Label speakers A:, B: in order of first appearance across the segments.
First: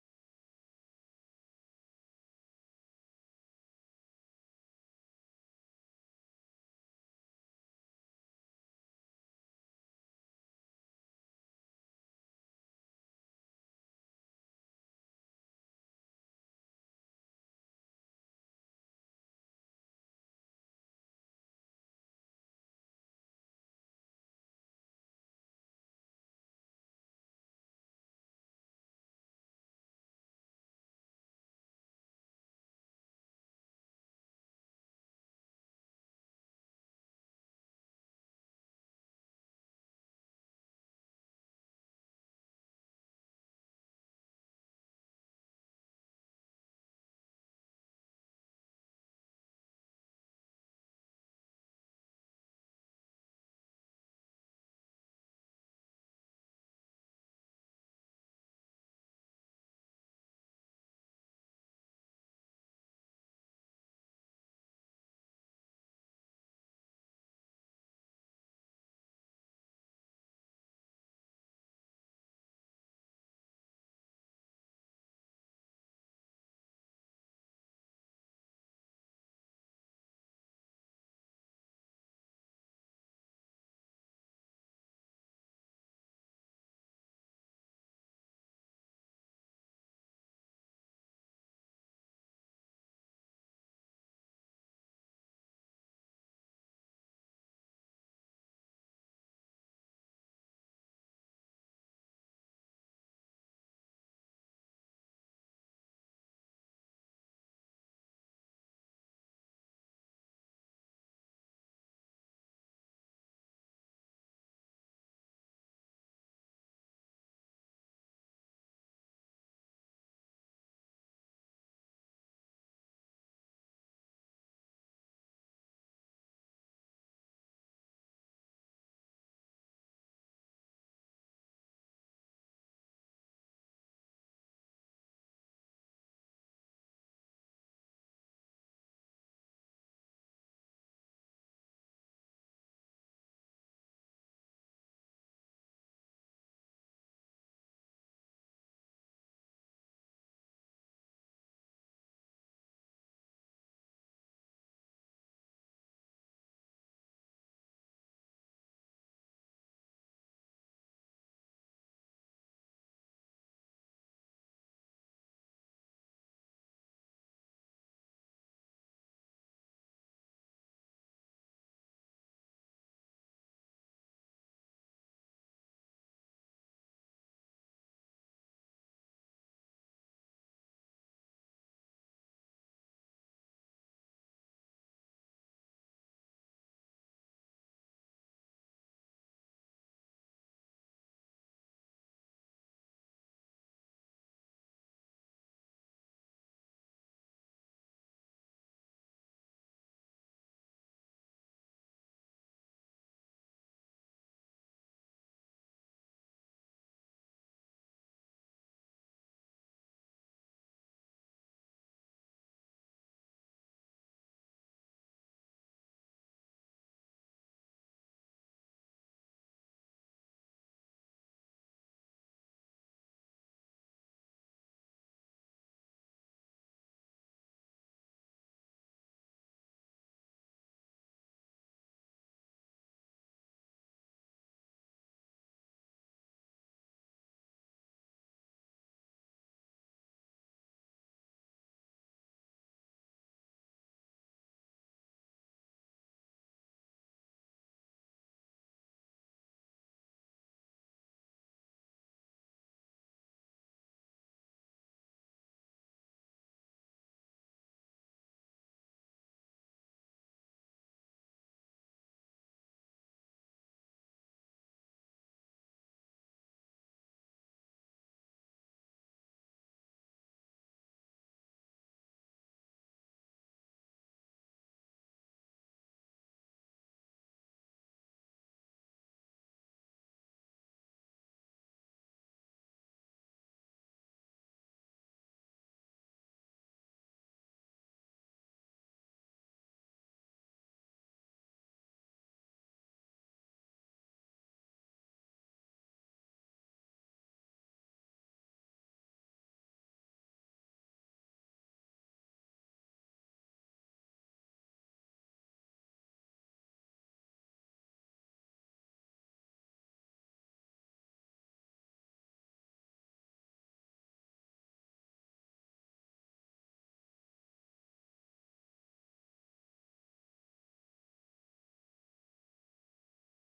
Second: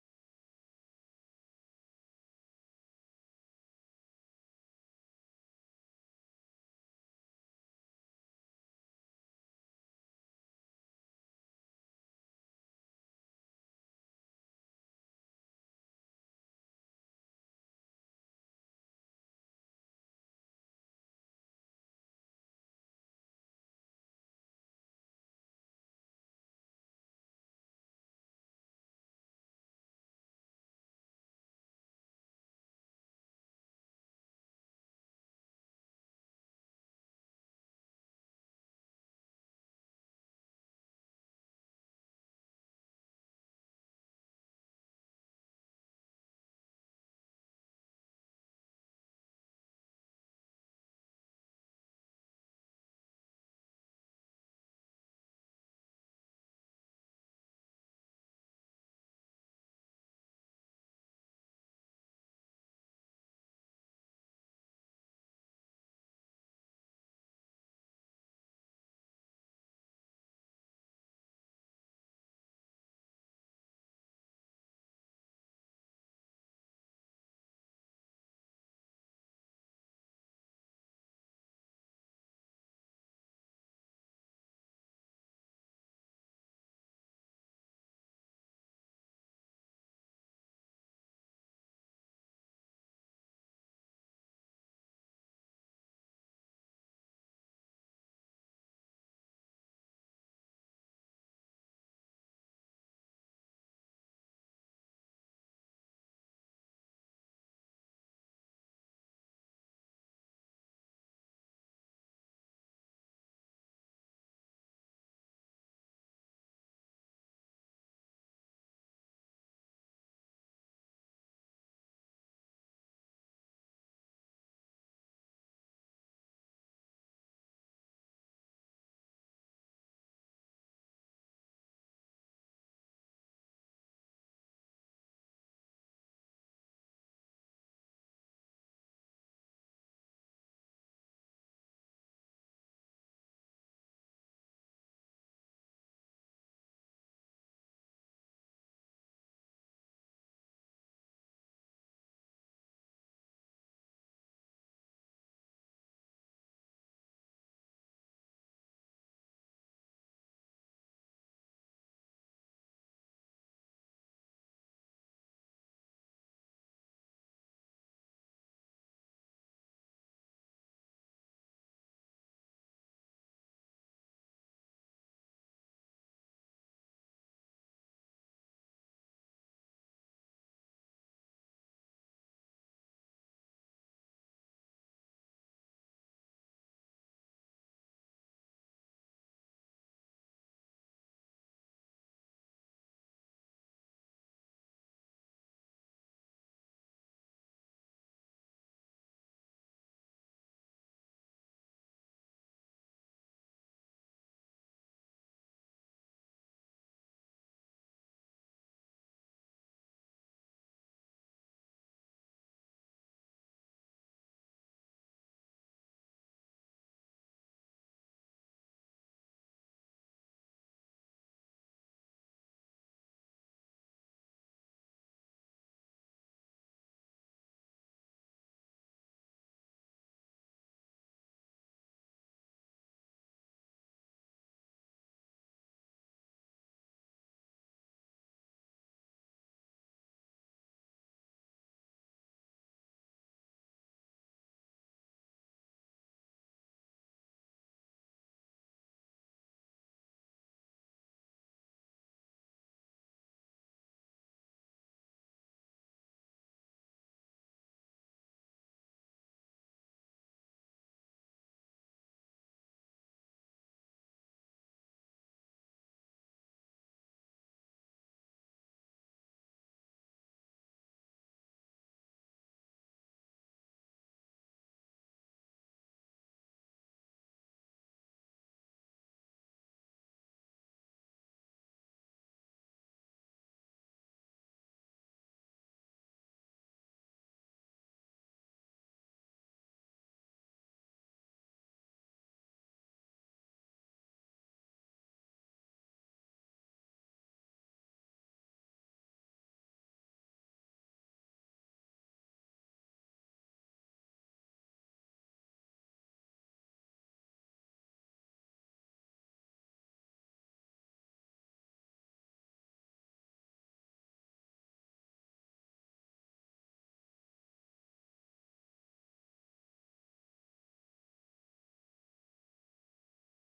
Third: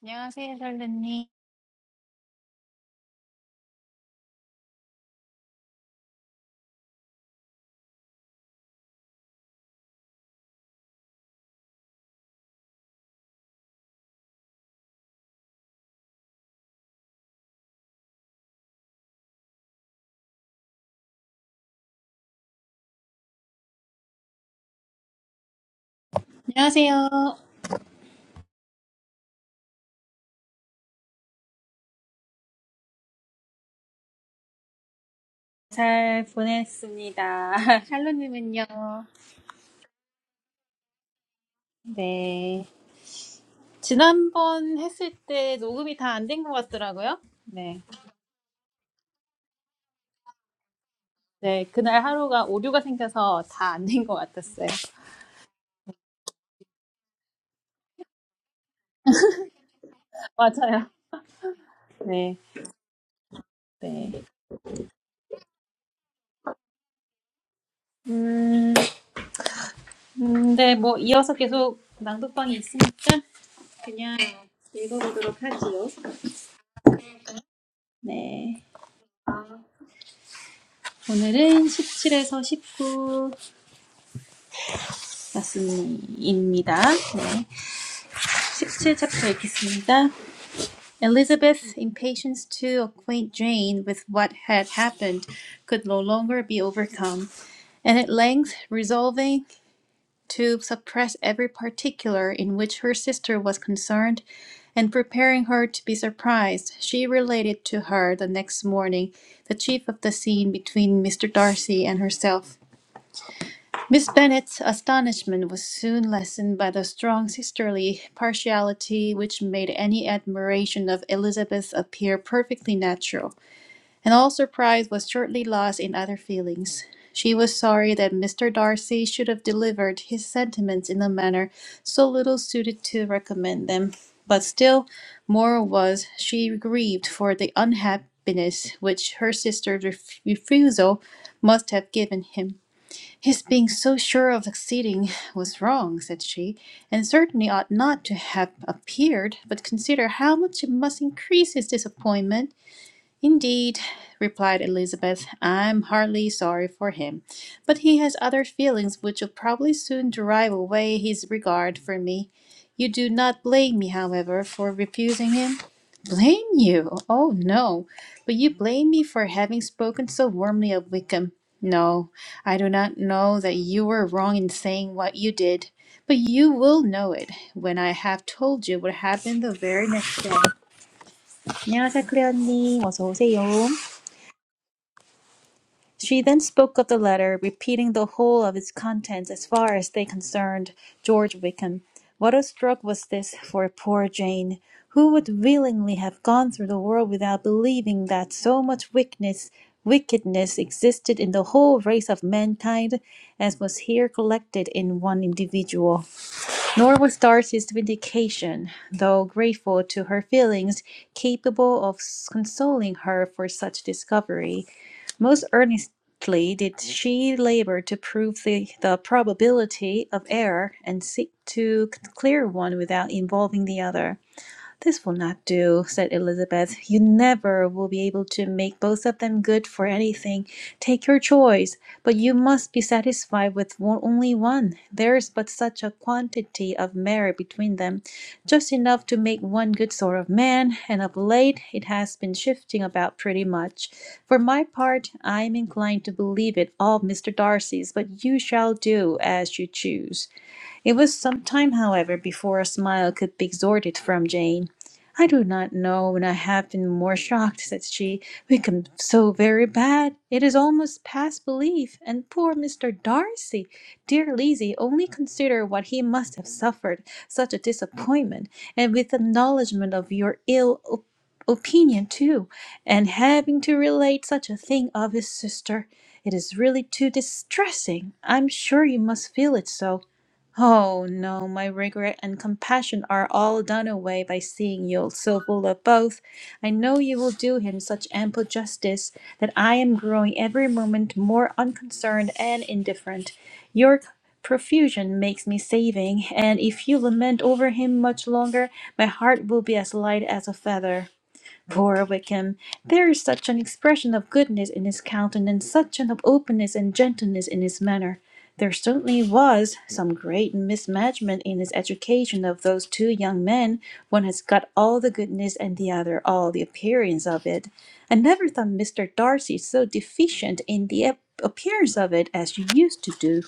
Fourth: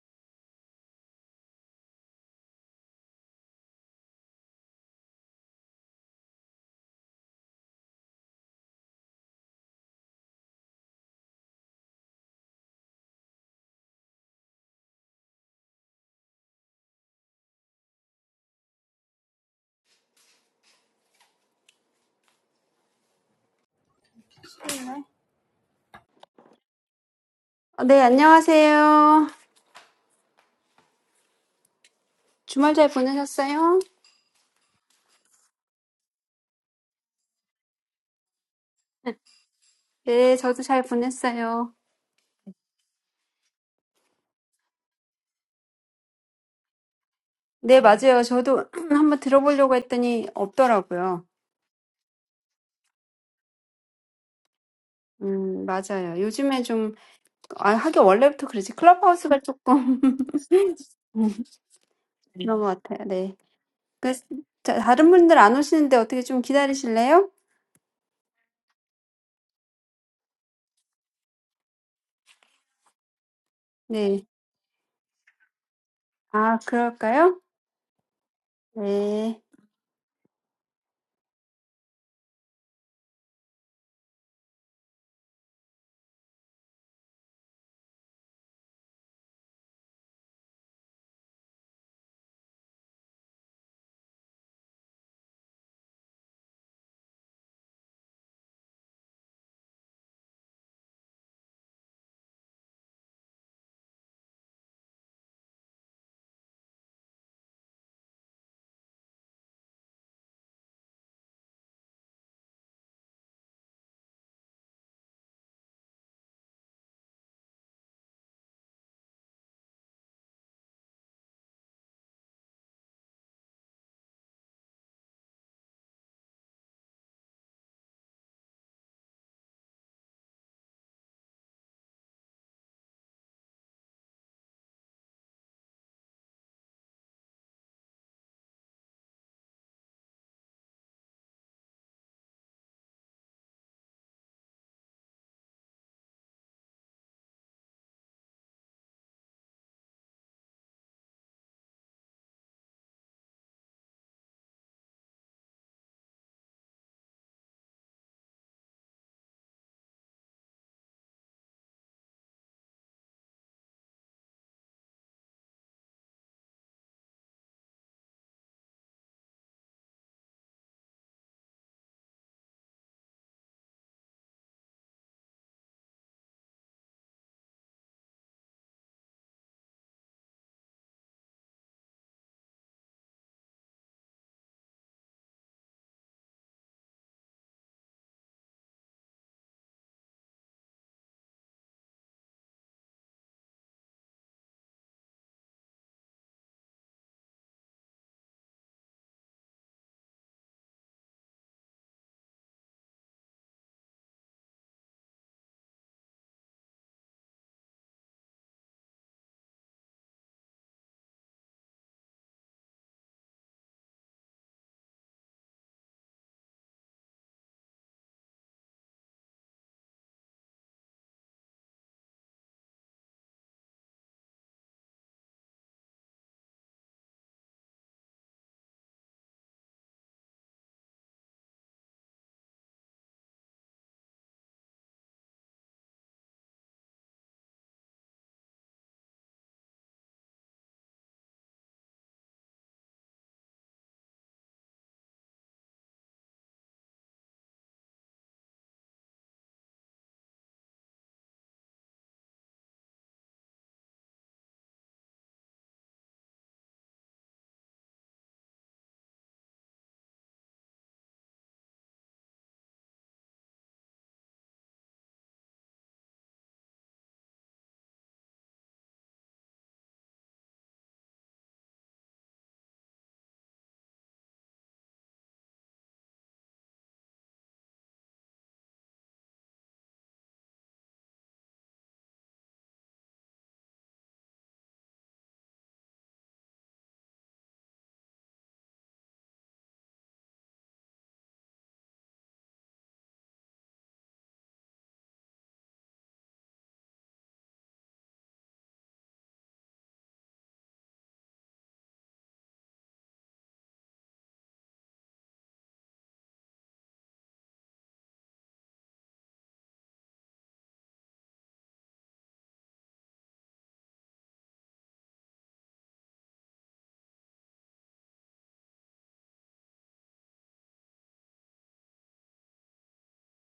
A: 안녕하세요, 샬루님. 안녕하세요.
B: 어, 네, 안녕하세요. 주말 잘 보내셨어요?
A: 잘 보냈습니다. 샬로님은요?
B: 네, 저도 잘 보냈어요.
A: 네. 지난번 했을 때 녹음이 다 안 된 것 같더라고요. 네.
B: 네, 맞아요. 저도 한번 들어보려고 했더니 없더라고요.
A: 네. 그날 하루가 오류가 생겨서 다 안 된 것 같았어요.
B: 음, 맞아요. 요즘에 좀, 아, 하긴 원래부터 그러지. 클럽하우스가 조금
A: 맞아요. 네.
B: 그런 것 같아요. 네. 그,
A: 네.
B: 자, 다른 분들 안 오시는데 어떻게 좀 기다리실래요?
A: 음, 근데 뭐 이어서 계속 낭독방이 있으니까 그냥
B: 네.
A: 읽어보도록 하지요.
B: 아, 그럴까요?
A: 네.
B: 네.
A: 오늘은 17에서 19 말씀입니다. 네. 17 챕터 읽겠습니다. Elizabeth's impatience to acquaint Jane with what had happened could no longer be overcome, and at length resolving to suppress every particular in which her sister was concerned, and preparing her to be surprised, she related to her the next morning the chief of the scene between Mr. Darcy and herself. Miss Bennet's astonishment was soon lessened by the strong sisterly partiality which made any admiration of Elizabeth appear perfectly natural, and all surprise was shortly lost in other feelings. She was sorry that Mr. Darcy should have delivered his sentiments in a manner so little suited to recommend them, but still more was she grieved for the unhappiness which her sister's ref- refusal must have given him. His being so sure of succeeding was wrong, said she, and certainly ought not to have appeared, but consider how much it must increase his disappointment. Indeed, replied Elizabeth, I'm heartily sorry for him, but he has other feelings which will probably soon drive away his regard for me. You do not blame me, however, for refusing him? Blame you? Oh no, but you blame me for having spoken so warmly of Wickham. No, I do not know that you were wrong in saying what you did, but you will know it when I have told you what happened the very next day. 안녕하세요, 클레어님. 어서 오세요. She then spoke of the letter, repeating the whole of its contents as far as they concerned George Wickham. What a stroke was this for poor Jane, who would willingly have gone through the world without believing that so much wickedness, wickedness existed in the whole race of mankind as was here collected in one individual. Nor was Darcy's vindication, though grateful to her feelings, capable of consoling her for such discovery. Most earnestly did she labor to prove the, the probability of error, and seek to clear one without involving the other. This will not do, said Elizabeth. You never will be able to make both of them good for anything. Take your choice, but you must be satisfied with only one. There is but such a quantity of merit between them, just enough to make one good sort of man, and of late it has been shifting about pretty much. For my part, I am inclined to believe it all Mr. Darcy's, but you shall do as you choose. It was some time, however, before a smile could be extorted from Jane. "I do not know when I have been more shocked," said she. "We come so very bad. It is almost past belief. And poor Mr. Darcy! Dear Lizzie, only consider what he must have suffered. Such a disappointment, and with acknowledgment of your ill op- opinion too, and having to relate such a thing of his sister. It is really too distressing. I'm sure you must feel it so. Oh no, my regret and compassion are all done away by seeing you so full of both. I know you will do him such ample justice that I am growing every moment more unconcerned and indifferent. Your profusion makes me saving, and if you lament over him much longer, my heart will be as light as a feather. Or we there is such an expression of goodness in his countenance, such an openness and gentleness in his manner. There certainly was some great mismanagement in his education of those two young men. One has got all the goodness and the other all the appearance of it. I never thought Mr. Darcy so deficient in the ap- appearance of it as you used to do.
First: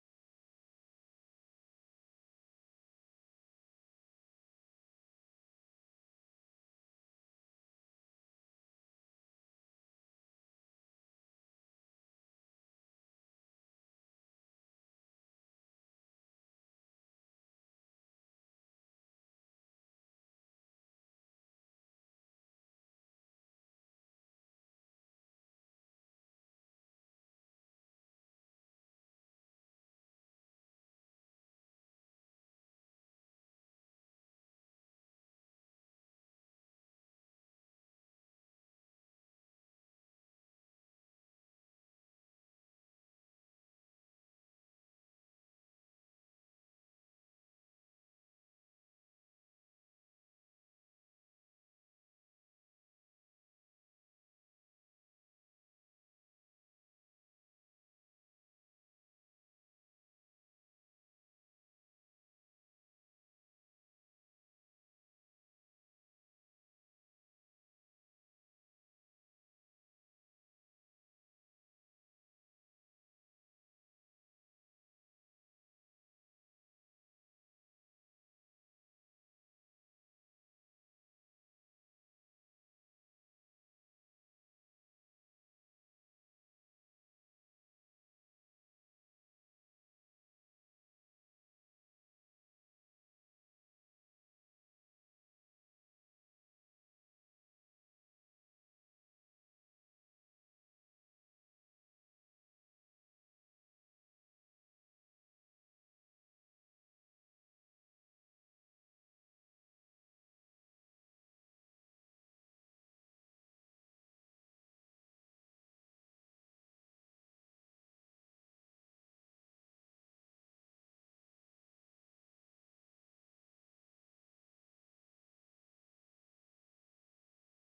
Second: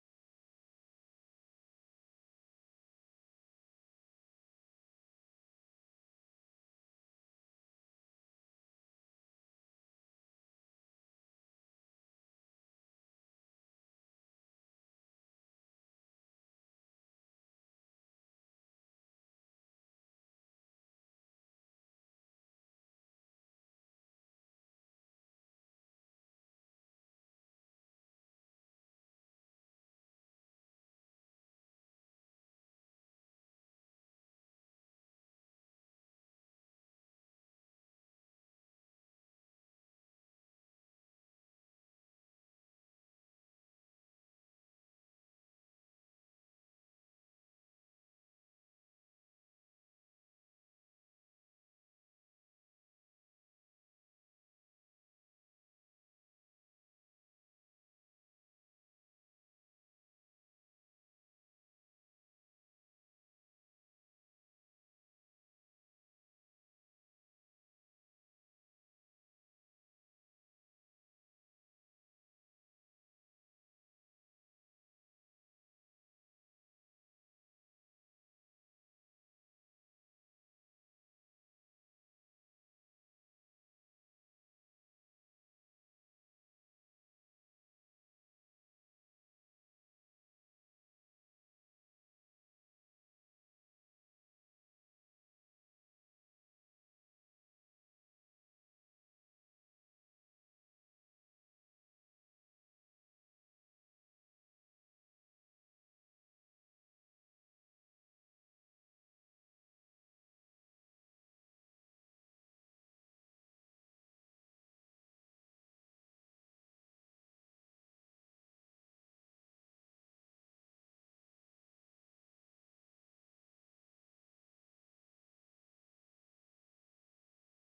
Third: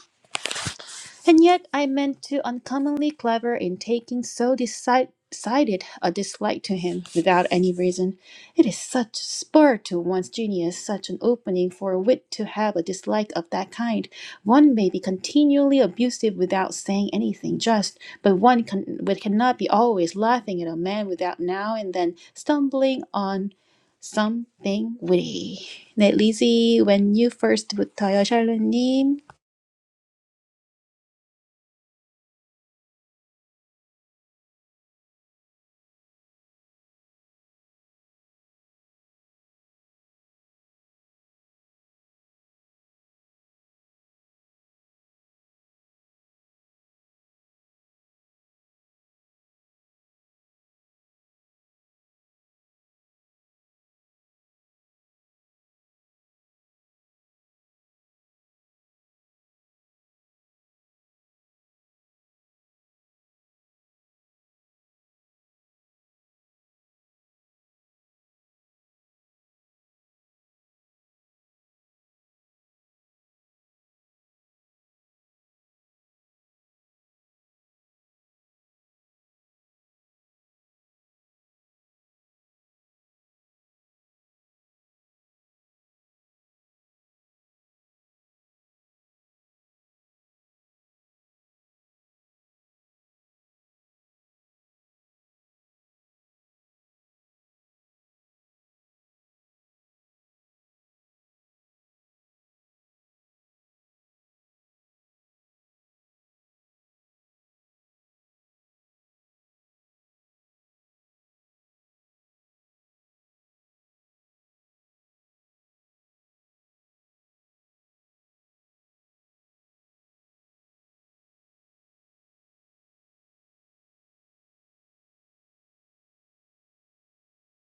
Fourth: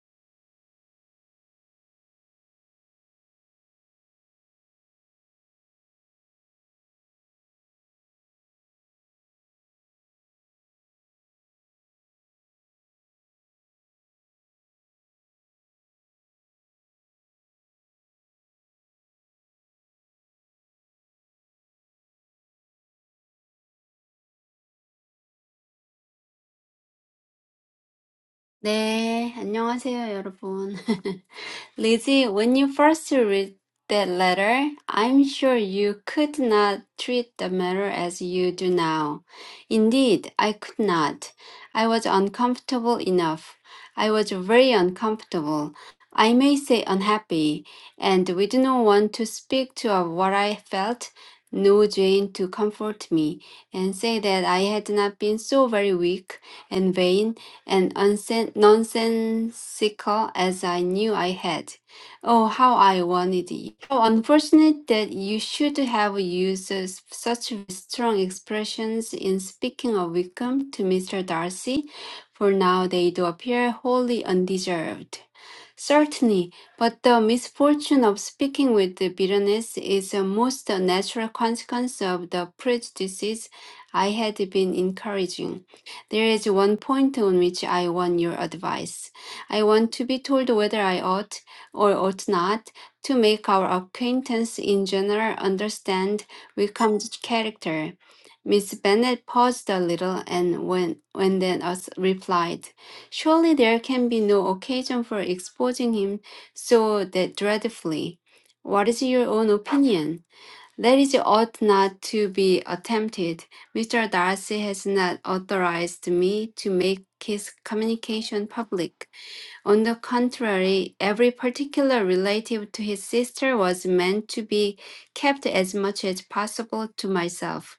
A: And yet I meant to uncommonly clever in taking so deci- decided a dislike to him without any reason. It is such a spur to one's genius, such an opening for wit to have a dislike of that kind. One may be continually abusive without saying anything just, but one can, but cannot be always laughing at a man without now and then stumbling on something witty. 네, 리지, when you first 부터요, 샬롯님.
B: 네, 안녕하세요, 여러분. Lizzie, when you first read that letter, I'm sure you could not treat the matter as you do now. Indeed, I could not. I was uncomfortable enough. I was very uncomfortable. I may say unhappy, and we do not want to speak to of what I felt. No Jane to comfort me and say that I had not been so very weak and vain and unsen- nonsensical as I knew I had. Oh, how I wanted you. How unfortunate that you should have used s- such strong expressions in speaking of Wickham to Mr. Darcy, for now they do appear wholly undeserved. Certainly, but the misfortune of speaking with the bitterness is a most natural consequence of the prejudices I had been encouraging. There is one point on which I want your advice. I want to be told whether I ought or ought not to make our acquaintance in general understand Wickham's character. Miss Bennet paused a little and when, when then us replied, Surely there can be no occasion for exposing him so that dreadfully. What is your own opinion? That ought not to be attempted. Mr. Darcy has not authorized me to make his communication public. On the contrary, every particular relative to his sister was meant to be kept as much as possible to myself.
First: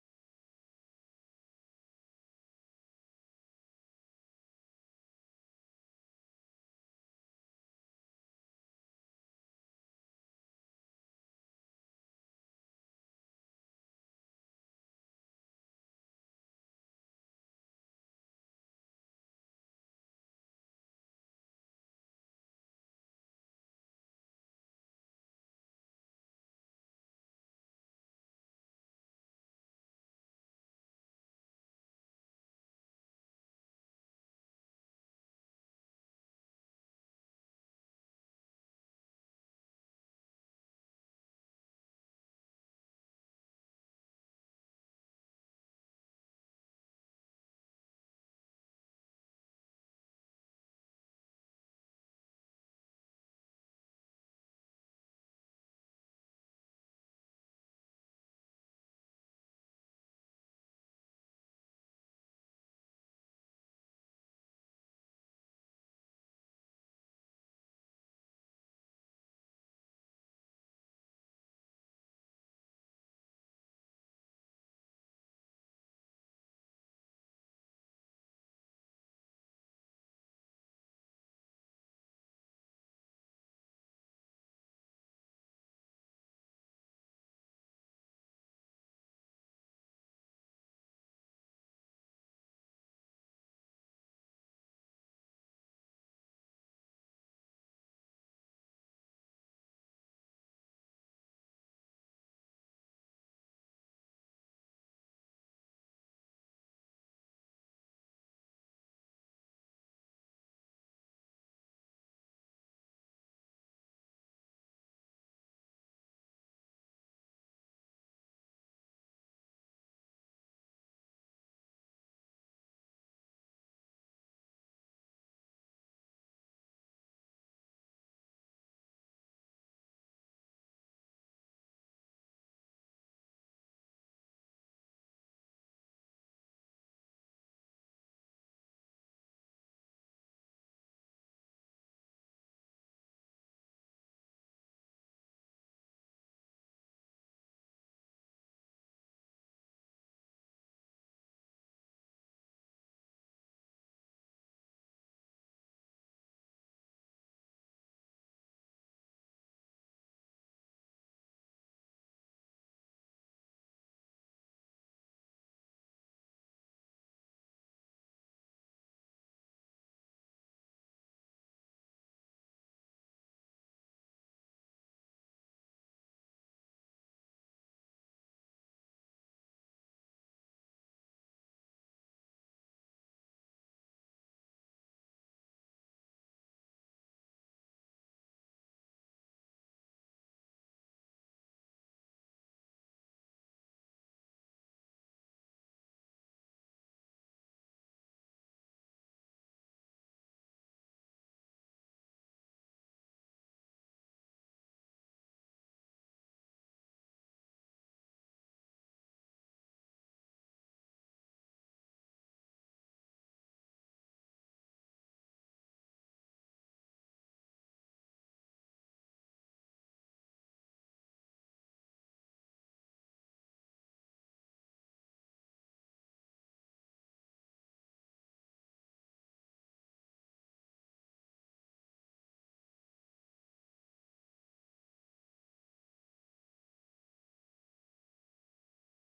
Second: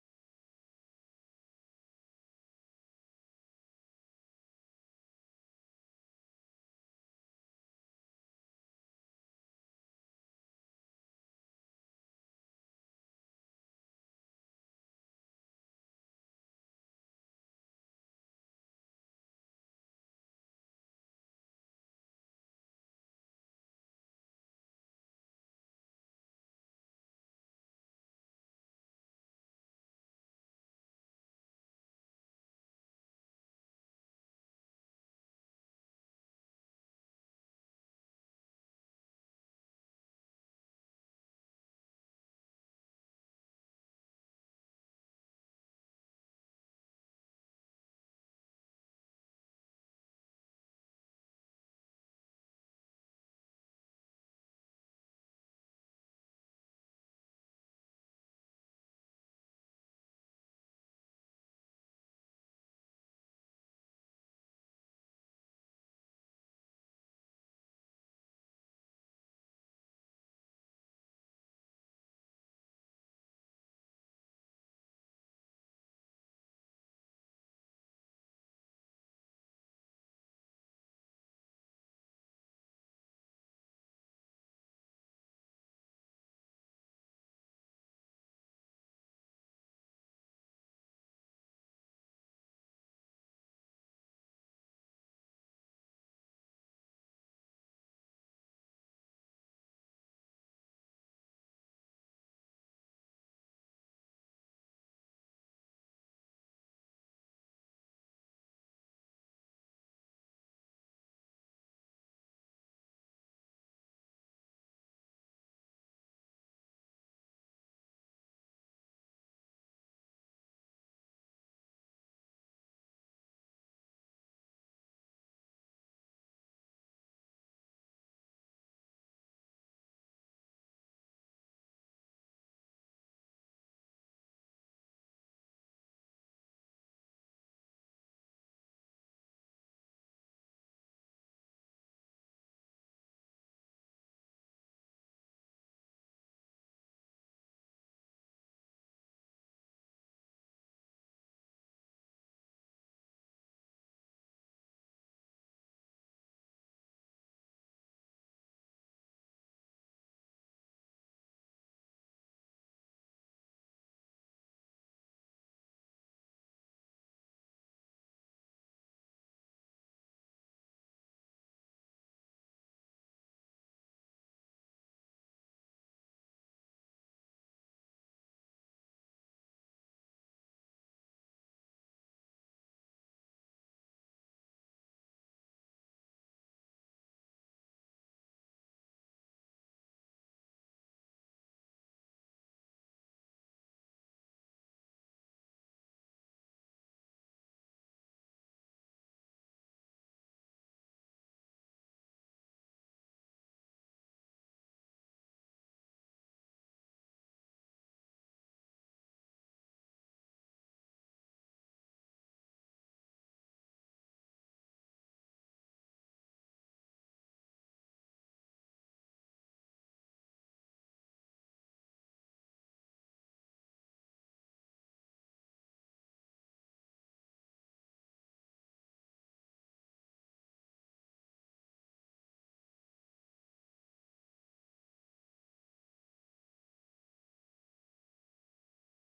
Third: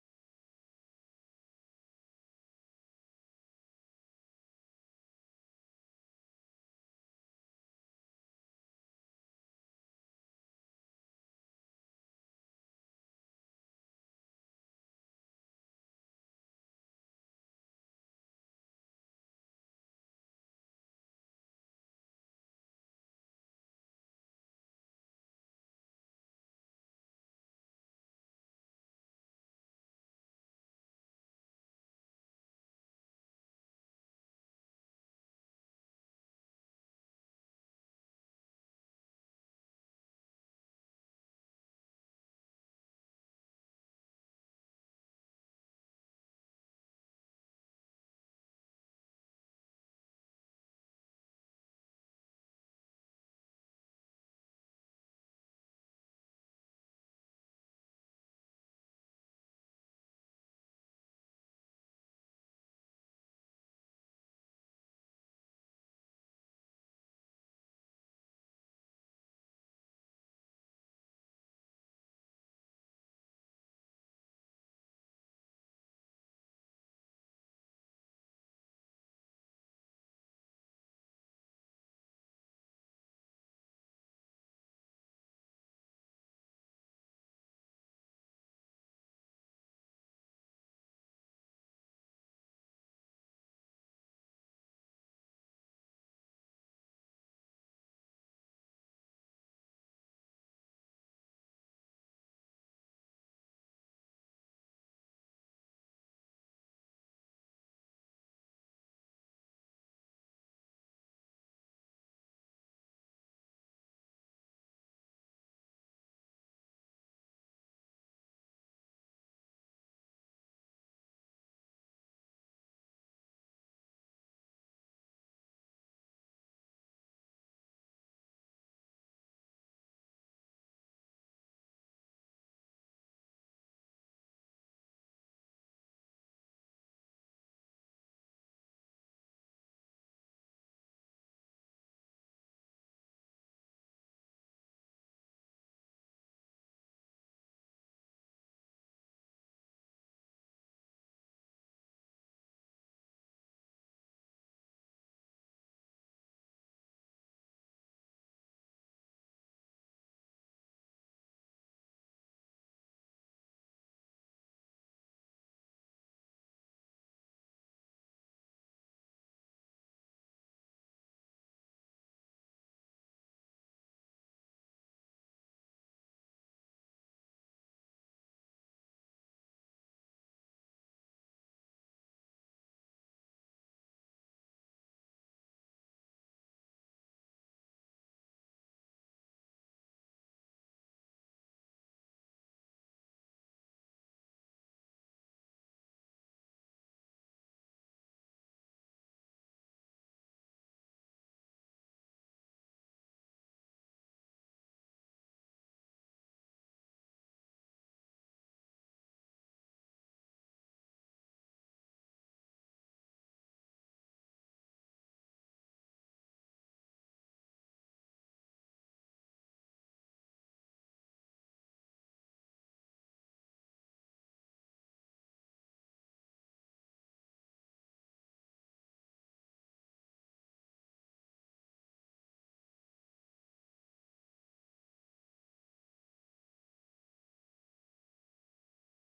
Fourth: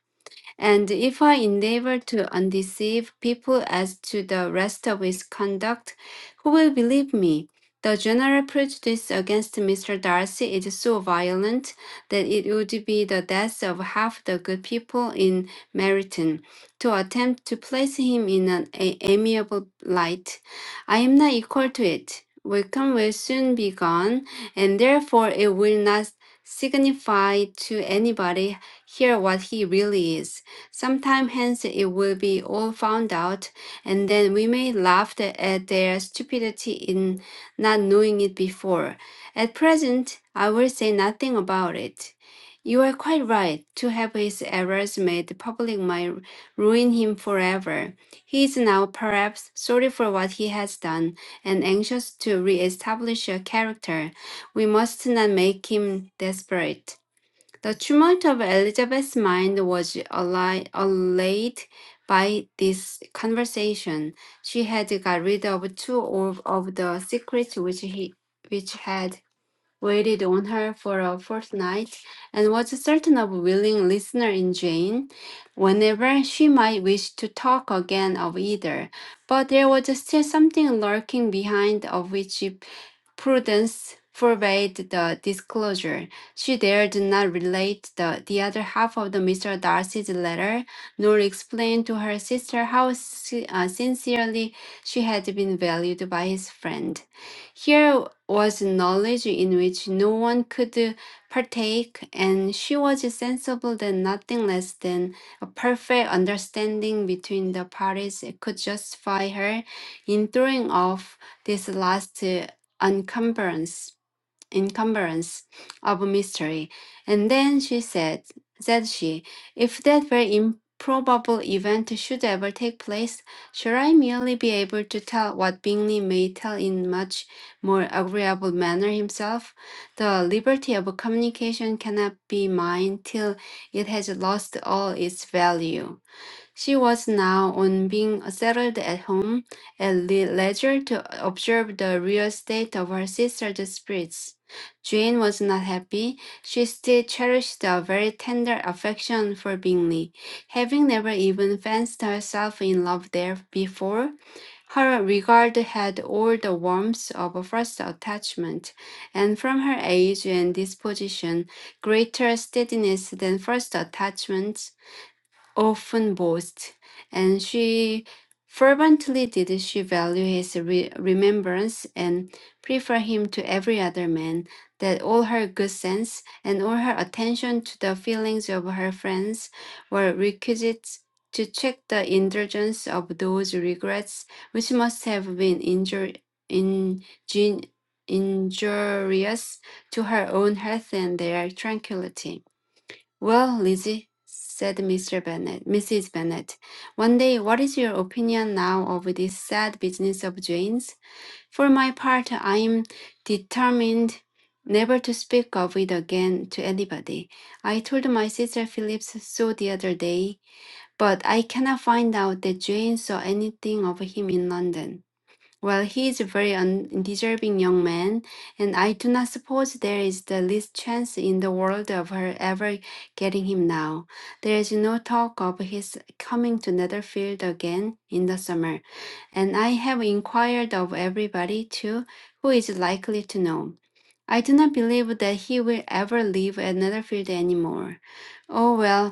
B: And if I endeavor to undeceive people as to the rest of his conduct, who will believe me? The general prejudice against Mr. Darcy is so violent that it would be the death of half the good people in Meryton to attempt to place him in an a- amiable light. I am not equal to it. Wickham will soon be gone, and therefore it will not signify to anybody here what he really is. Some time hence it will be all found out, and then we may laugh at their stupidity in not knowing it before. At present, I will say nothing about it. You are quite right. To have his errors made public might ruin him forever. He is now perhaps sorry for what he has done and anxious to re establish a character. We must not make him desperate. The tumult of Elizabeth's mind was alli- allayed by this conversation. She had got rid of two of, of the secrets which he which had waited on her for a fortnight, and was certain of a willing listener in Jane, whenever she might wish to talk again of either. But there was still something lurking behind of which prudence forbade the disclosure. She dared not relate the, the other half of the Mr. Darcy's letter, nor explain to her sister how si- uh, sincerely she had been valued by his friend. Here was knowledge in which no one could partake, and she was sensible that nothing less than a perfect understanding between the parties could justify her in throwing off this last encumbrance encumbrance of mystery. And then she said, said she, if that very improbable event should ever take place, should I merely be able to tell what Bingley may tell in much more agreeable manner himself? The liberty of communication cannot be mine till it has lost all its value. She was now, on being settled at home, at le- leisure to observe the real state of her sister's spirits. Jane was not happy. She still cherished a very tender affection for Bingley. Having never even fancied herself in love there before, her regard had all the warmth of a first attachment, and from her age and disposition, greater steadiness than first attachments often boasts, and she fervently did she value his re- remembrance and prefer him to every other man, that all her good sense and all her attention to the feelings of her friends were requisites to check the indulgence of those regrets which must have been injur- injun- injurious to her own health and their tranquility. Well, Lizzie, said Mr. Bennet, Mrs. Bennet, one day, what is your opinion now of this sad business of Jane's? For my part, I am determined never to speak of it again to anybody. I told my sister Phillips so the other day, but I cannot find out that Jane saw anything of him in London. Well, he is a very undeserving young man, and I do not suppose there is the least chance in the world of her ever getting him now. There is no talk of his coming to Netherfield again in the summer, and I have inquired of everybody, too, who is likely to know. I do not believe that he will ever leave at Netherfield any more. Oh, well,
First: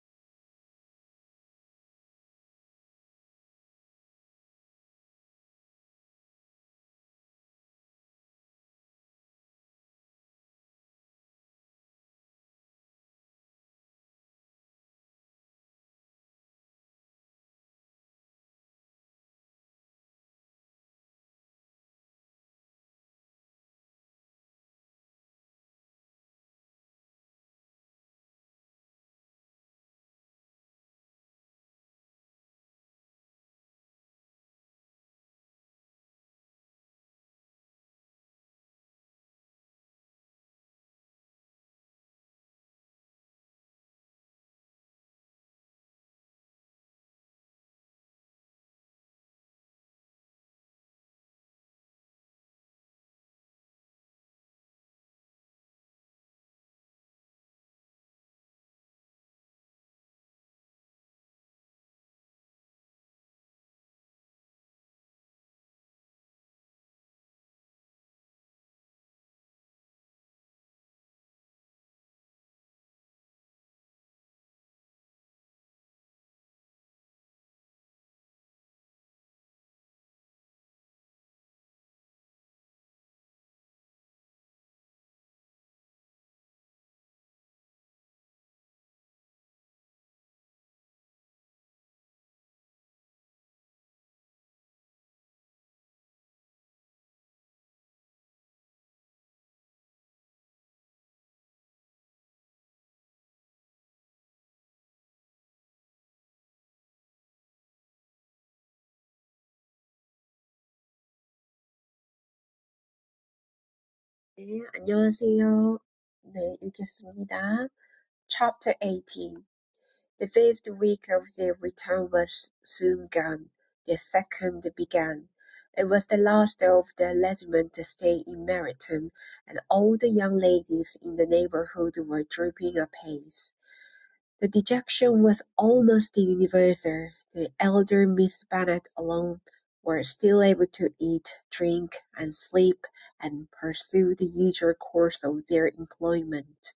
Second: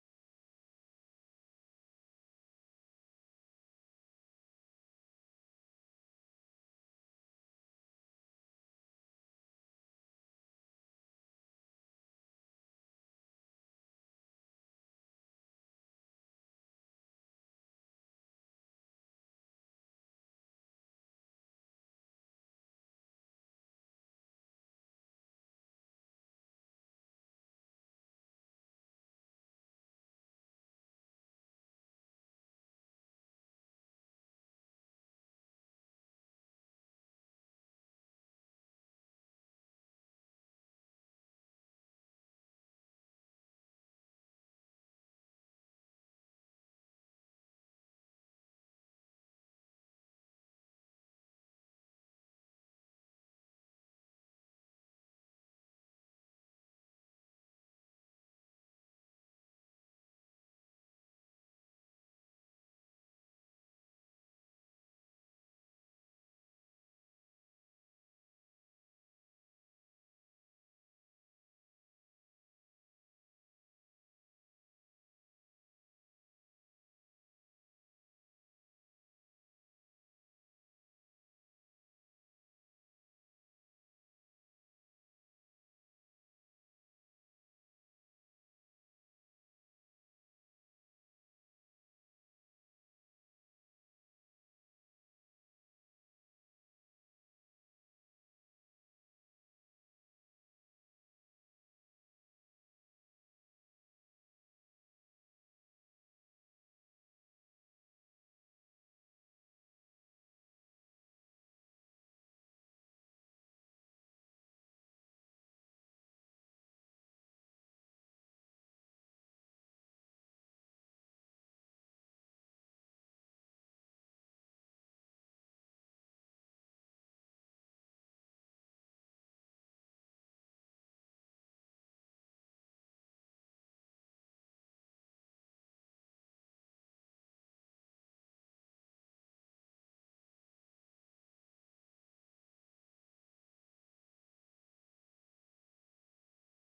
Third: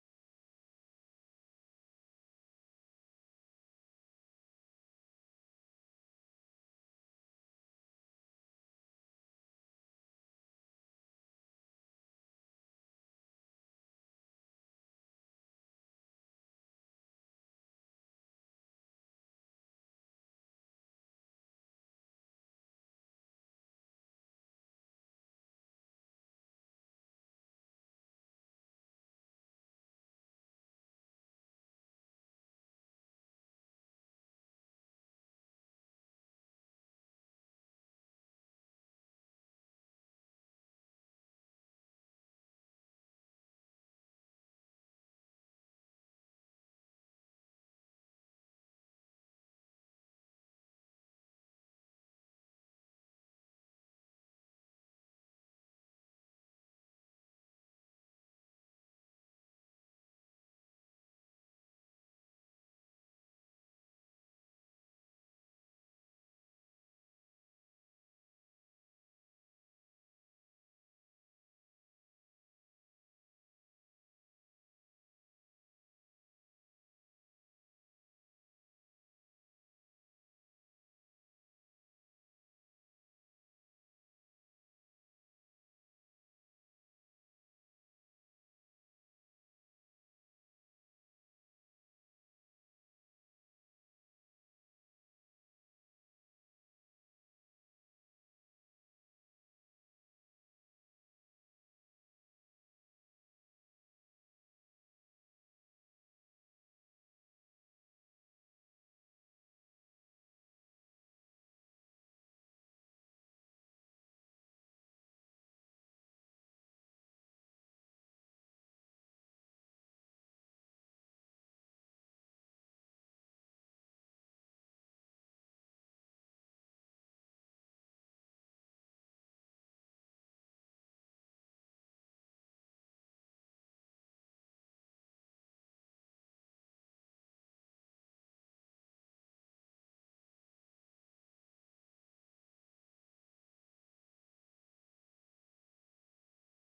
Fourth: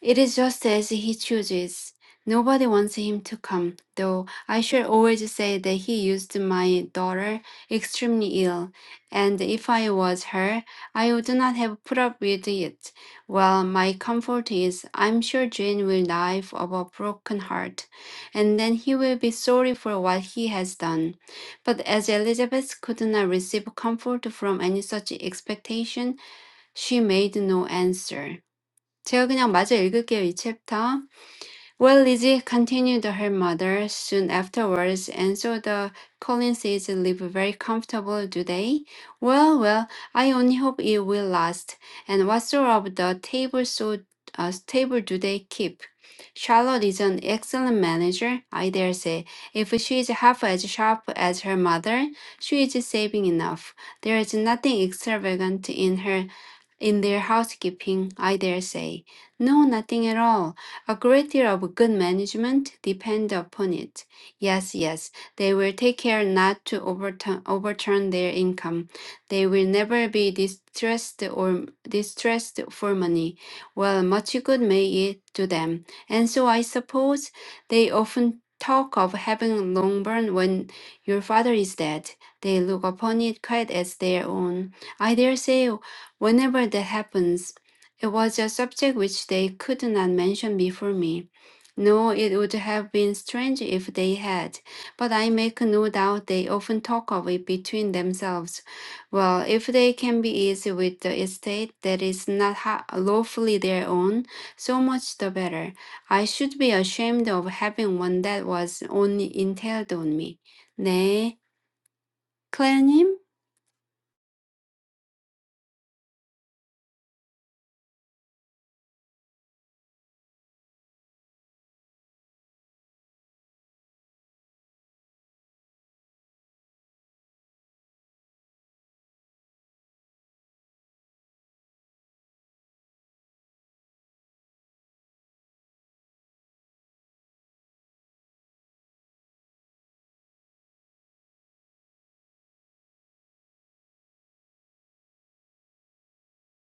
B: it is just as he chooses. Nobody wants him to come, though I shall always say that he used my daughter extremely ill, and if I was her, I would not have put up with it. Well, my comfort is, I'm sure Jane will die of a broken heart, and then he will be sorry for what he has done. But as Elizabeth could not receive comfort from any such expectation, she made no answer. 제가 그냥 마저 읽을게요, 이 챕터. Well, Lizzie continued her mother soon afterwards, and so the Collinses live very comfortable, do they? Well, well, I only hope it will last. And what sort of the table so uh, table do they keep? Charlotte is an excellent manager, I dare say. If she is half as sharp as her mother, she is saving enough. There is nothing extravagant in her in their housekeeping, I dare say. No, nothing at all. A great deal of good management depend upon it. Yes, yes, they will take care not to overturn, overturn their income. They will never be distressed or distressed for money. Well, much good may it do them. And so I suppose they often talk of having Longbourn when your father is dead. They look upon it quite as their own. I dare say Whenever that happens, it was a subject which they could not mention before me. No, it would have been strange if they had, but I make no doubt they often talk of it between themselves. Well, if they can be easy with the estate that is not ha- lawfully their own, so much the better. I should be ashamed of having one that was only entailed on me. 네, 클레어님?
C: 네, 안녕하세요. 네, 읽겠습니다. Chapter 18 The first week of their return was soon gone. The second began. It was the last of the regiment to stay in Meryton, and all the young ladies in the neighborhood were drooping apace. The dejection was almost universal; the elder Miss Bennet alone were still able to eat, drink, and sleep, and pursue the usual course of their employment.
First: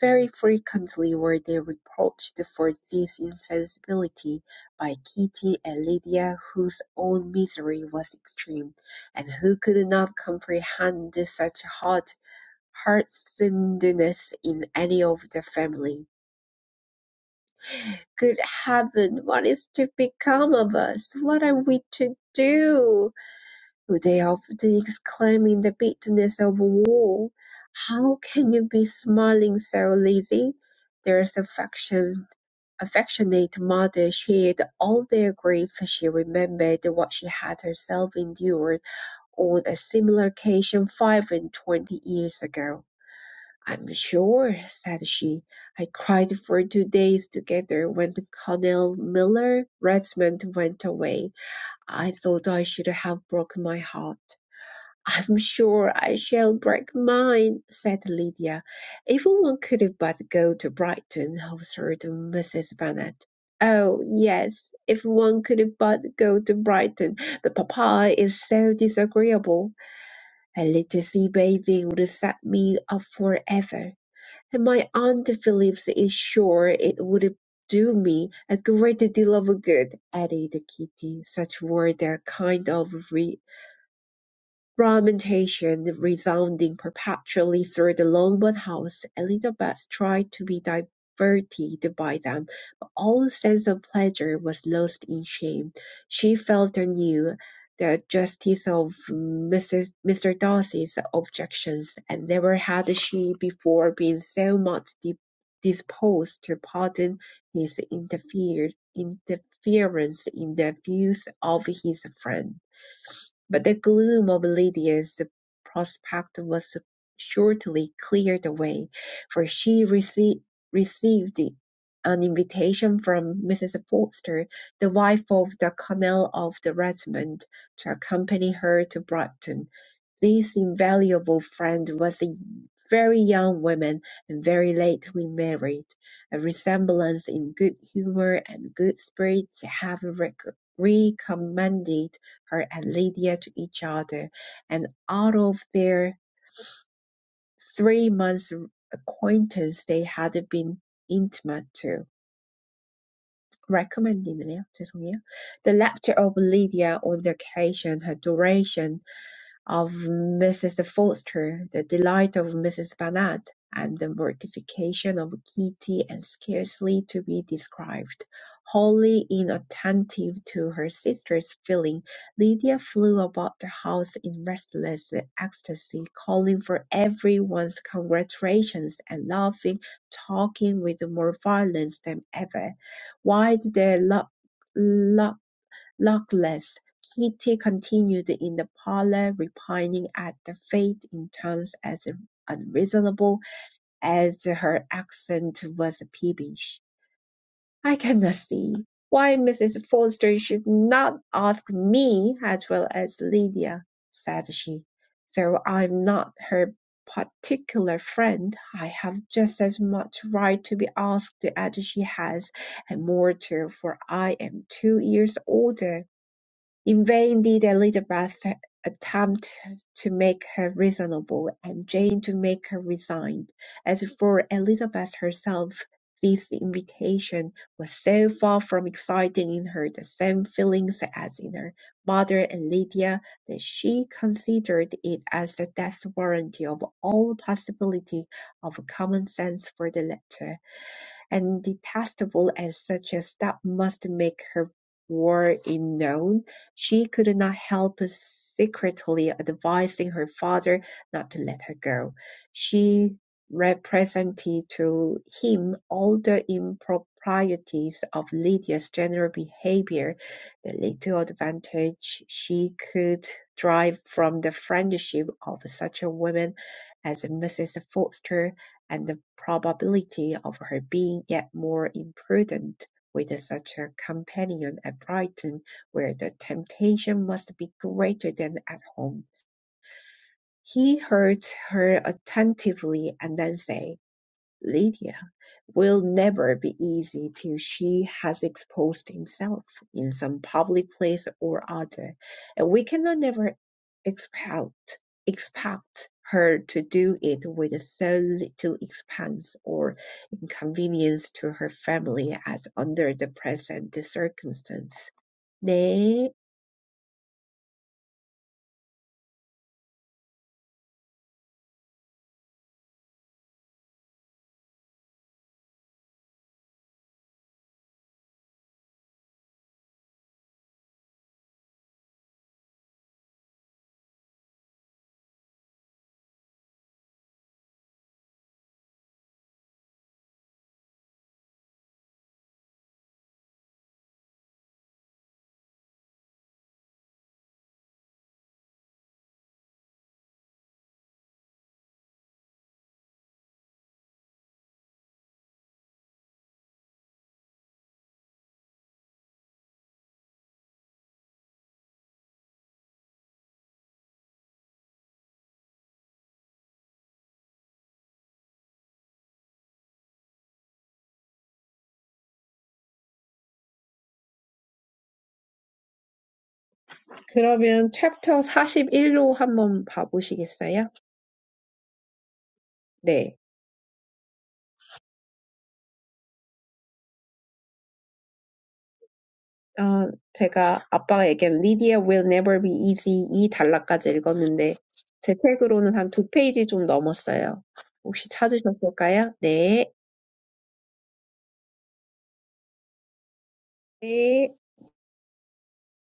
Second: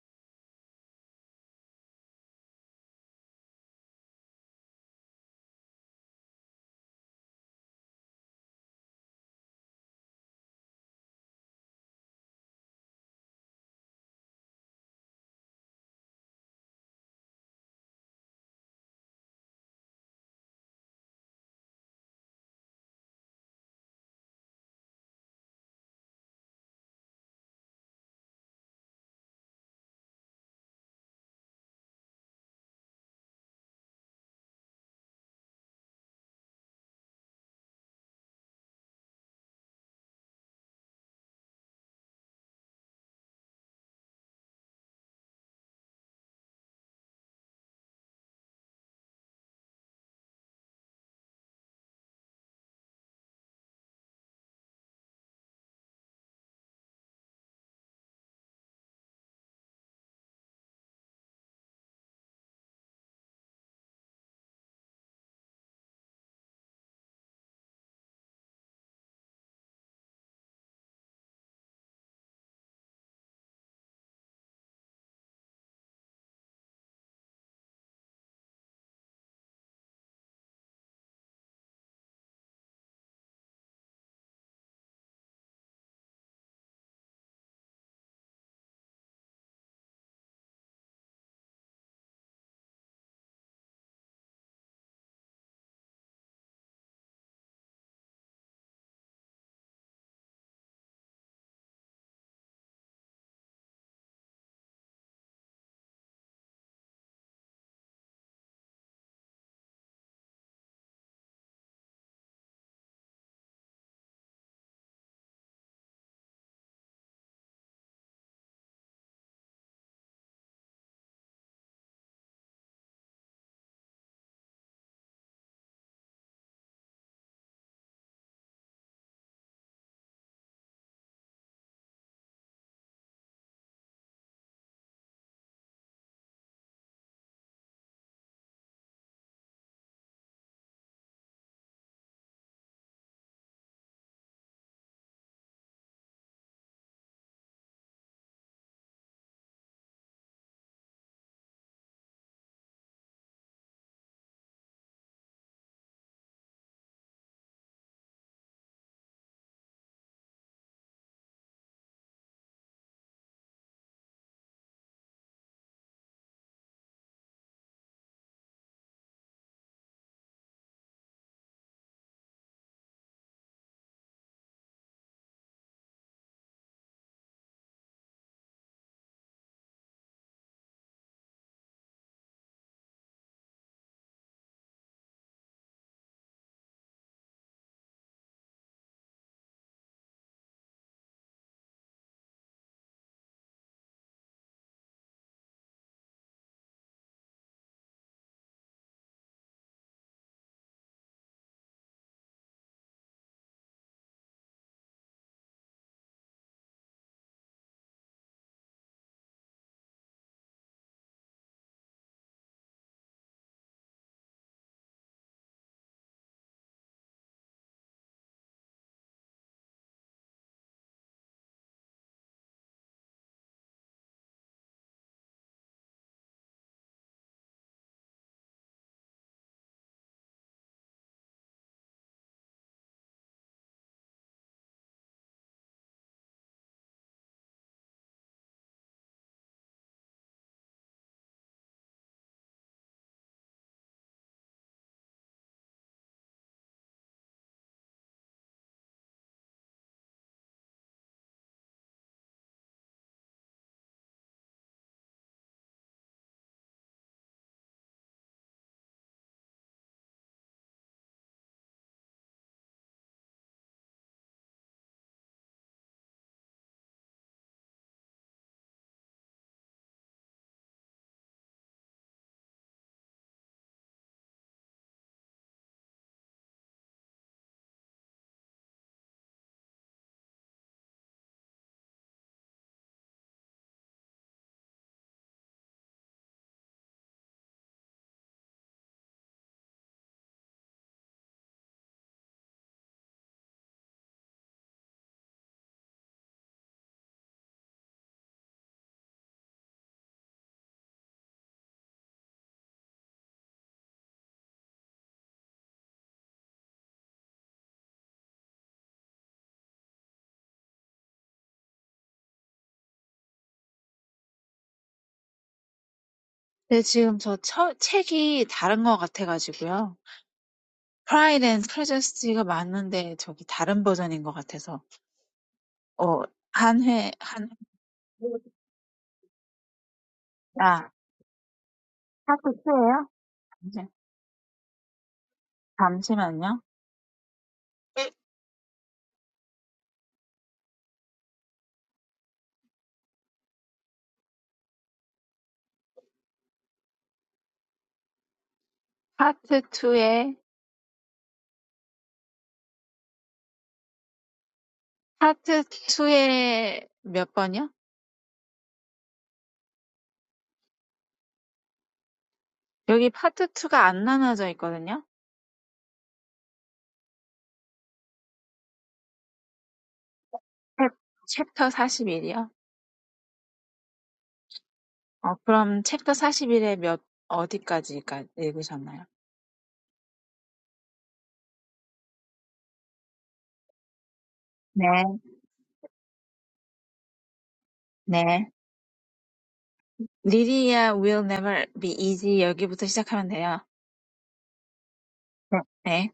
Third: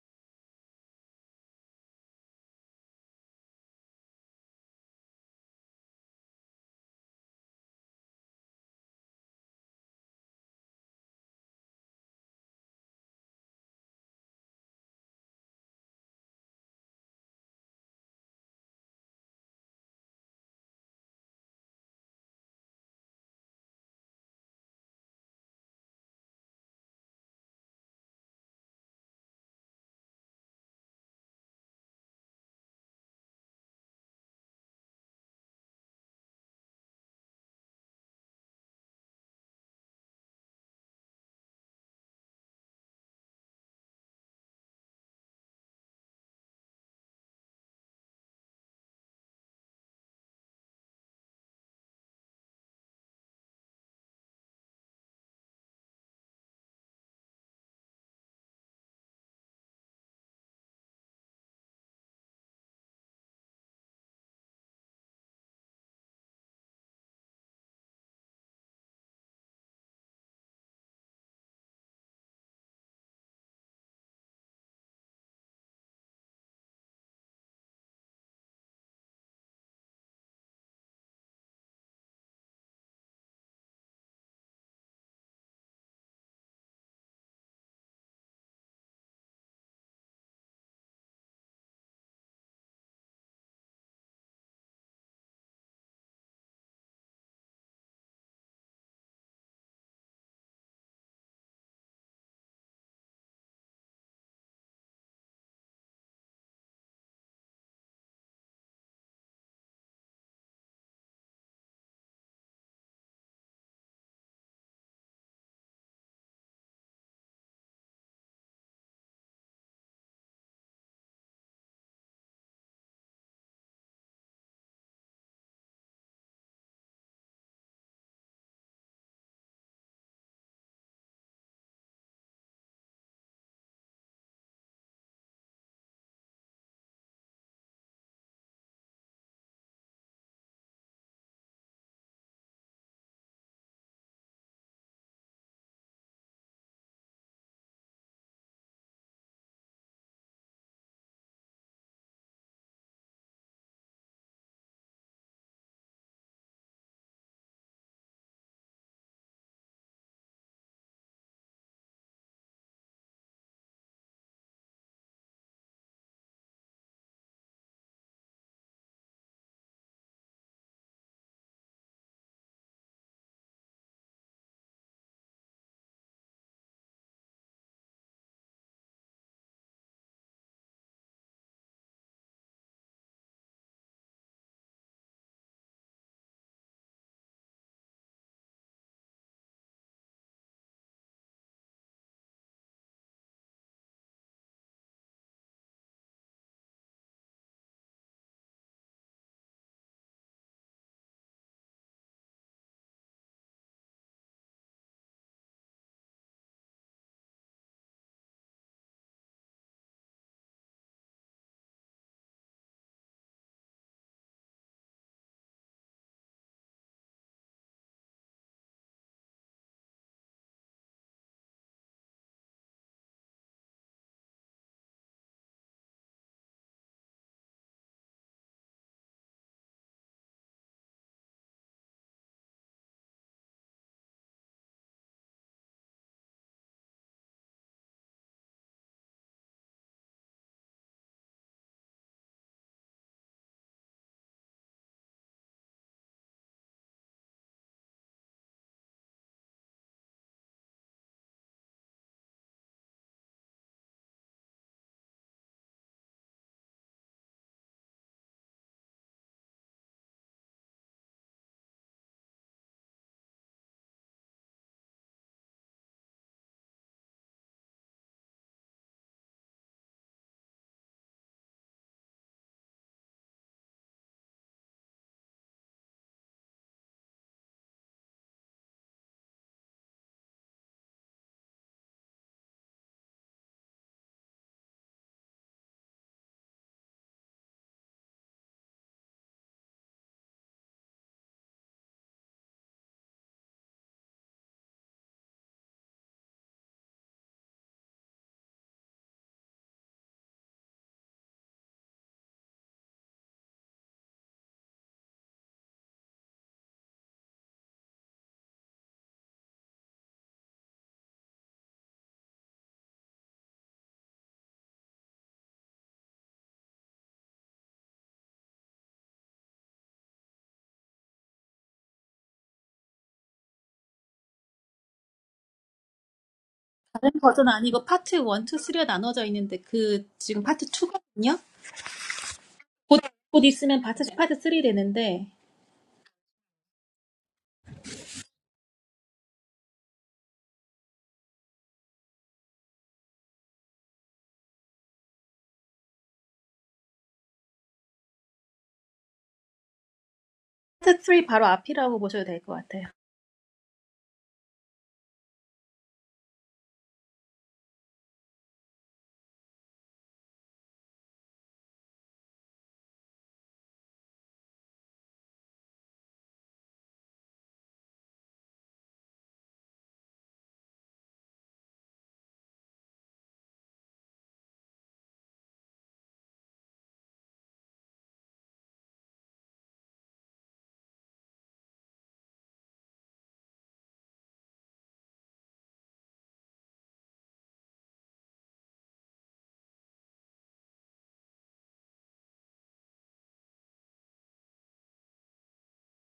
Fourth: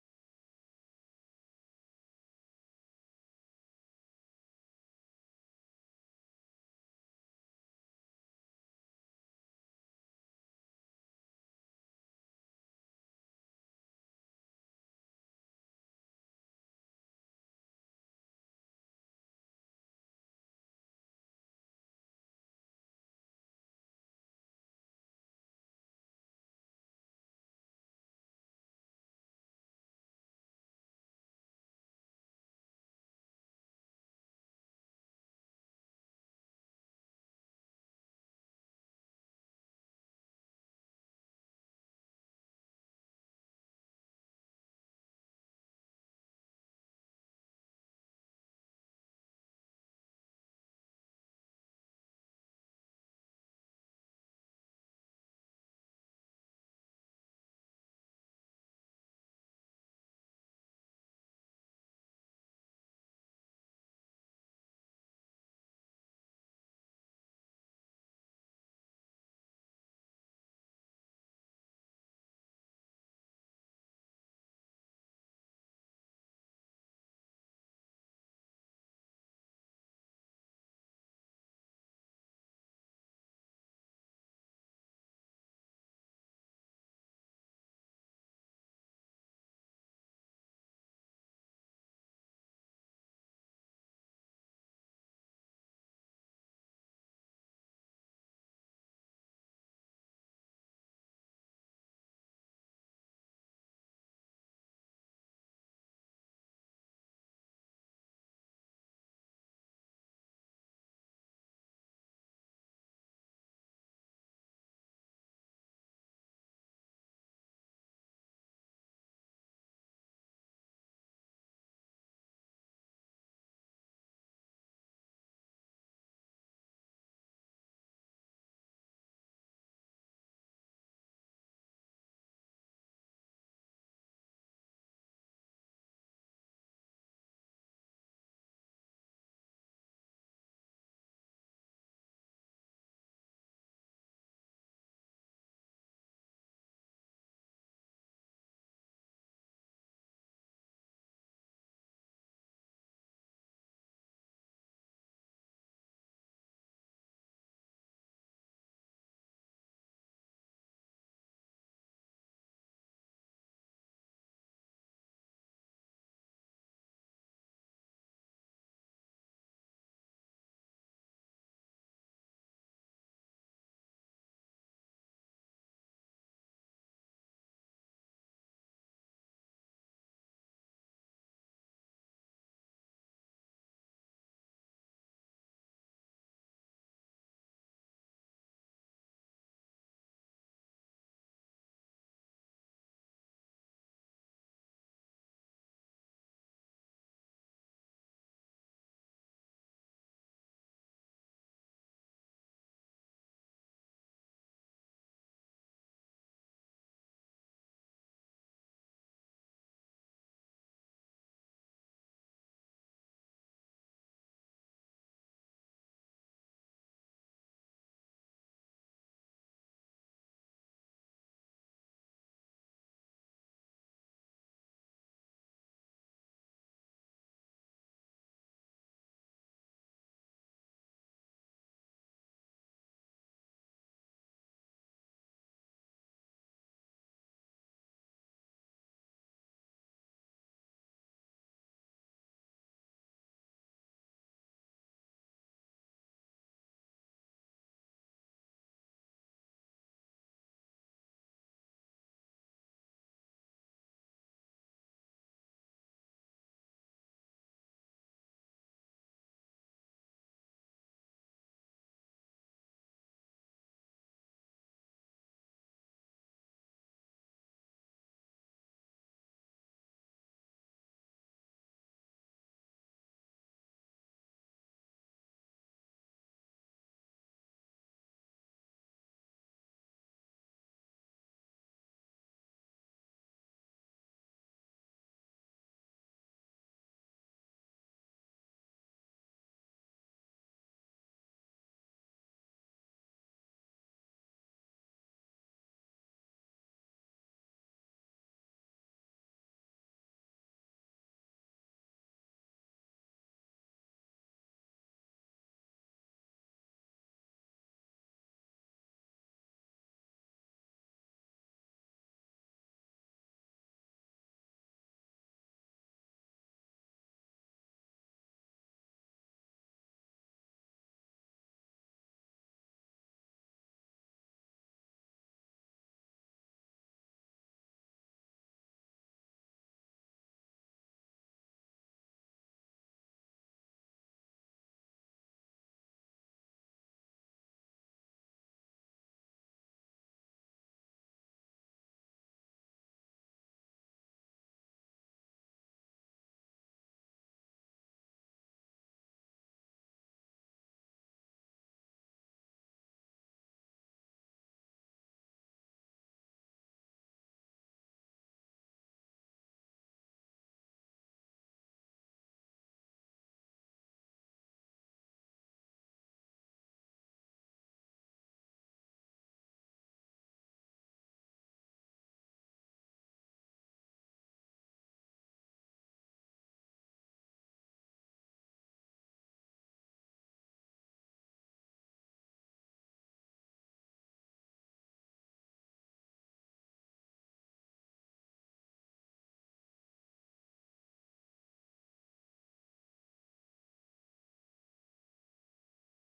C: Very frequently were they reproached for this insensibility by Kitty and Lydia, whose own misery was extreme, and who could not comprehend such hard heartedness in any of the family. Good heaven, what is to become of us? What are we to do? Oh, they often exclaim in the bitterness of war. How can you be smiling so, Lizzie? There's affection affectionate mother shared all their grief. She remembered what she had herself endured on a similar occasion five and twenty years ago. I'm sure, said she. I cried for two days together when Colonel Miller Redmond went away. I thought I should have broken my heart. I'm sure I shall break mine, said Lydia. If one could but go to Brighton, observed Mrs. Bennet. Oh, yes, if one could but go to Brighton, but papa is so disagreeable. A little sea bathing would set me up for ever." And my aunt Phillips is sure it would do me a great deal of good," added Kitty. Such were the kind of reasons. Lamentation resounding perpetually through the Longbourn house, Elizabeth tried to be diverted by them, but all sense of pleasure was lost in shame. She felt anew the justice of Mrs. Mr. Darcy's objections, and never had she before been so much di- disposed to pardon his interference in the views of his friend. But the gloom of Lydia's prospect was shortly cleared away, for she rece- received an invitation from Mrs. Forster, the wife of the colonel of the regiment, to accompany her to Brighton. This invaluable friend was a very young woman and very lately married, a resemblance in good humour and good spirits have rec- recommended her and Lydia to each other, and out of their three months' acquaintance they had been intimate too. Recommended, 죄송해요. The laughter of Lydia on the occasion, her duration of Mrs. Forster, the delight of Mrs. Bennet, and the mortification of Kitty, and scarcely to be described. Wholly inattentive to her sister's feeling, Lydia flew about the house in restless ecstasy, calling for every one's congratulations, and laughing, talking with more violence than ever. Why did they lock Luckless, Kitty continued in the parlour, repining at her fate in tones as unreasonable as her accent was peevish. "I cannot see why Mrs. Forster should not ask me as well as Lydia," said she. "Though I'm not her particular friend, I have just as much right to be asked as she has, and more too, for I am two years older. In vain did Elizabeth attempt to make her reasonable, and Jane to make her resigned. As for Elizabeth herself, this invitation was so far from exciting in her the same feelings as in her mother and Lydia, that she considered it as the death warrant of all possibility of common sense for the latter and detestable as such a step must make her war in known, she could not help secretly advising her father not to let her go. She represented to him all the improprieties of Lydia's general behaviour, the little advantage she could derive from the friendship of such a woman as Mrs. Forster, and the probability of her being yet more imprudent with such a companion at Brighton, where the temptation must be greater than at home. He heard her attentively, and then said, Lydia will never be easy till she has exposed himself in some public place or other, and we cannot never expect expect her to do it with so little expense or inconvenience to her family as under the present circumstance. 네,
D: 네, 지금 저 처, 책이 다른 것 같아가지고요. Pride and Prejudice가 맞는데 저기 다른 버전인 것 같아서 어, 한
A: 다른
D: 회,
A: 버전
D: 한,
A: 아니고 파트 1, 2,
D: 회.
A: 3가 나눠져 있는데 그 지금 파트
D: 아,
A: 2거든요.
D: 파트
A: 곧,
D: 2예요?
A: 곧 있으면
D: 잠시,
A: 파트 파트 3 되는데
D: 잠시만요. 네. 파트 2에
A: 파트 3 바로 앞이라고 보셔도 될 것 같아요.
D: 파트 2에 몇 번이요? 여기 파트 2가 안 나눠져 있거든요.
C: 그러면 챕터 사십일로 한번
D: 챕,
C: 봐보시겠어요?
D: 챕터 41이요.
C: 네.
D: 어, 그럼 챕터 41에 몇, 어디까지 읽으셨나요?
C: 어 제가 아빠가 얘기한 Lydia will never be easy 이 단락까지 읽었는데
D: 네.
C: 제 책으로는 한 두 페이지 좀 넘었어요. 혹시
D: 네.
C: 찾으셨을까요? 네.
D: Lydia will never be easy. 여기부터 시작하면 돼요.
C: 네.
D: 응. 네.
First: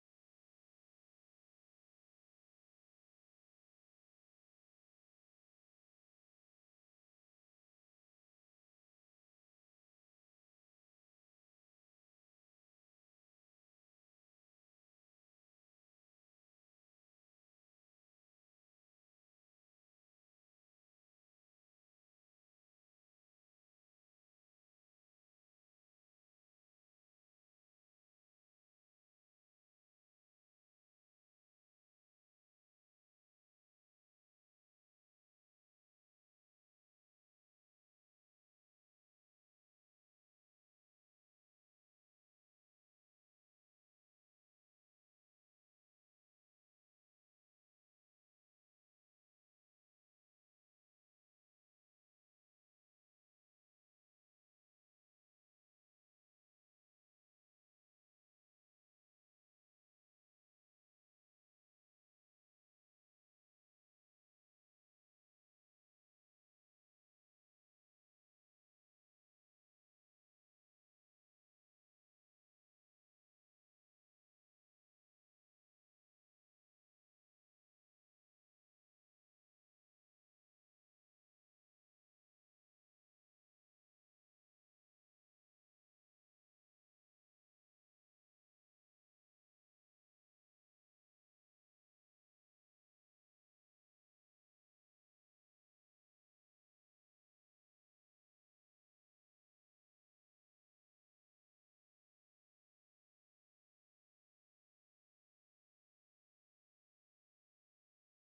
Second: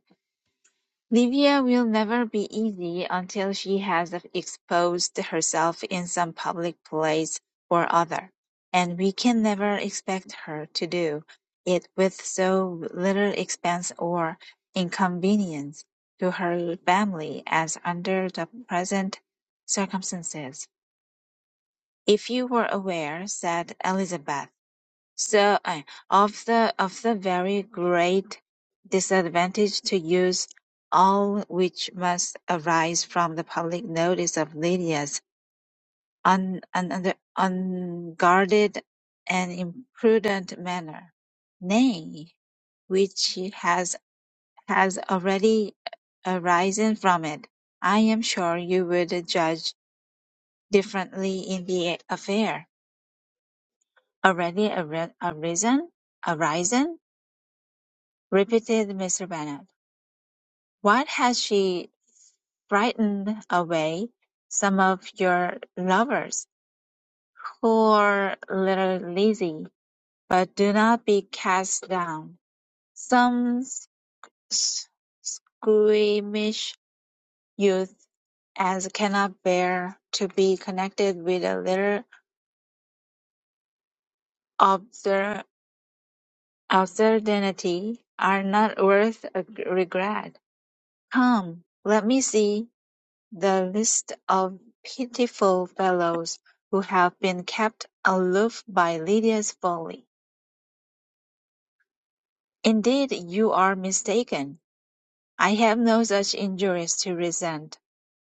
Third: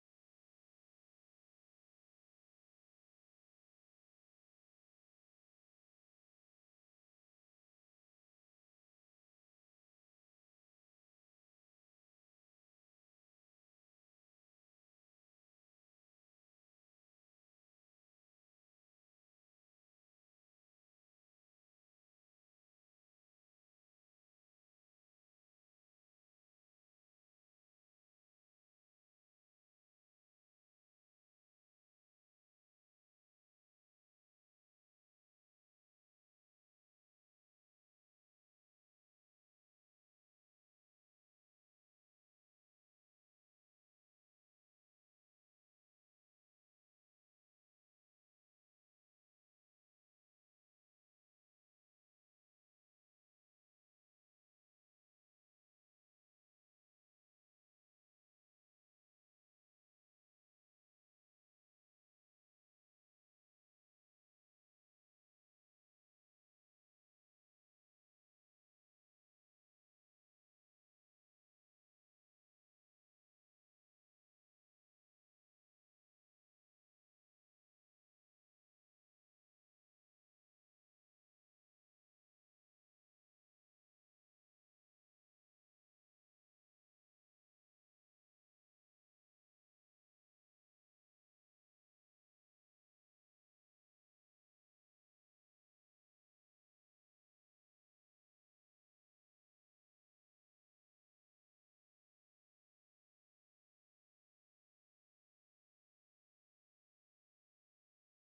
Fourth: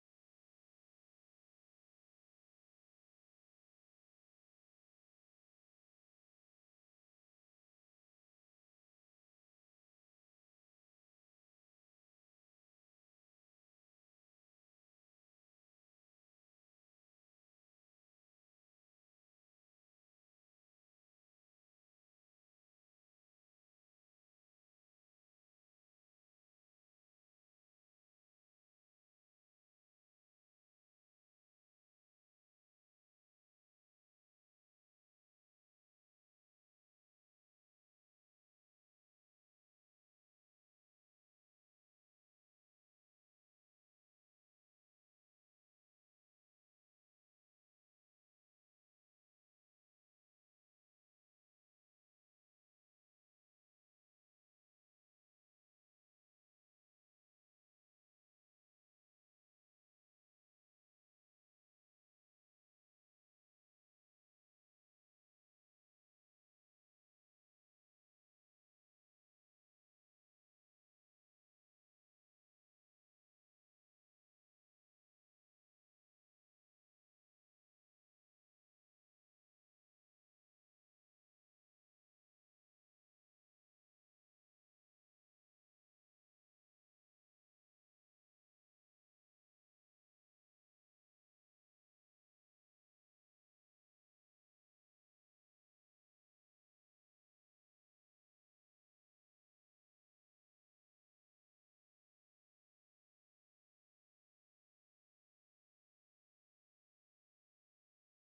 D: Livia will never be easy until she has exposed herself in some public place or other, and we can never expect her to do it with so little expense or inconvenience to her family as under the present circumstances. If you were aware, said Elizabeth. So, uh, of the of the very great disadvantage to use all which must arise from the public notice of Lydia's un, un, un, unguarded and imprudent manner, nay, which has has already arisen from it, I am sure you would judge differently in the affair already ar- arisen, arisen. repeated Mr. Bennet. "What has she frightened away some of your lovers, who poor little lazy, But do not be cast down. Some s- squeamish youth as cannot bear to be connected with a little obscur- obscenity are not worth a g- regret. Come, let me see. The list of pitiful fellows who have been kept aloof by Lydia's folly. Indeed, you are mistaken. I have no such injuries to resent.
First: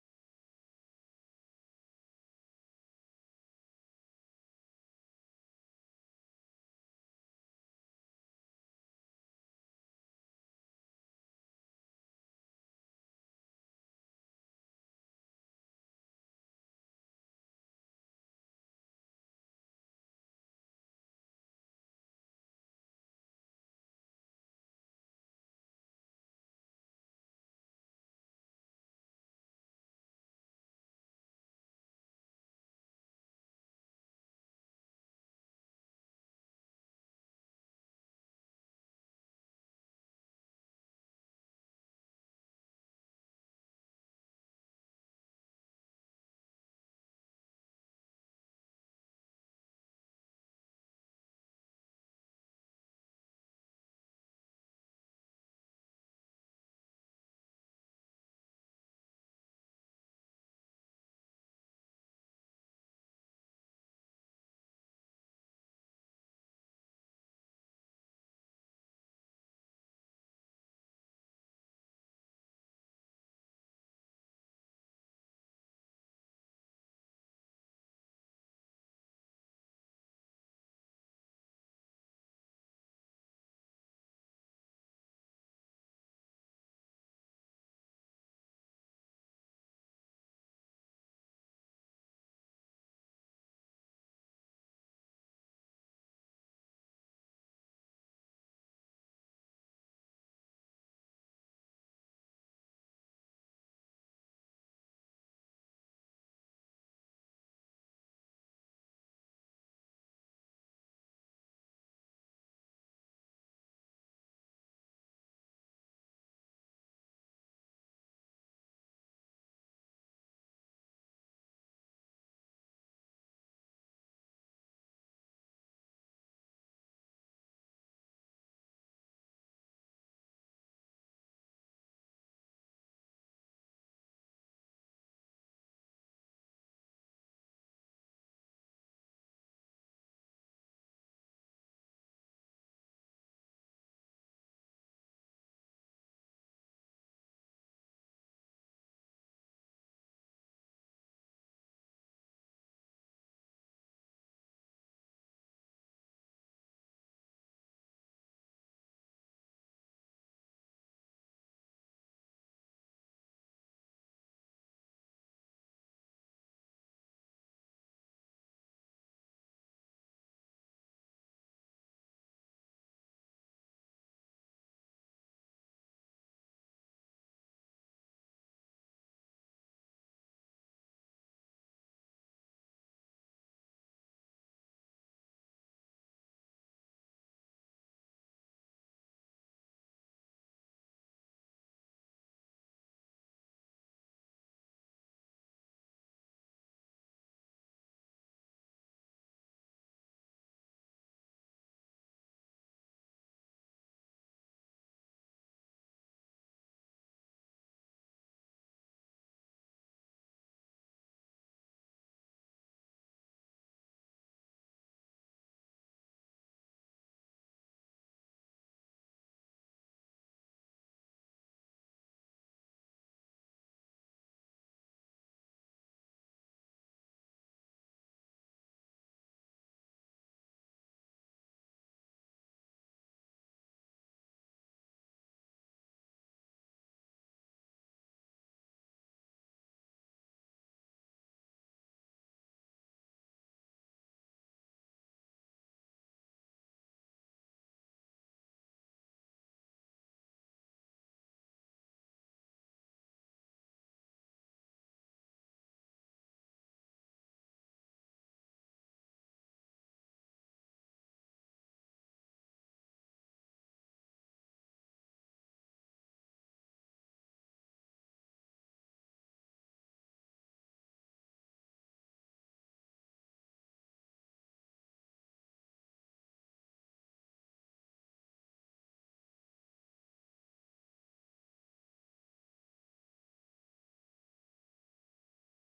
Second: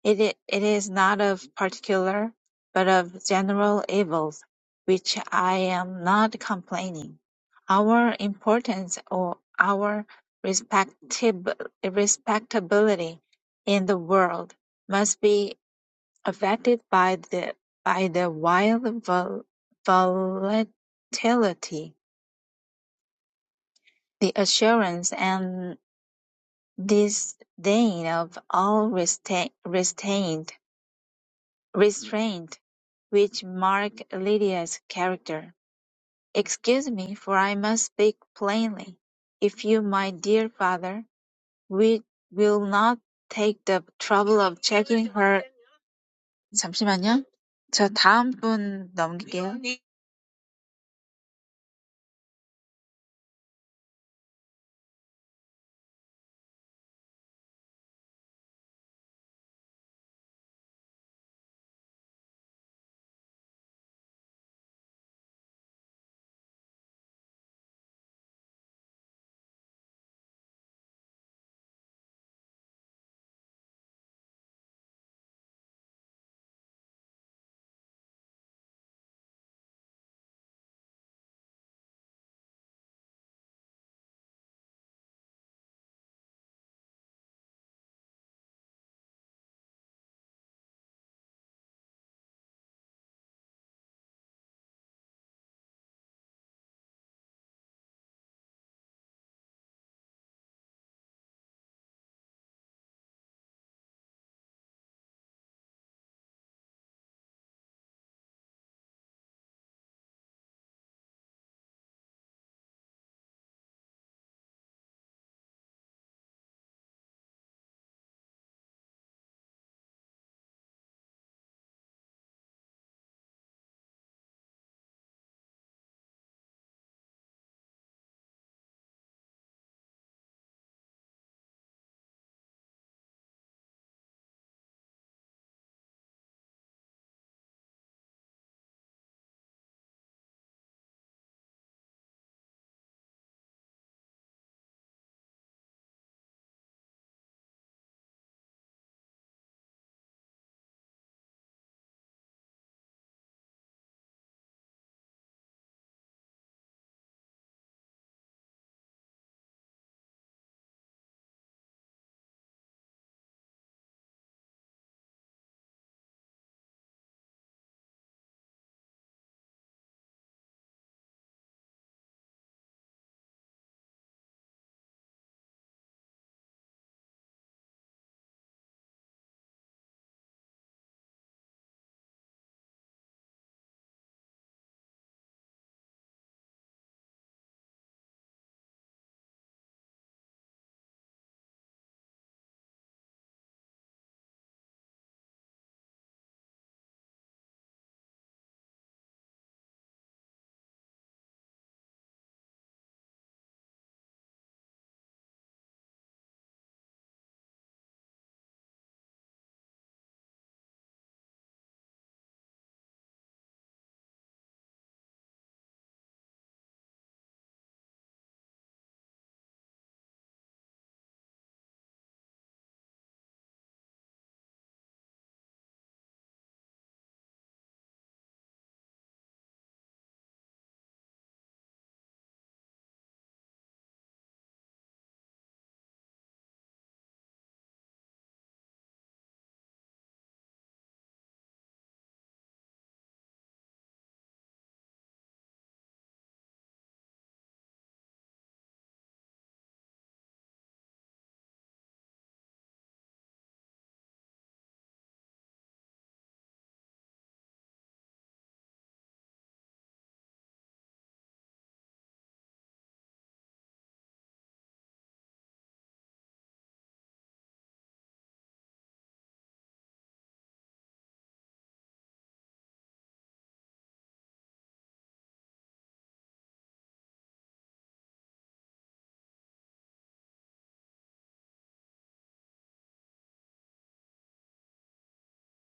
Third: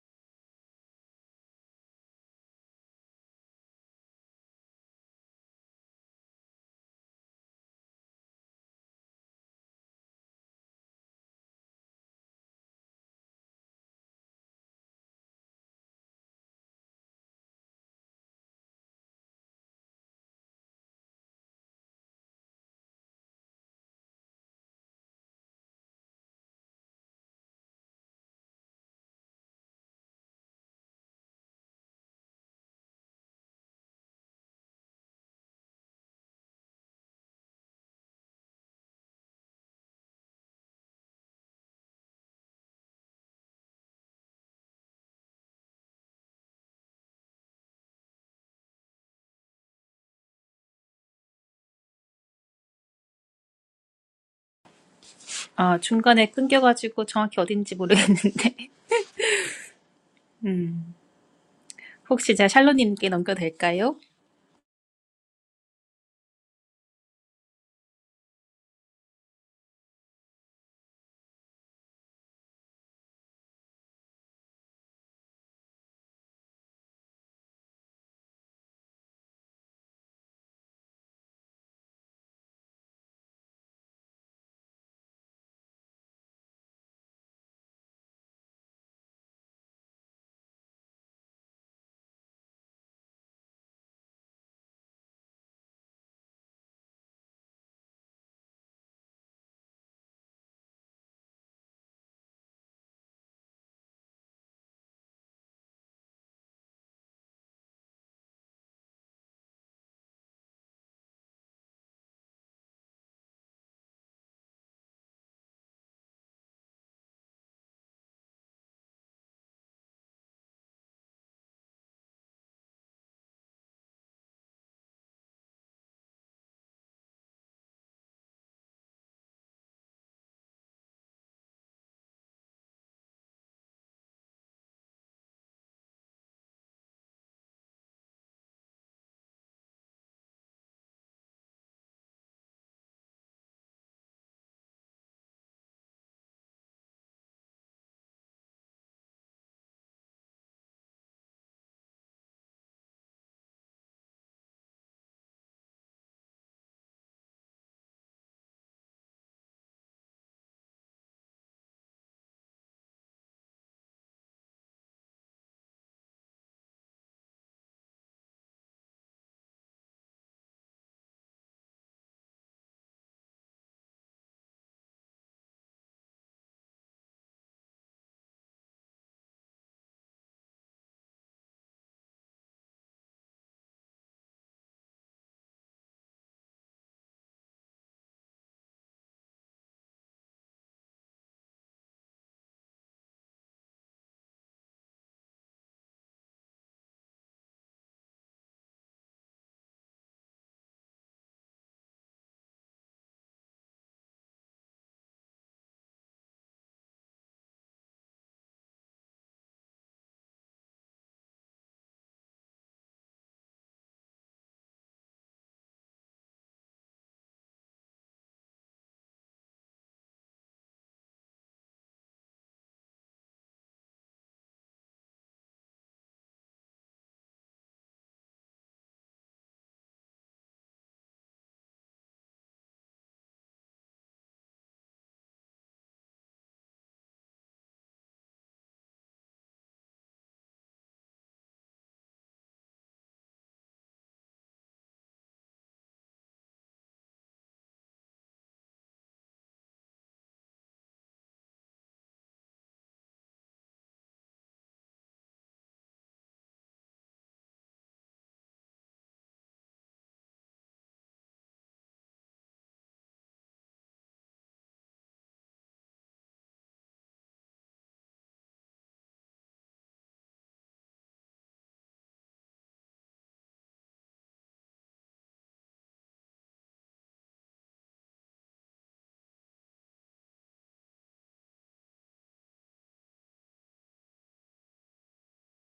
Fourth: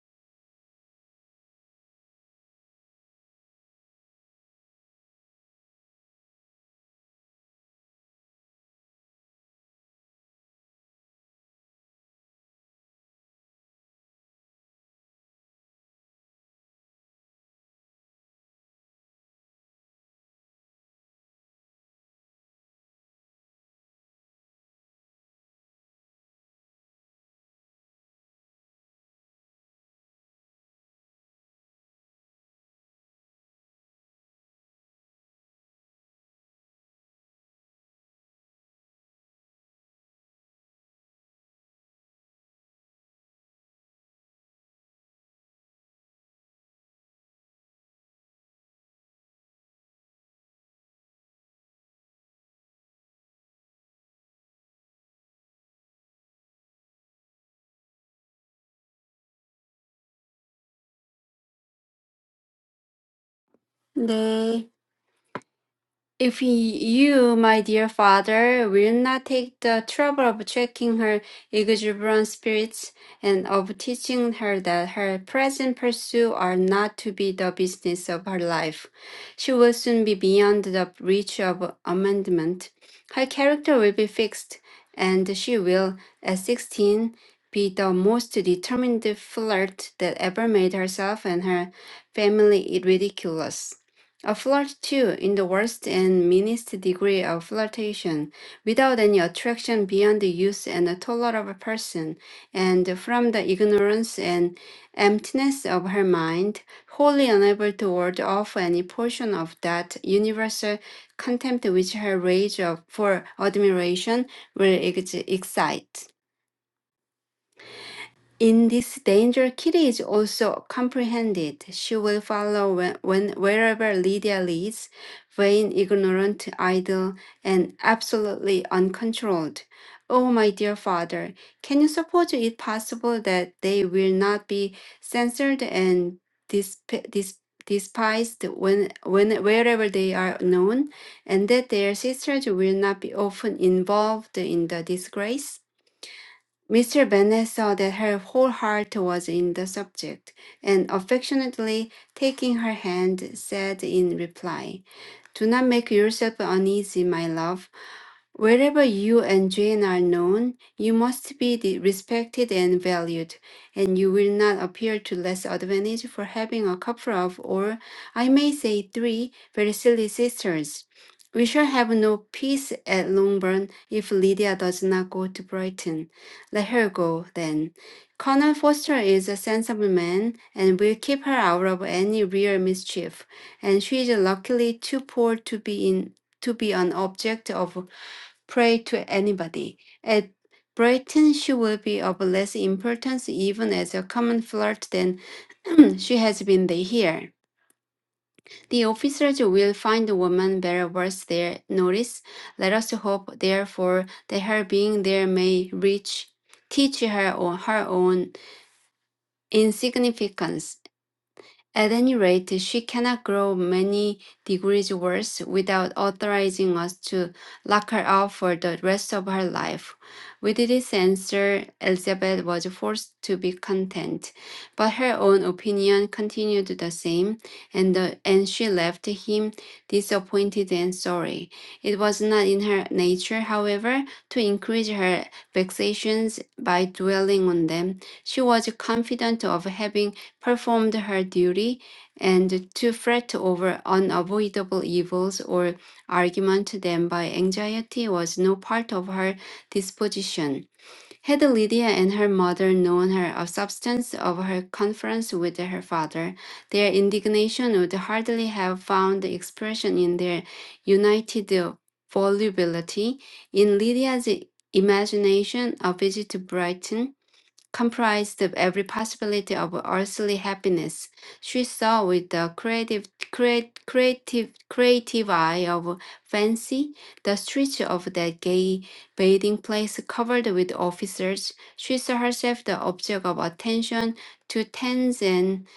D: It, i- it is not of particular, but of general evils, which I am not complaining. Our importance or our respectib- respectability in the world must be affected by the by the wild vol- volatility, the assurance and disdain of all resta- restraint, restraint which mark Lydia's character. Excuse me, for I must speak plainly. If you, my dear father, we will not take the trouble of checking her. 잠시만요. 저 다음 분 넘길게요.
A: 아, 중간에 끊겨가지고 정확히 어딘지 모르겠는데 혹시 제가 샬로님께 넘겨도 될까요?
B: 네. If you, my dear father, will not take the trouble of checking her exuberant spirits and of teaching her that her present pursuits are not to be the business of her life, she will soon be beyond the reach of amendment. Her character will be fixed, and she will, at sixteen, be the most determined flirt that ever made herself and her family ridiculous. A flirt too, in the worst and meanest degree of flirtation, without any attraction beyond the use and the tolerance of a person, and from the ignorance and emptiness of her mind, wholly unable to ward off any portion of that universal contempt which her rage of, for admiration will ex- excite. In this danger, Kitty is also comprehended. She will follow when, when wherever Lydia leads, vain, ignorant, idle, and absolutely uncontrolled. Oh, my dear father, can you suppose it possible that they will not be censored and disp- dis- despised when, when wherever they are known, and that their sisters will not be often involved in the disgrace? Mr. Bennet saw that her whole heart was in the subject, and affectionately taking her hand, said in reply, Do not make yourself uneasy, my love. Wherever you and Jane are known, you must be de- respected and valued, and you will not appear to less advantage for having a couple of, or I may say three, very silly sisters. We shall have no peace at Longbourn if Lydia does not go to Brighton. Let her go, then. Colonel Foster is a sensible man and will keep her out of any real mischief, and she is luckily too poor to be in to be an object of prey to anybody. At Brighton, she will be of less importance even as a common flirt than she has been there here. The officers will find the woman very worth their notice. Let us hope, therefore, that her being there may reach teach her on her own insignificance At any rate, she cannot grow many degrees worse without authorizing us to lock her up for the rest of her life. With this answer, Elizabeth was forced to be content, but her own opinion continued the same, and, the, and she left him disappointed and sorry. It was not in her nature, however, to increase her vexations by dwelling on them. She was confident of having performed her duty, and to fret over unavoidable evils or argument them by anxiety was no part of her disposition. Had Lydia and her mother known her of substance of her conference with her father, their indignation would hardly have found expression in their united volubility. In Lydia's imagination, a visit to Brighton comprised of every possibility of earthly happiness. She saw with the creative, create, creative, creative eye of fancy the streets of that gay bathing place covered with officers. She saw herself the object of attention to tens and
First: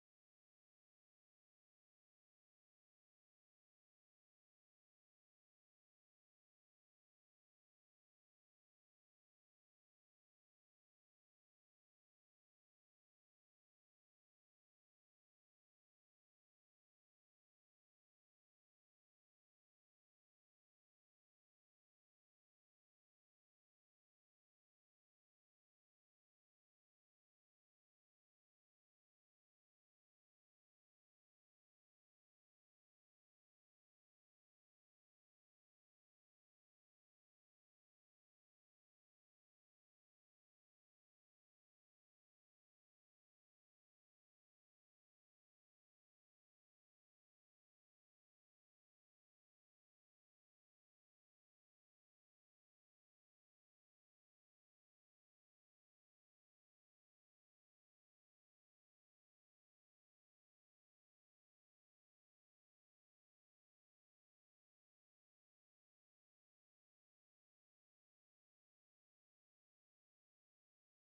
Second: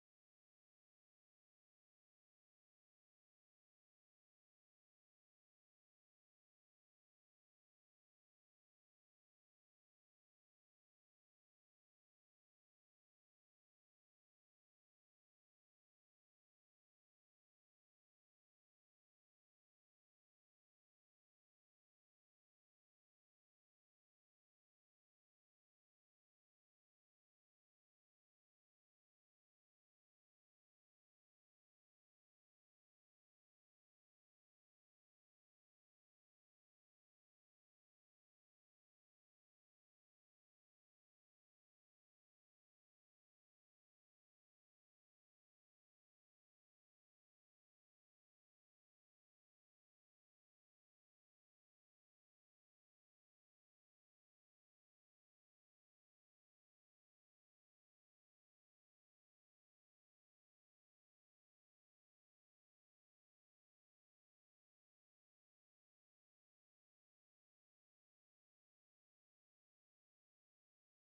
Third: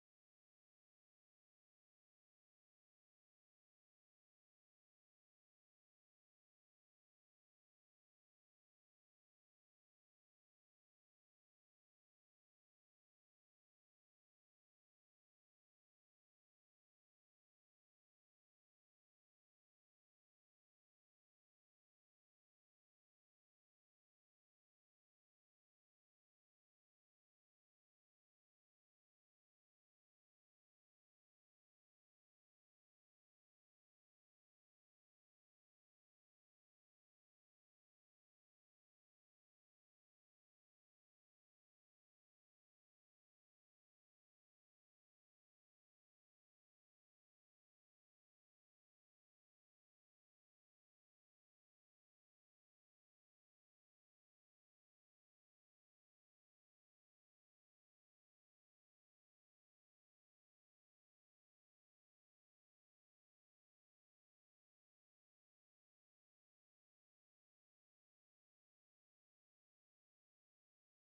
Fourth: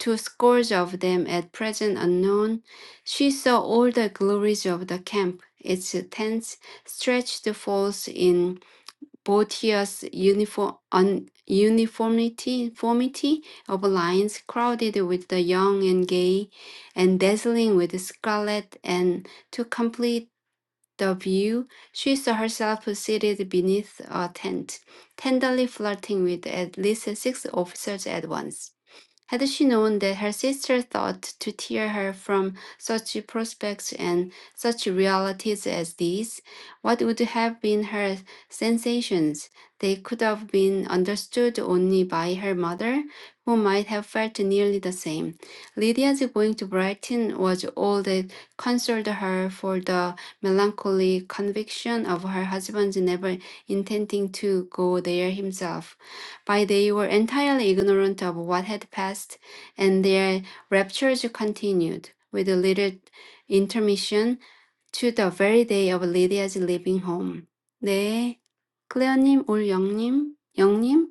B: to scores of them at present unknown. She saw all the glories of the camp. Its tents stretched forth in Boetius' uniform, un, uniformity formity of lines crowded with the young and gay and dazzling with scarlet and to complete the view she saw herself seated beneath a tent tenderly flirting with at least six officers at once had she known that her sister thought to tear her from such prospects and such realities as these, what would have been her sensations? They could have been understood only by her mother, who might have felt nearly the same. Lydia's going to Brighton was all that consoled her for the melancholy conviction of her husband's never intending to go there himself. By they were entirely ignorant of what had passed, and their raptures continued, with little intermission, to the very day of Lydia's leaving home. 네, 클레어님, 올 영님, 영님.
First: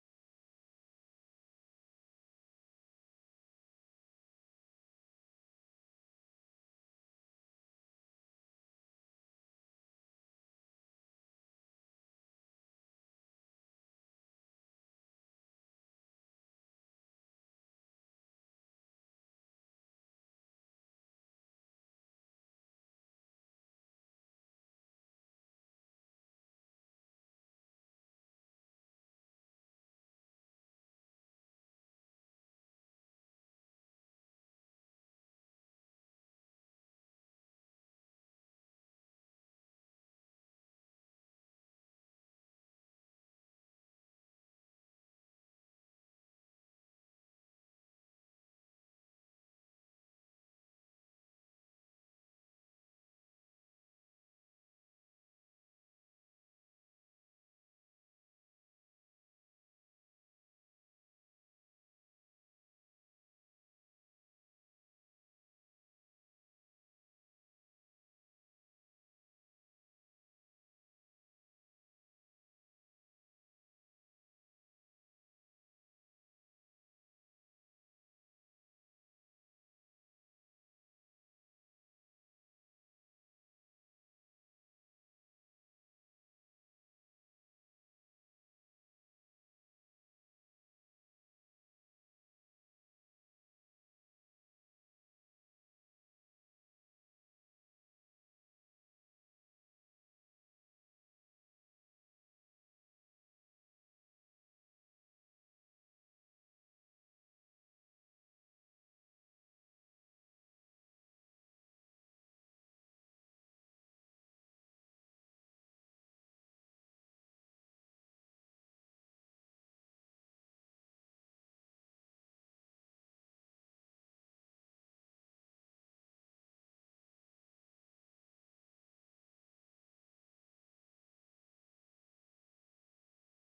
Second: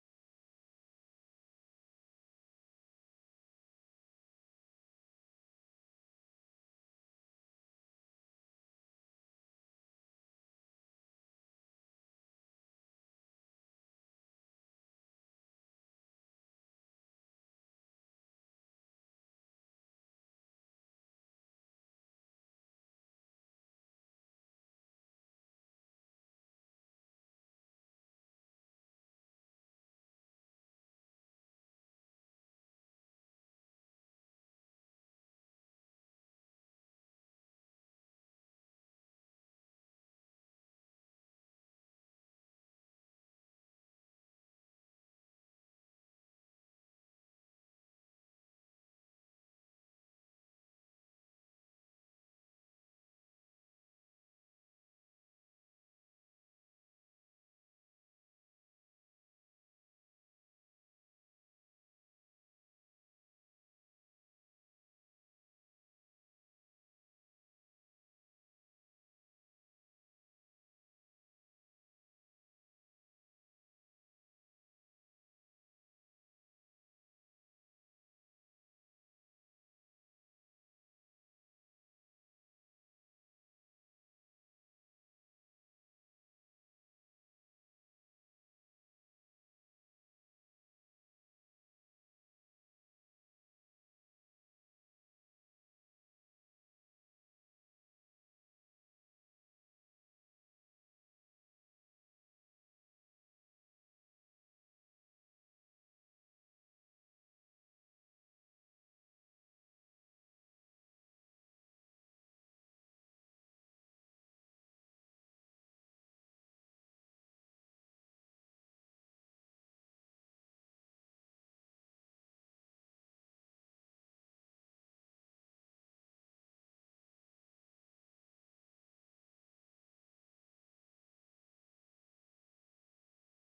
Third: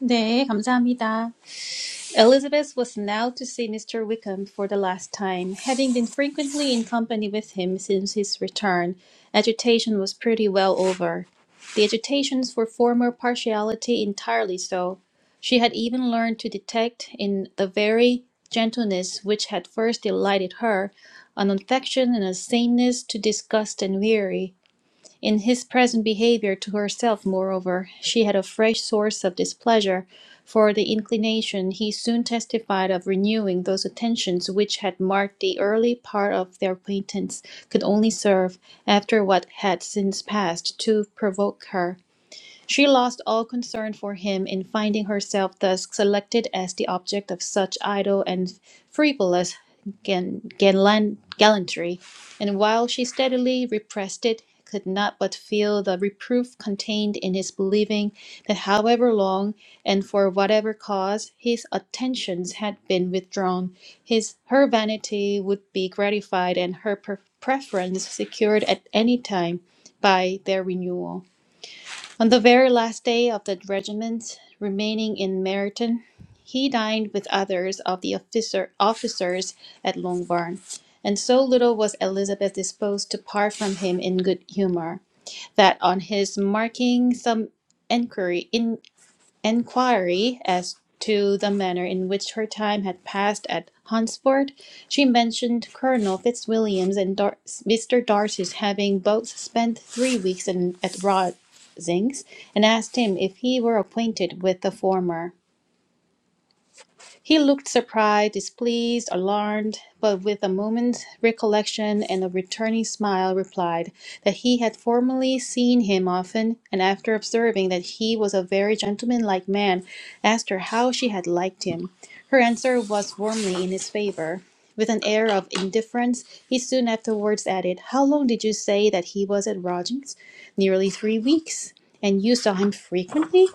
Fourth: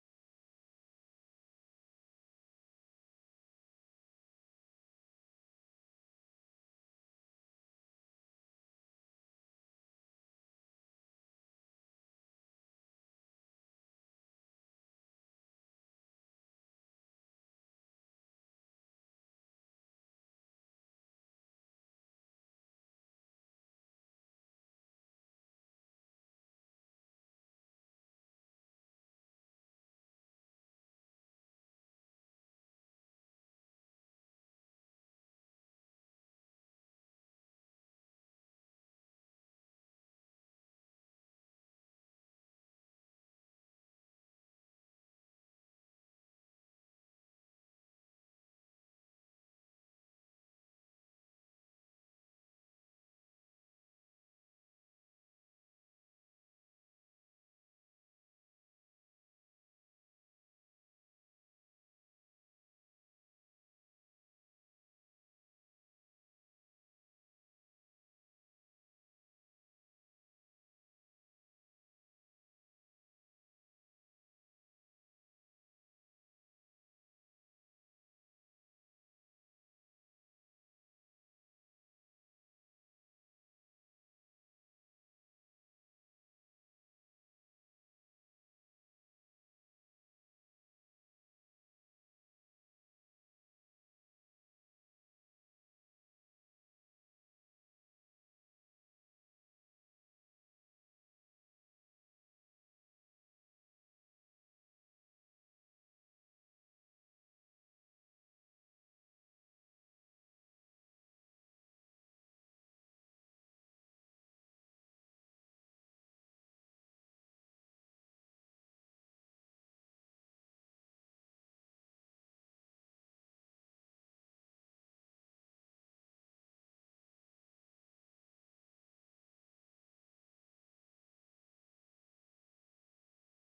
A: 네, 감사합니다. Elizabeth was now to see Mr. Wickham for the last time. Having been frequently in company with him since his return, agitation was pretty well over. The agitations for former partiality entirely so. She had even learned to detect in the very gentleness which had first delighted her, an affection and a sameness to disgust and weary. In his present behaviour to herself, moreover, she had a fresh source of displeasure for the inclination he soon testified of renewing those attentions which had marked the early part of their acquaintance could only serve, after what had since passed, to provoke her. She lost all concern for him in finding herself thus selected as the object of such idle and frivolous gan- gallan- gallantry, and while she steadily repressed it, could not but feel the reproof contained in his believing that however long and for whatever cause his attentions had been withdrawn, his her vanity would be gratified and her pre- preference secured at any time by their renewal. On the very last day of the regiment, remaining in Meryton, he dined with others of the officer, officers at Longbourn, and so little was Elizabeth disposed to part from him in good humour, that on his marking some inquiry, in, inquiry as to the manner in which her time had passed at Hunsford, she mentioned Colonel Fitzwilliams and Dar- Mr. Darcy's having both spent three weeks in, at Rosings, and asked him if he were acquainted with the former. He looked surprised, displeased, alarmed, but with a moment's recollection and a returning smile replied, that he had formerly seen him often, and after observing that he was a very gentlemanlike man, asked her how she had liked him. Her answer was warmly in his favour. With an air of indifference, he soon afterwards added, How long did you say that he was at lodgings? Nearly three weeks. And you saw him frequently?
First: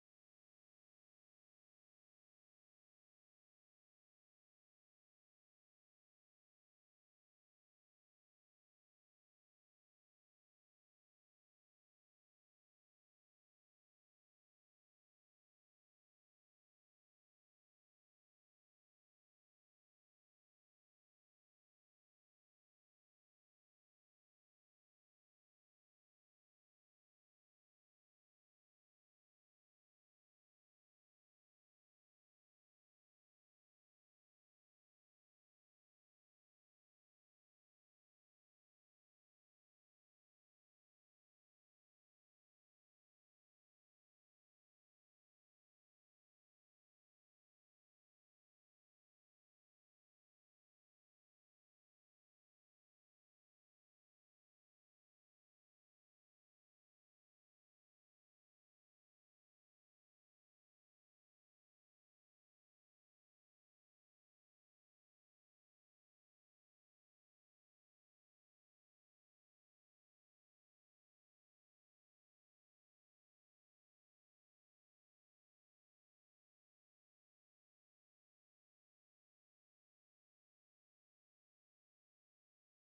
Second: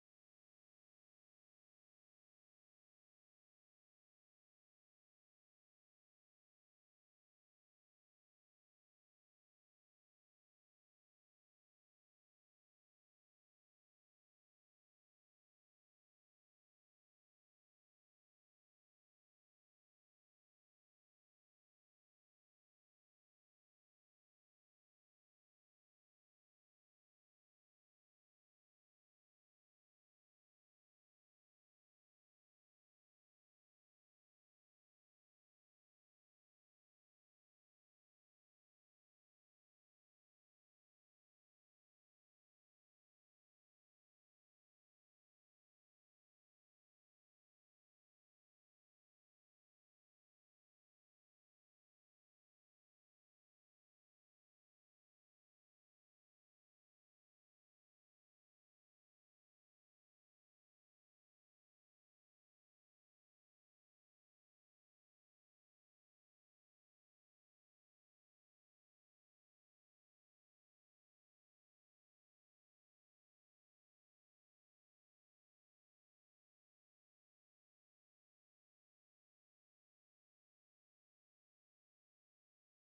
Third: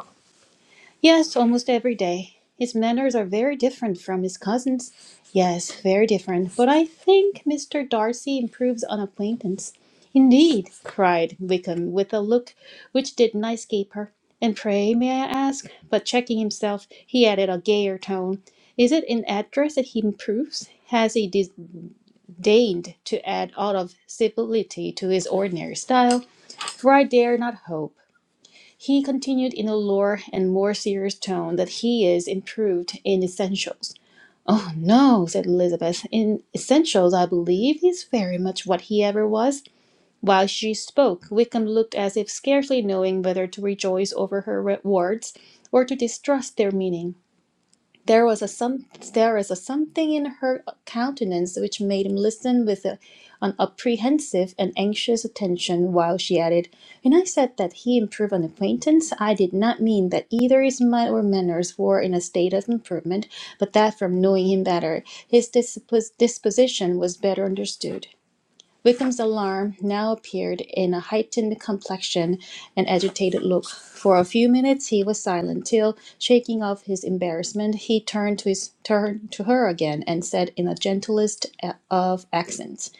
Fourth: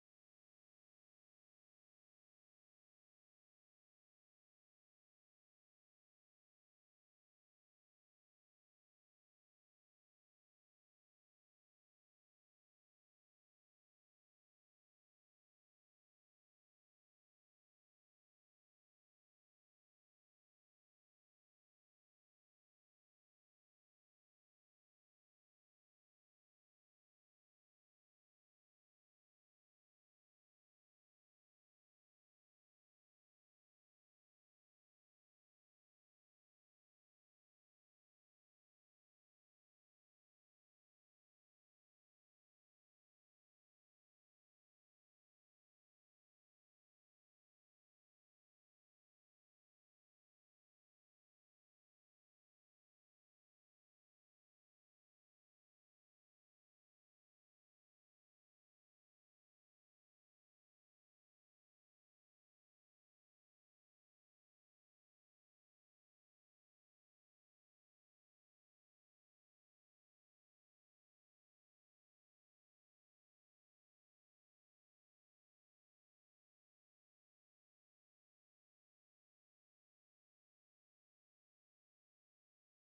A: Yes, almost every day. His manners are very different from his cousin's. Yes, very different. But I think Mr. Darcy improves on acquaintance. Indeed, cried Wickham with a look which did not escape her. And pray, may I ask? But checking himself, he added a gayer tone. Is it in address that he improves? Has he disdained to add aught of civility to his ordinary style? For I dare not hope. He continued in a lower and more serious tone that he is improved in essentials. Oh no, said Elizabeth. In essentials, I believe he's very much what he ever was. While she spoke, Wickham looked as if scarcely knowing whether to rejoice over her words or to distrust their meaning. There was a some there is a something in her countenance which made him listen with a, an apprehensive and anxious attention while she added, When I said that he improved on acquaintance, I did not mean that either his mind or manners were in a state of improvement, but that from knowing him better, his dispos- disposition was better understood. Wickham's alarm now appeared in a heightened complexion and agitated look. For a few minutes he was silent, till, shaking off his embarrassment, he turned to his turn to her again, and said in the gentlest eh, of accents.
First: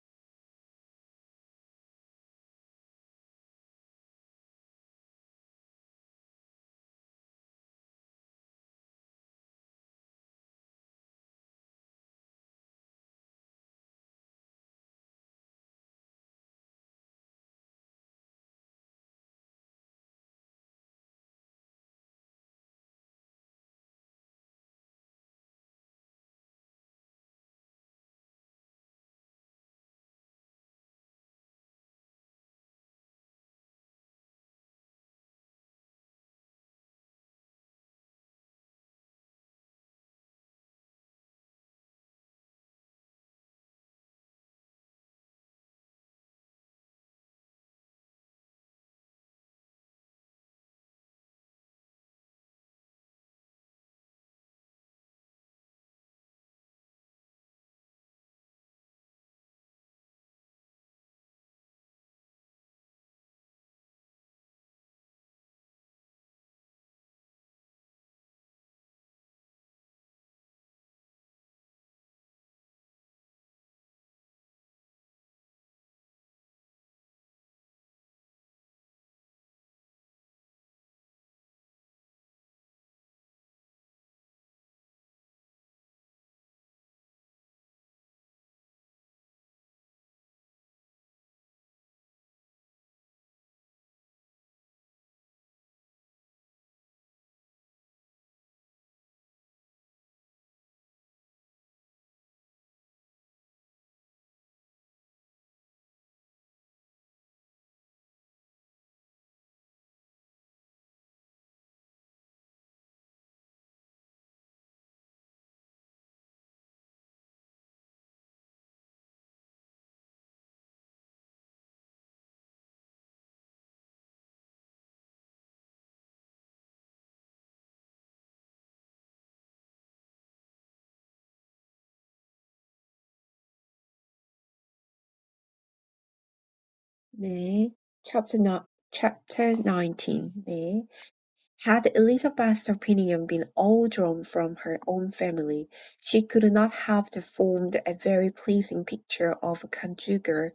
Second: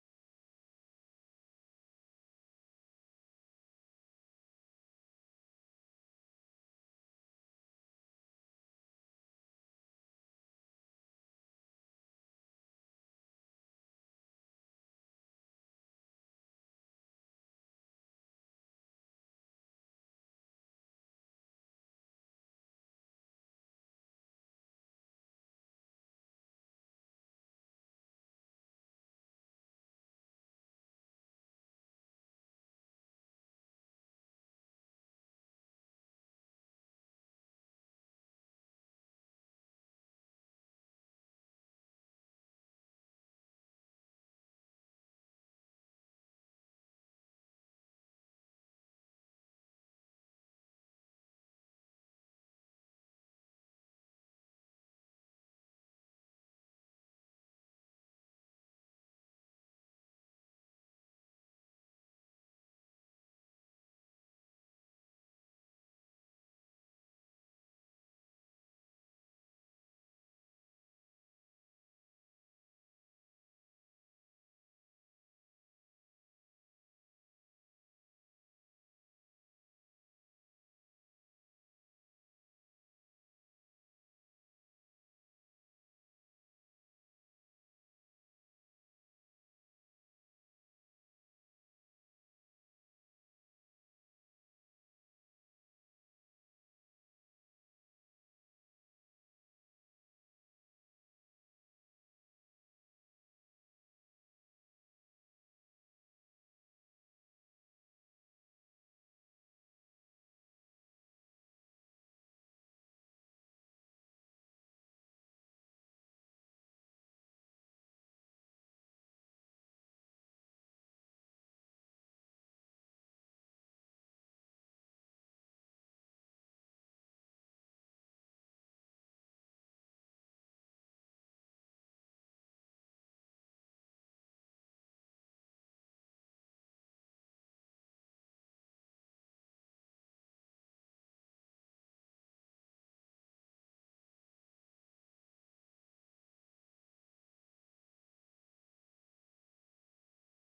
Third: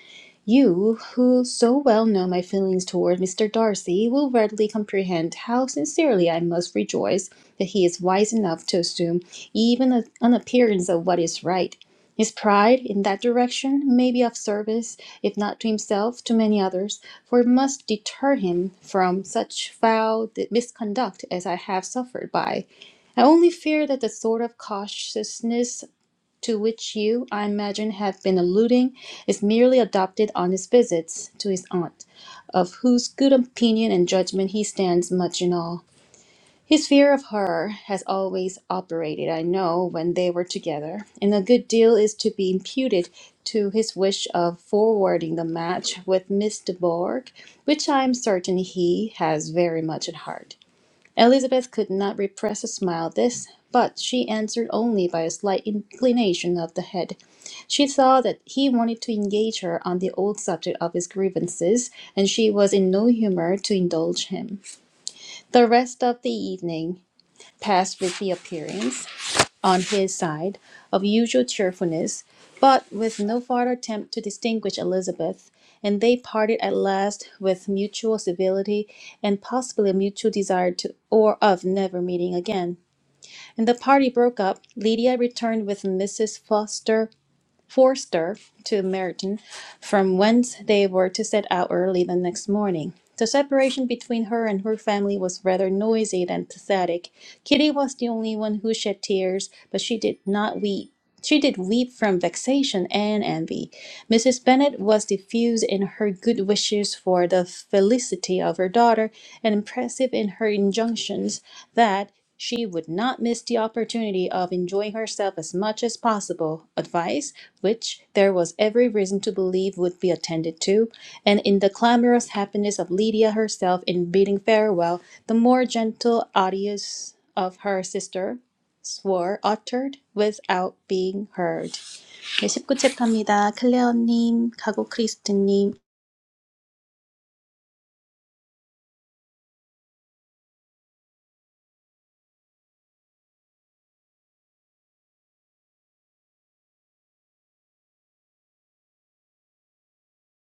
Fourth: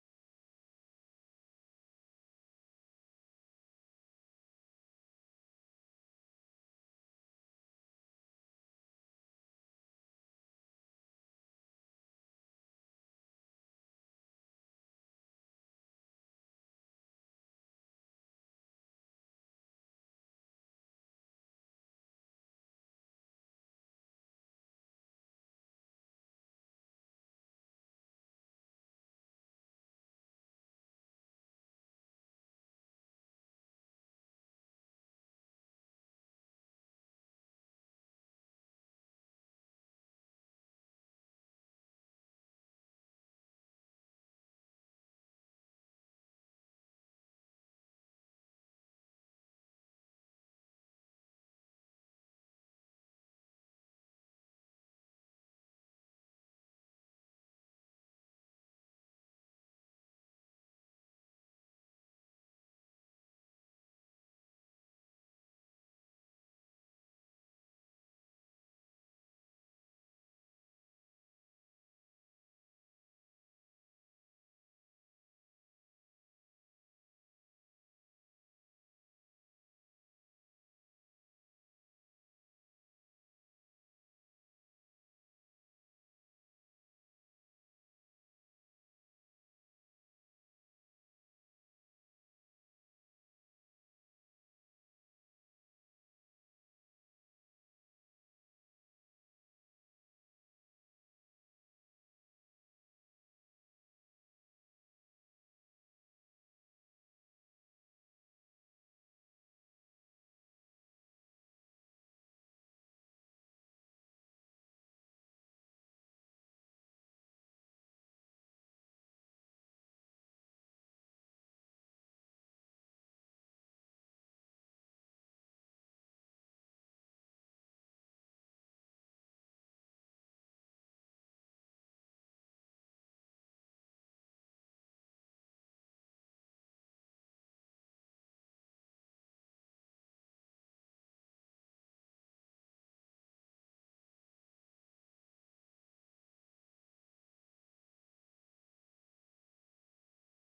A: You, who so well know my feelings toward Mr. Darcy, will readily comprehend how sincerely I must rejoice that he is wise enough to assume even a, an appearance of what is right. His pride in that direction may be of service, if not to himself, to many others, for it must deter him from such foul misconduct as I have suffered by. I only fear that the sort of cautiousness to which you, I imagine, have been alluding, is merely adopted on his visits to his aunt, of whose good opinion and judgment he stands much in awe. His fear of her has always operated, I know, when they were together, and a good deal is to be imputed to his wish of forwarding the match with Miss de Bourgh, which I am certain he has very much at heart. Elizabeth could not repress a smile at this, but she answered only by a slight inclination of the head. She saw that he wanted to engage her on the old subject of his grievances, and she was in no humour to indulge him. The rest of the evening passed with the appearance on his side of usual cheerfulness, but with no farther attempt to distinguish Elizabeth, and they parted at last with mutual civility and possibly a mutual desire to or of never meeting again. And the party broke up. Lydia returned with Mrs. Foster Forster to Meryton, from whence they were to set out early the next morning. The separation between her and her family was rather noisy than pathetic. Kitty was the only one who shed tears, but she did not weep. She did weep from vexation and envy. Mrs. Bennet was diffuse in her good wishes for the felicity of her daughter, and impressive in her injunctions that she would not miss the opportunity of enjoying herself as much as possible, advice which there was every reason to believe would be attended to, and in the clamorous happiness of Lydia herself in bidding farewell, the more gentle adieux of her sister swore uttered without being heard. 네, 19챕터입니다. 클레어님, 가고 크리스트님,
C: 네. Chapter, no, chapter 19. 네. Had Elizabeth's opinion been all drawn from her own family, she could not have formed a very pleasing picture of a conjugal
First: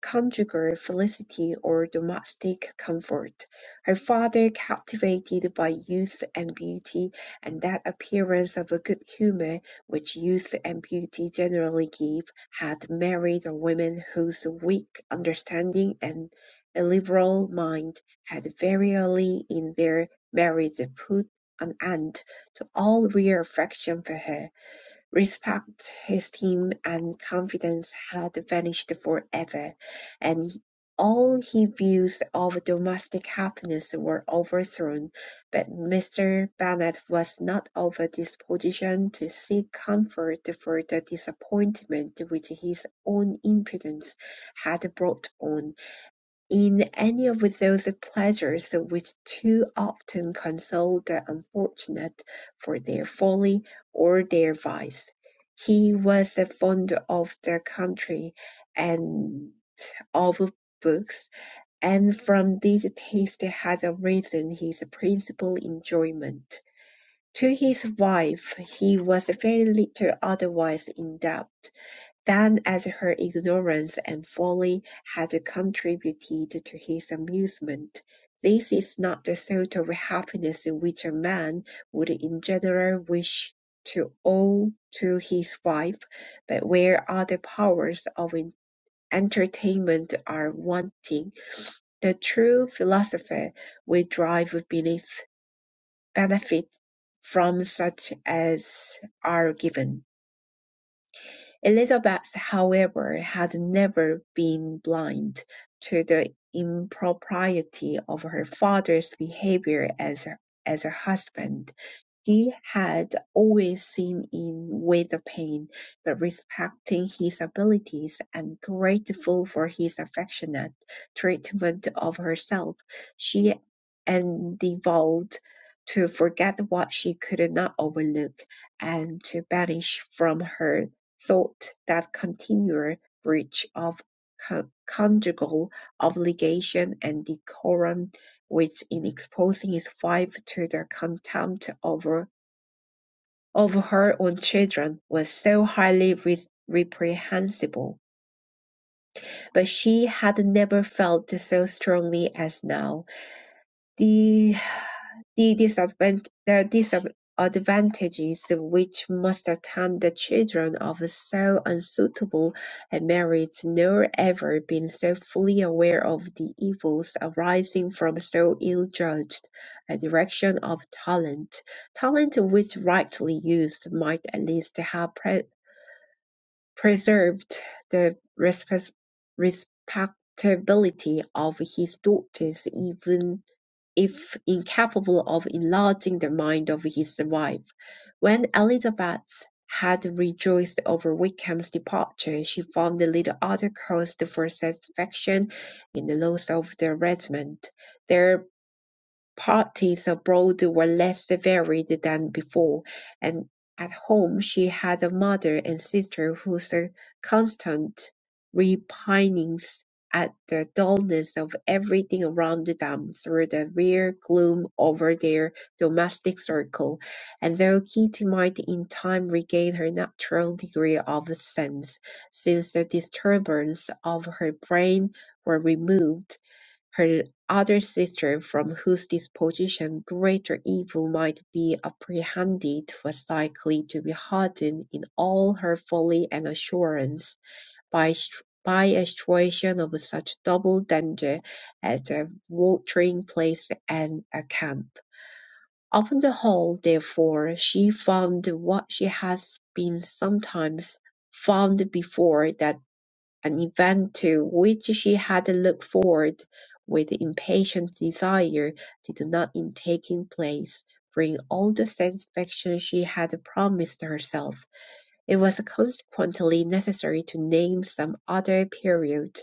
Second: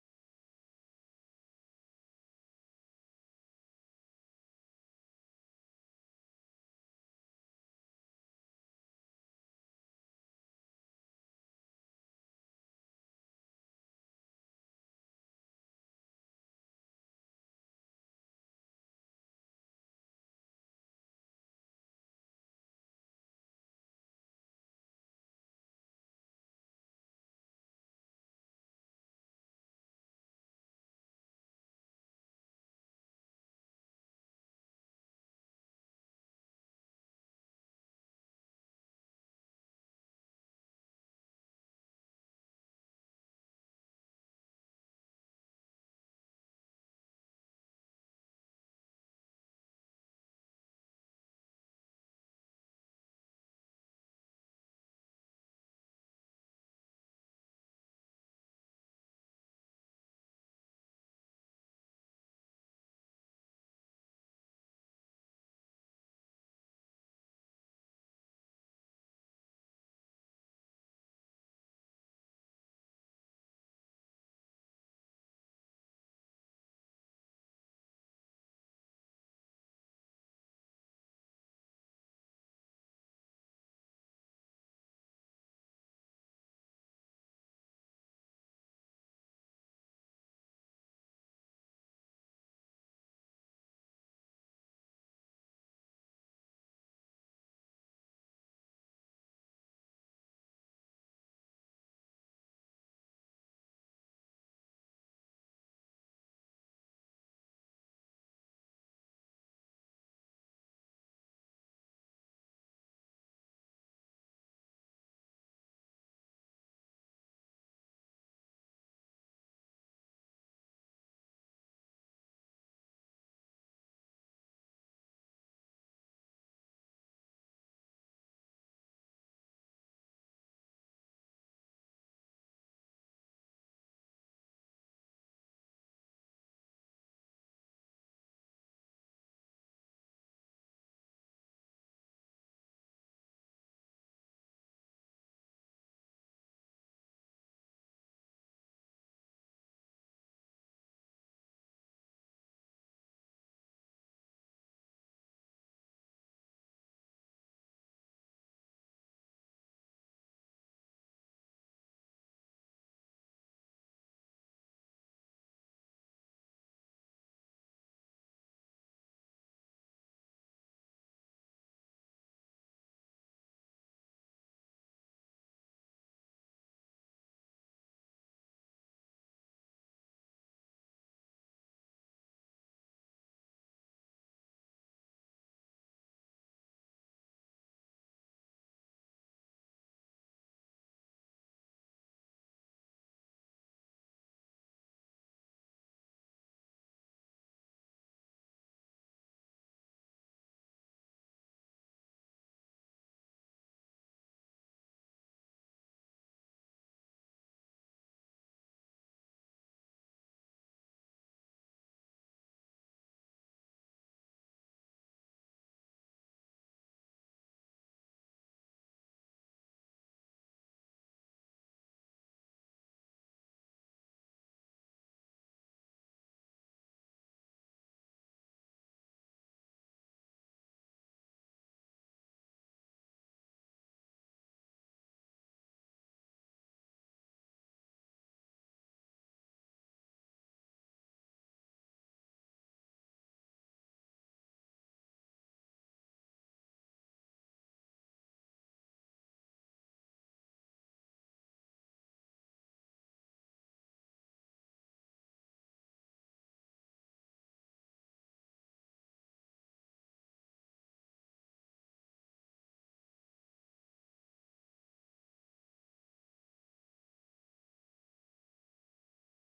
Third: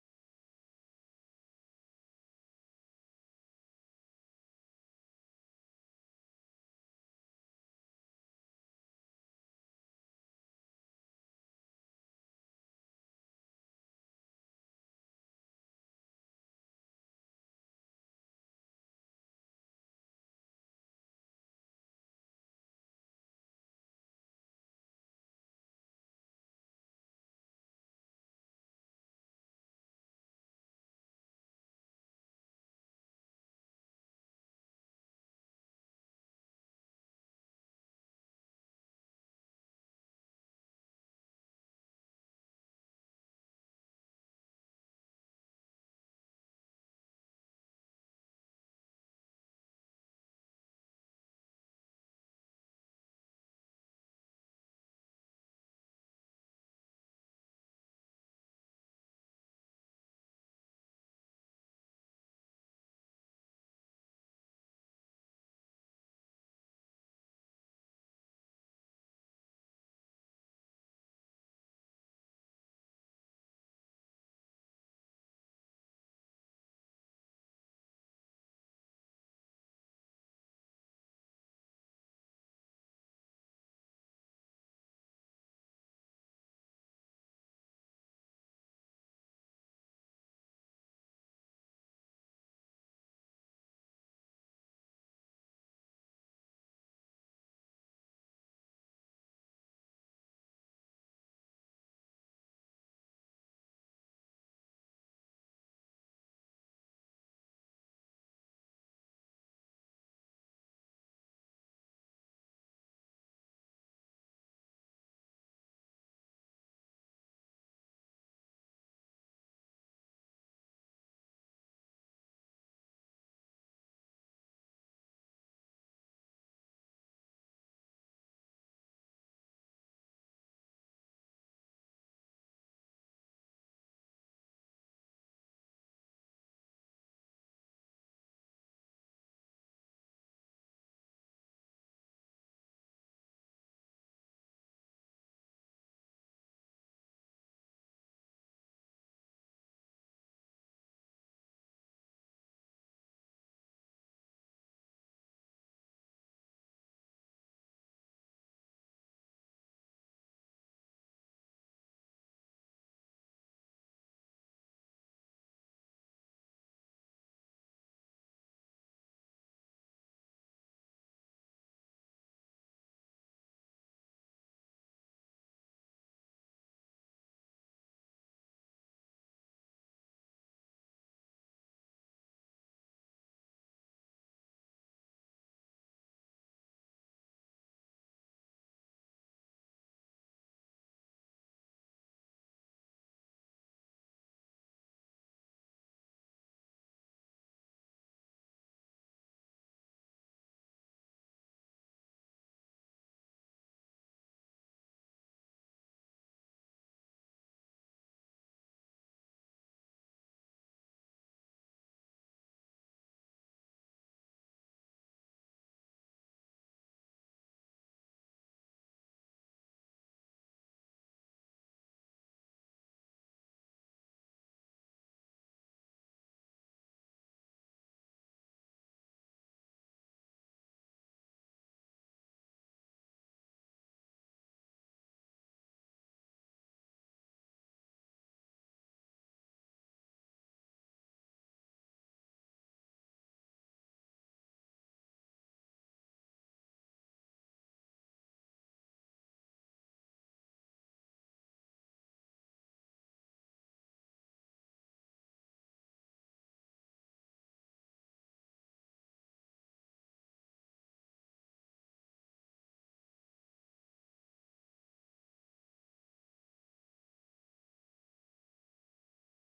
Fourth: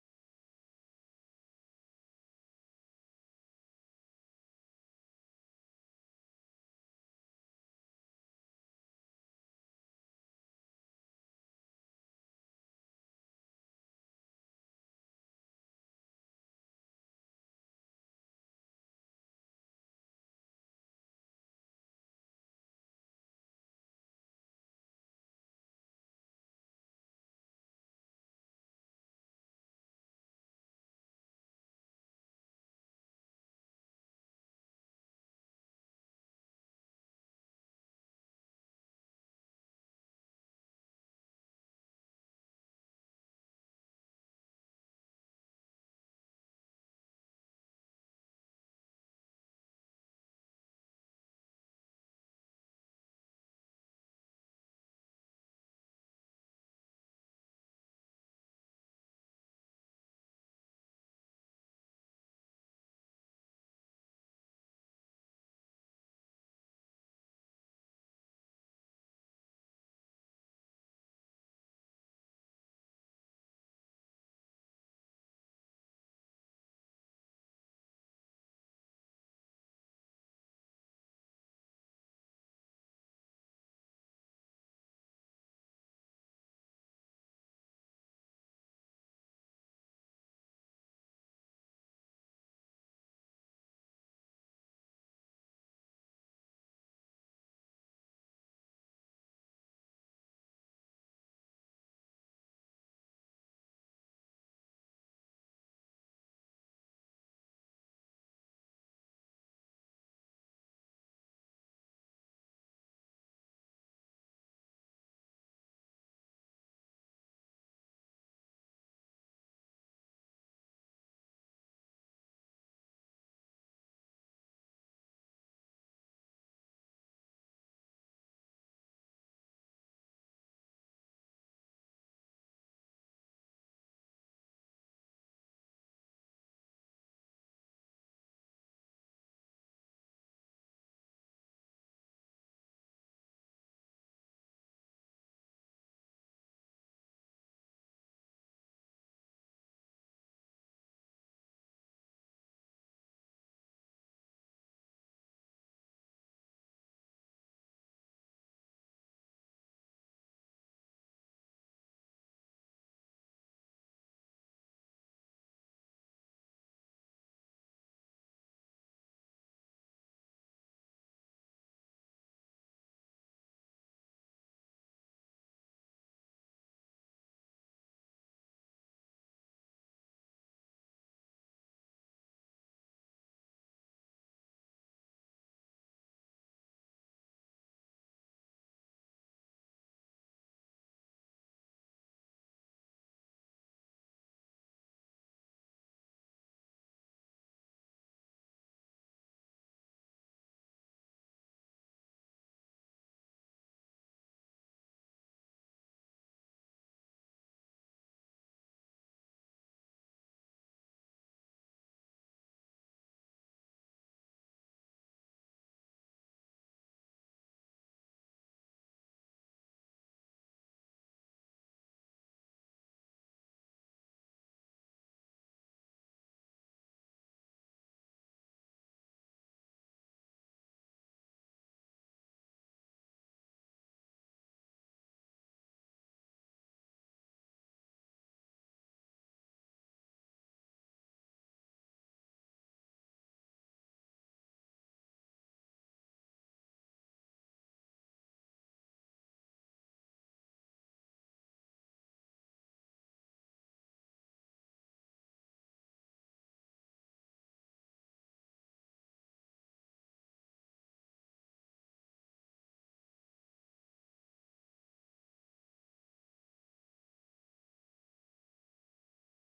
C: Conjugal felicity or domestic comfort, her father captivated by youth and beauty, and that appearance of a good humour which youth and beauty generally give, had married a woman whose weak understanding and illiberal mind had very early in their marriage put an end to all real affection for her. Respect, esteem, and confidence had vanished forever, and all his views of domestic happiness were overthrown. But Mr. Bennet was not of a disposition to seek comfort for the disappointment which his own imprudence had brought on in any of those pleasures which too often console the unfortunate for their folly or their vice. He was fond of the country and of books, and from these tastes had arisen his principal enjoyment. To his wife he was very little otherwise endowed. Than as her ignorance and folly had contributed to his amusement, this is not the sort of happiness which a man would in general wish to owe to his wife, but where other powers of entertainment are wanting, the true philosopher will drive beneath benefit from such as are given. Elizabeth, however, had never been blind to the impropriety of her father's behaviour as as a husband. He had always seen in with the pain, but respecting his abilities and grateful for his affectionate treatment of herself, she endeavoured to forget what she could not overlook, and to banish from her thought that continual breach of co- conjugal obligation and decorum which in exposing his wife to the contempt of of her own children was so highly re- reprehensible, but she had never felt so strongly as now the the disadvant- the disadvantages which must attend the children of so unsuitable a marriage nor ever been so fully aware of the evils arising from so ill-judged a direction of talent talent which rightly used might at least have pre- preserved the respectability of his daughters even if incapable of enlarging the mind of his wife. When Elizabeth had rejoiced over Wickham's departure, she found little other cause for satisfaction in the loss of the regiment. Their Parties abroad were less varied than before, and at home she had a mother and sister whose constant repinings at the dullness of everything around them threw a rare gloom over their domestic circle, and though Kitty might in time regain her natural degree of sense, since the disturbance of her brain were removed, her other sister, from whose disposition greater evil might be apprehended, was likely to be hardened in all her folly and assurance by by a situation of such double danger as a watering place and a camp. Upon the whole, therefore, she found what she has been sometimes found before, that an event to which she had looked forward with impatient desire did not in taking place bring all the satisfaction she had promised herself. It was consequently necessary to name some other period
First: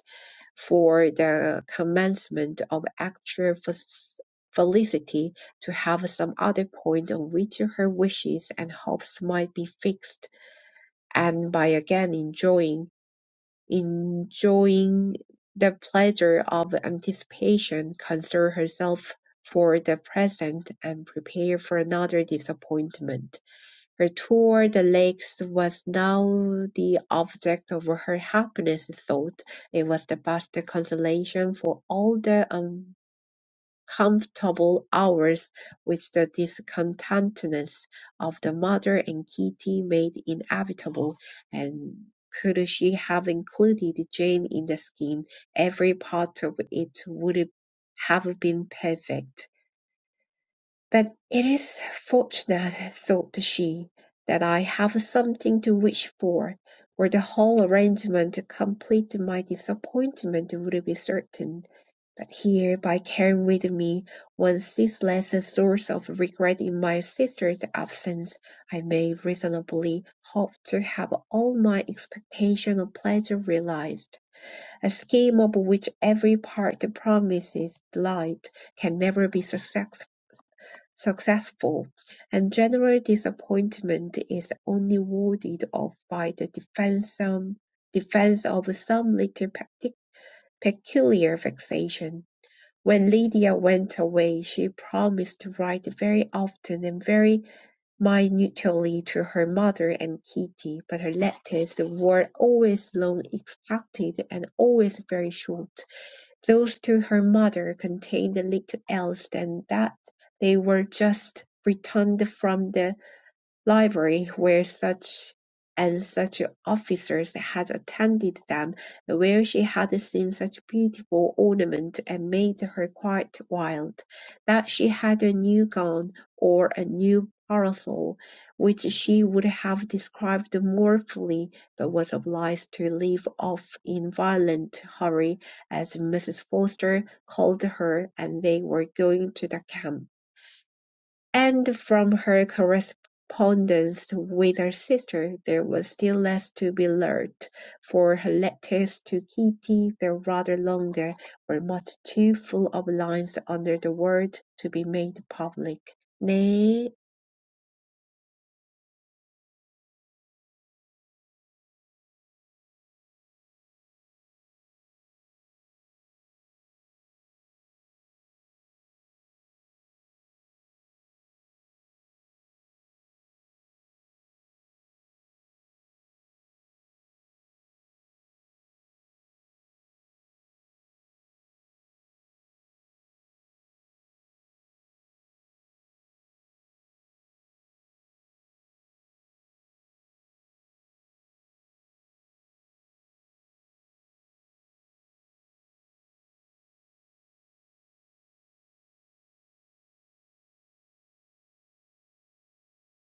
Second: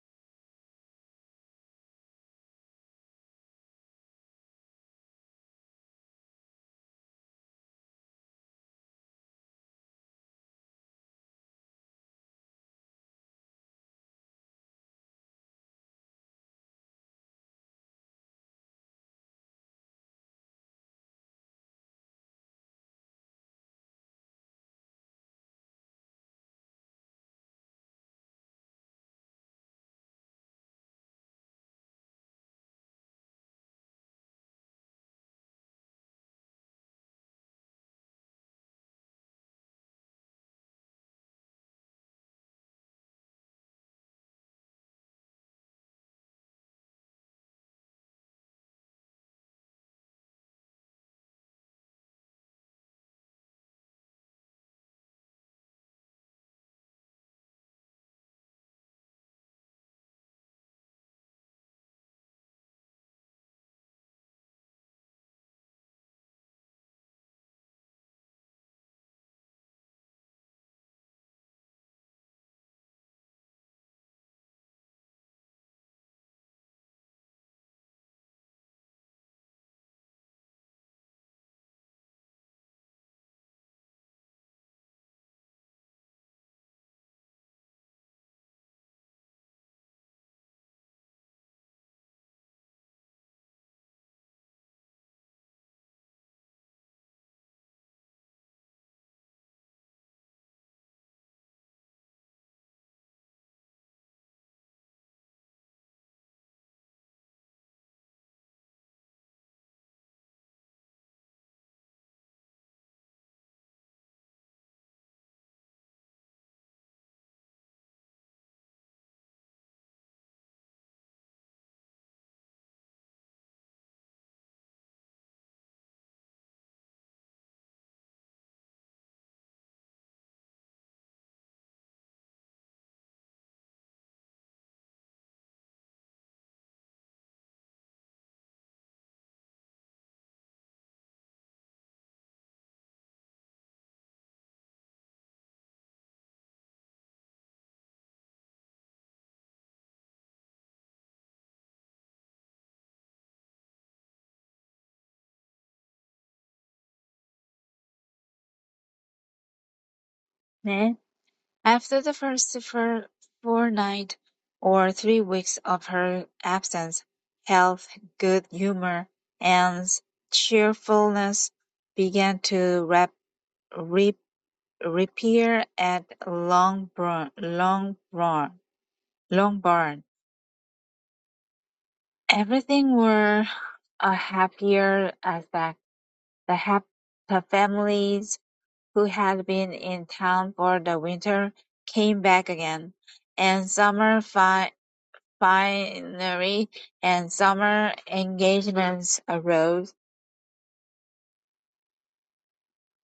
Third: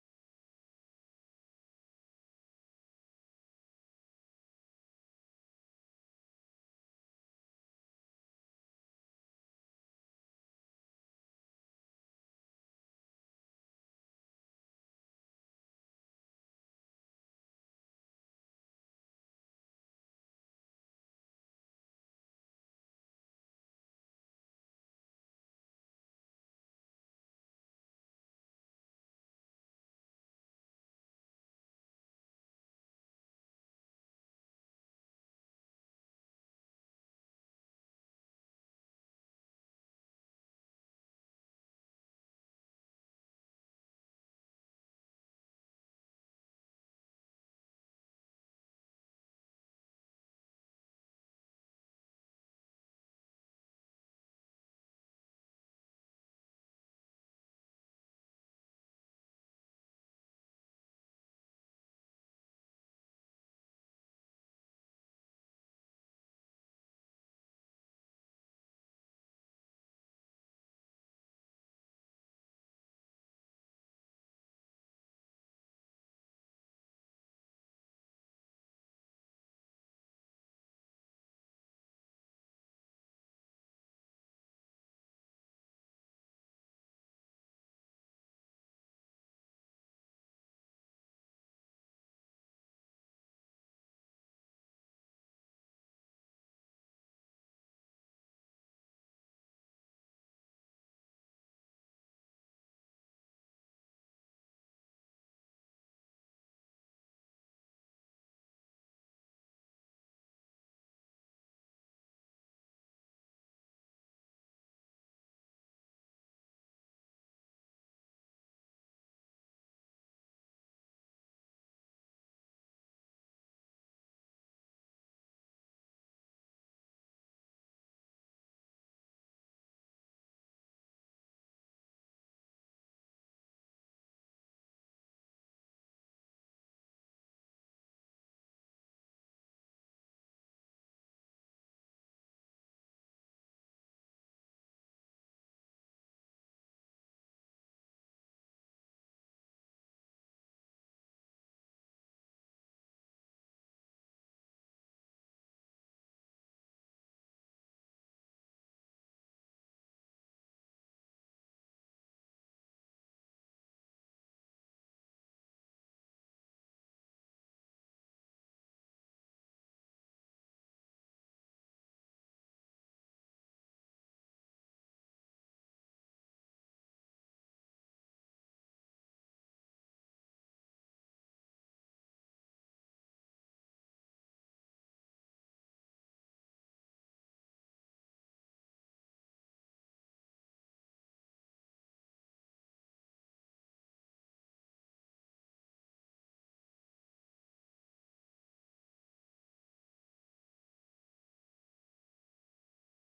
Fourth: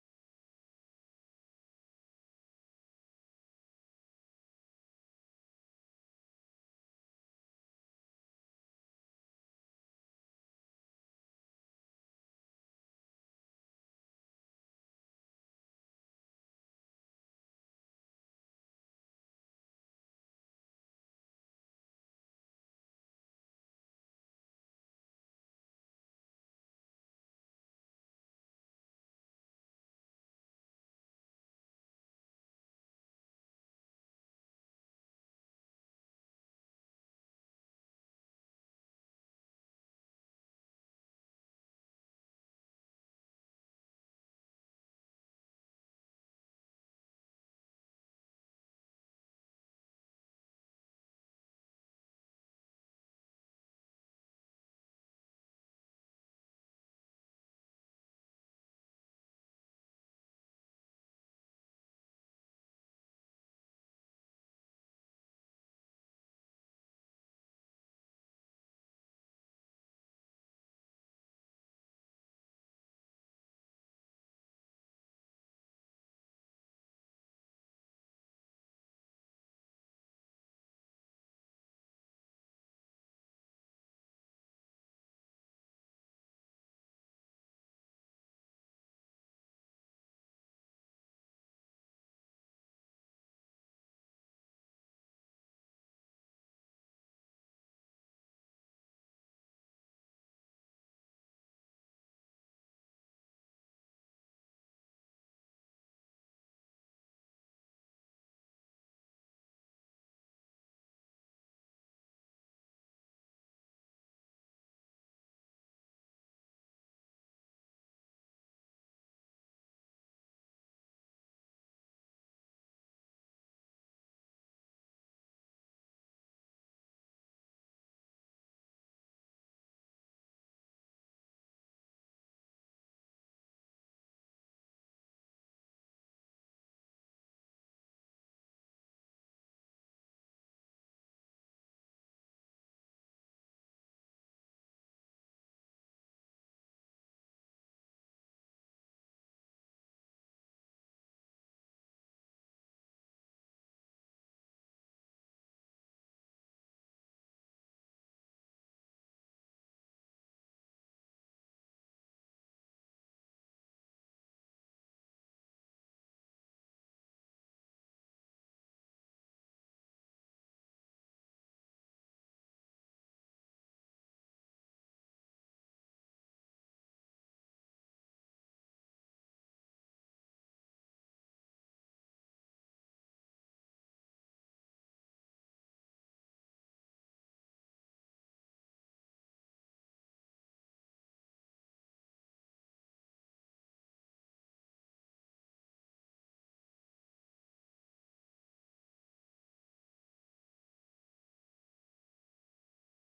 C: for the commencement of actual felicity, to have some other point on which her wishes and hopes might be fixed, and by again enjoying enjoying the pleasure of anticipation, console herself for the present, and prepare for another disappointment. Her tour the lakes was now the object of her happiness thought. It was the best consolation for all the um comfortable hours which the discontentness of the mother and Kitty made inevitable, and could she have included Jane in the scheme, every part of it would have been perfect. But it is fortunate, thought she, that I have something to wish for, or the whole arrangement, complete my disappointment, would be certain. But here, by carrying with me one ceaseless source of regret in my sister's absence, I may reasonably hope to have all my expectation of pleasure realized. A scheme of which every part promises delight can never be success- successful, and general disappointment is only warded off by the defense, um, defense of some little peculiar vexation. When Lydia went away, she promised to write very often and very minutely to her mother and Kitty, but her letters were always long expected and always very short. Those to her mother contained little else than that they were just returned from the Library where such and such officers had attended them, where she had seen such beautiful ornament and made her quite wild, that she had a new gown or a new parasol, which she would have described more fully, but was obliged to leave off in violent hurry, as Mrs. Forster called her, and they were going to the camp. And from her correspondence with her sister there was still less to be learnt, for her letters to Kitty, though rather longer, were much too full of lines under the word to be made public. 네,
D: 네. After the first four four nights or three weeks of her absence, health, good humour, and cheerfulness began to rap, rip, reappear at Longbourn. Longbourn. Longbourn. Everything wore a happier aspect. The hap- the families who had been in town for the winter came back again, and summer fi- Finery and summer engagements arose.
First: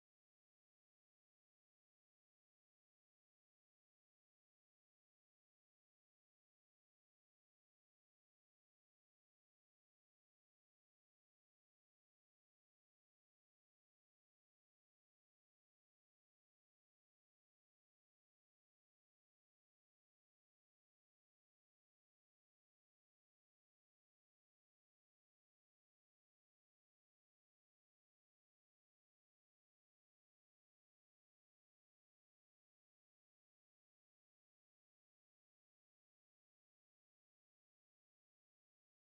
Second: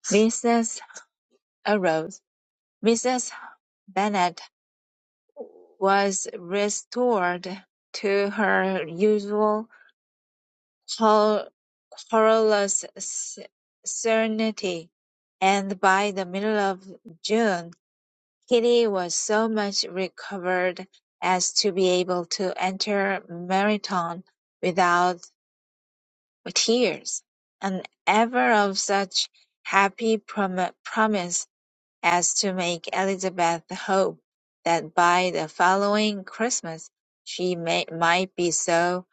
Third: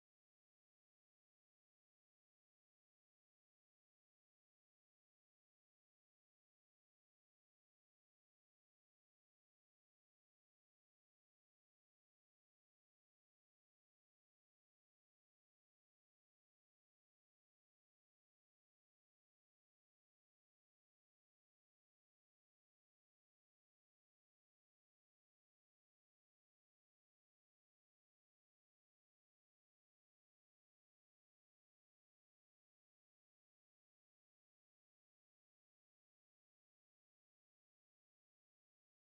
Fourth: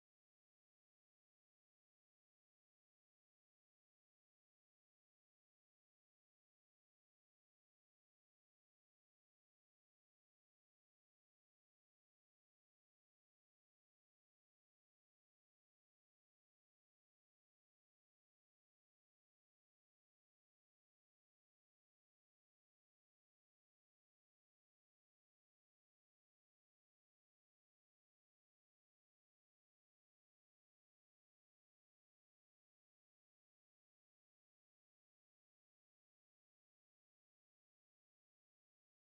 D: Mrs. arose. Mrs. Bennet was restored to her usual quer- querulous serenity, and by the middle of June, Kitty was so much recovered as to be able to enter Meryton without With tears, and ever of such happy prom- promise as to make Elizabeth hope that by the following Christmas she may, might be so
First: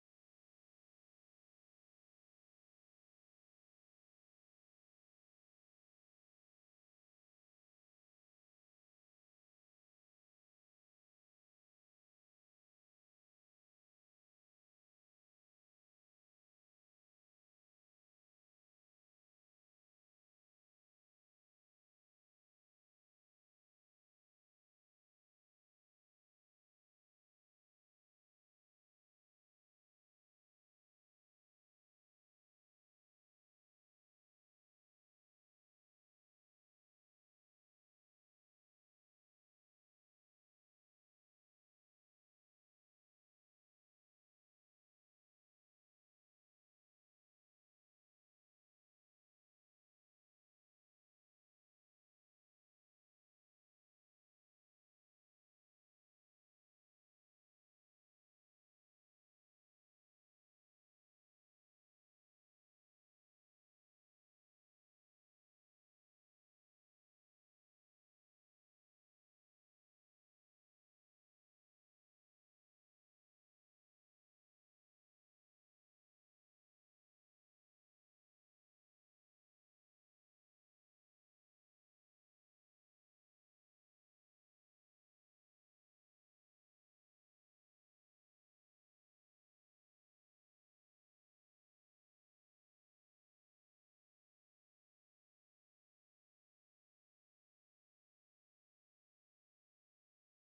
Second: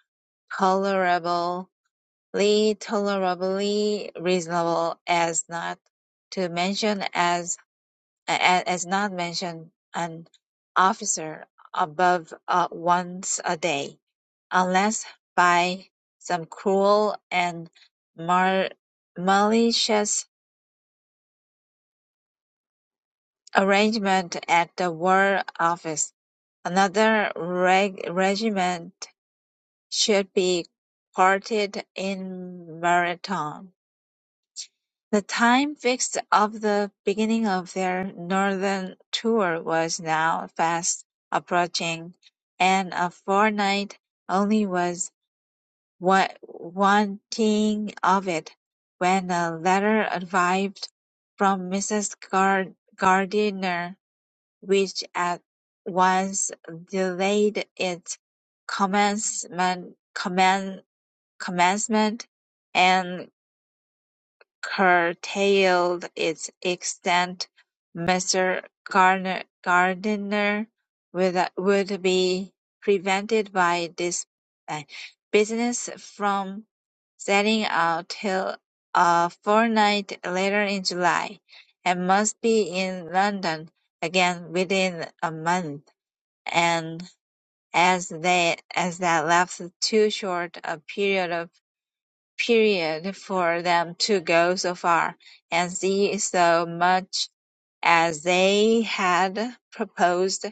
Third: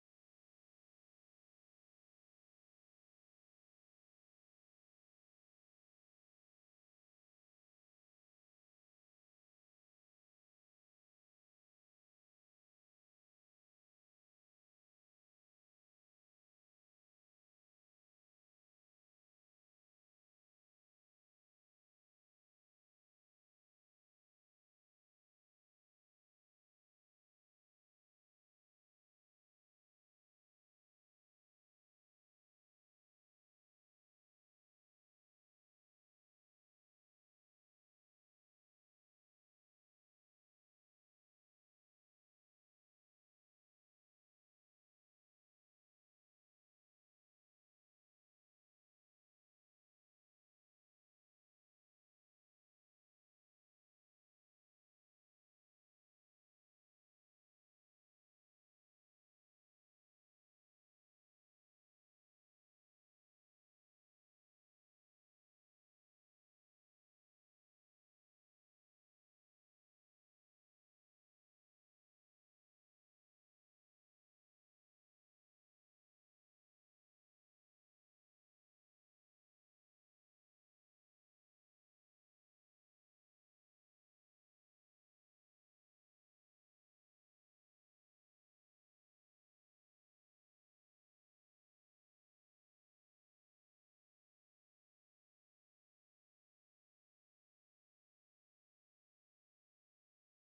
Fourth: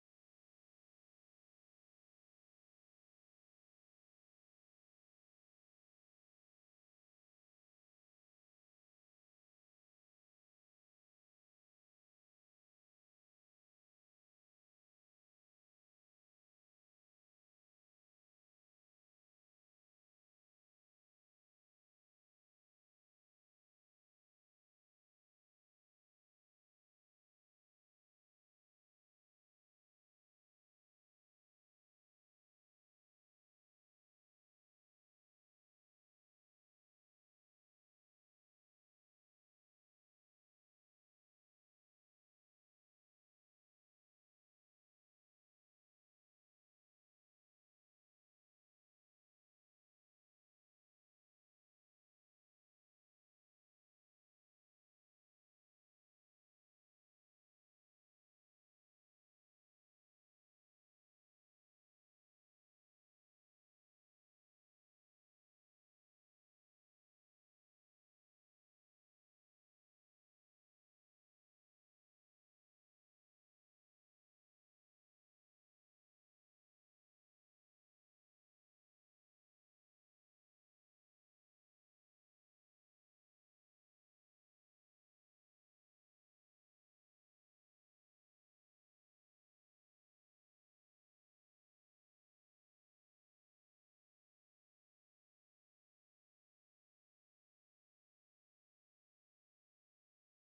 D: tolerably, tolerably reasonable as not to mention as a- as not mention an officer above uh, once a day unless by some cruel and mal- malicious arrangement at the War Office, another reg- regiment should be quartered in Marathon. The time fixed of the beginning of their northern tour was now fast approaching, and a fortnight only was wa- wanting of it, when a letter arrived from Mrs. Gar- Gardiner, which at once delayed its commencement, commen- commencement, and curtailed its extent, Mr. Gardiner would would be prevented by this uh, business from setting out till a fortnight later in July, and must be in London again within a month, and as they as that left too short a period period for them to go so far and see so much as they had proposed,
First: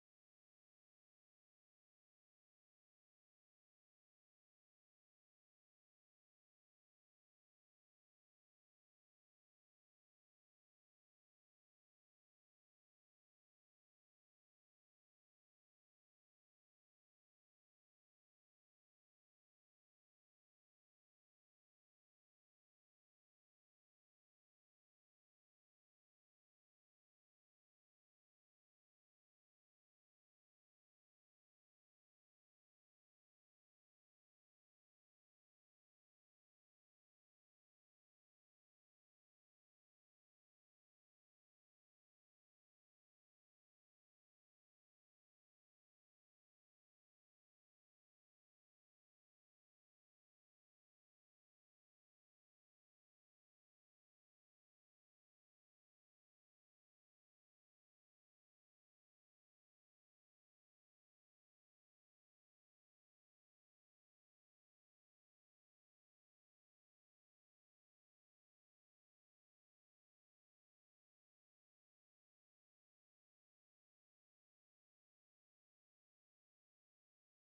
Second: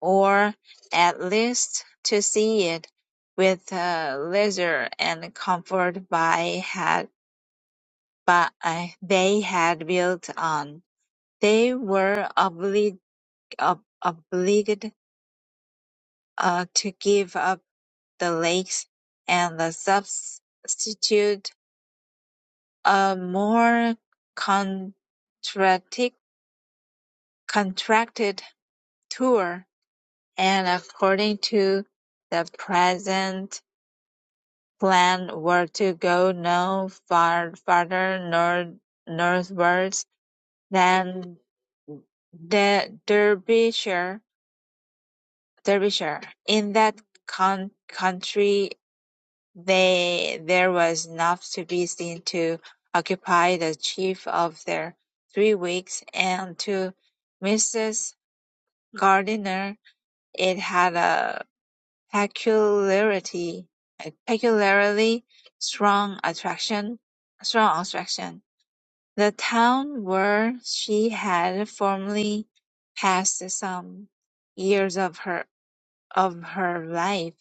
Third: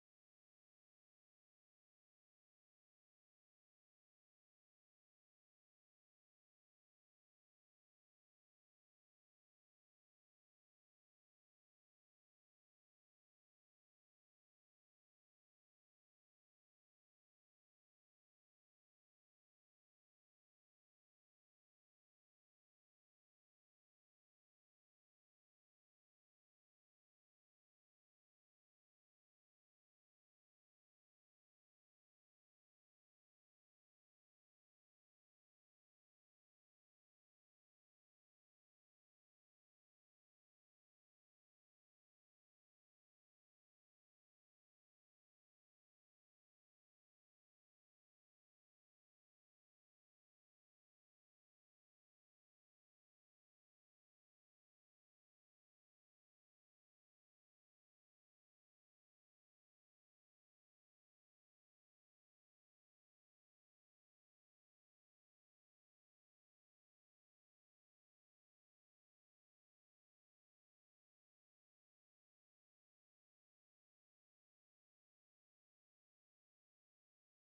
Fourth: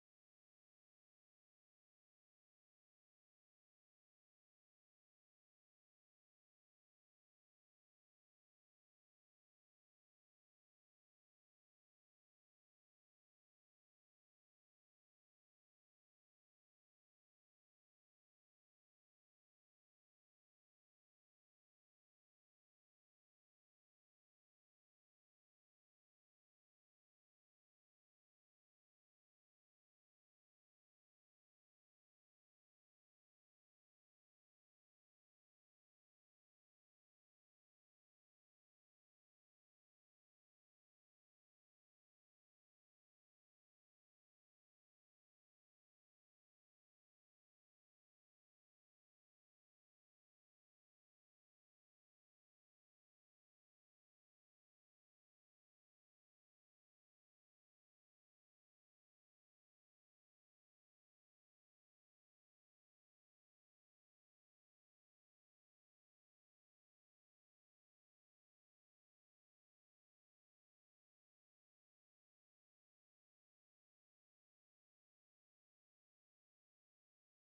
D: or at least to see it with uh, leisure and comfort by had by they had built on. They were oblig- ob- obliged uh, to give up the lakes and the substitute a more contracti- contracted tour, and according to the present plan were to go no far farther north northwards than the Derbyshire. Derbyshire. In that coun- country They, there was enough to be seen to occupy the chief of their three weeks, and to Mrs. Gardiner it had a peculiarity, a peculiarly strong attraction, strong attraction. The town where she had formerly passed some years of her of her life,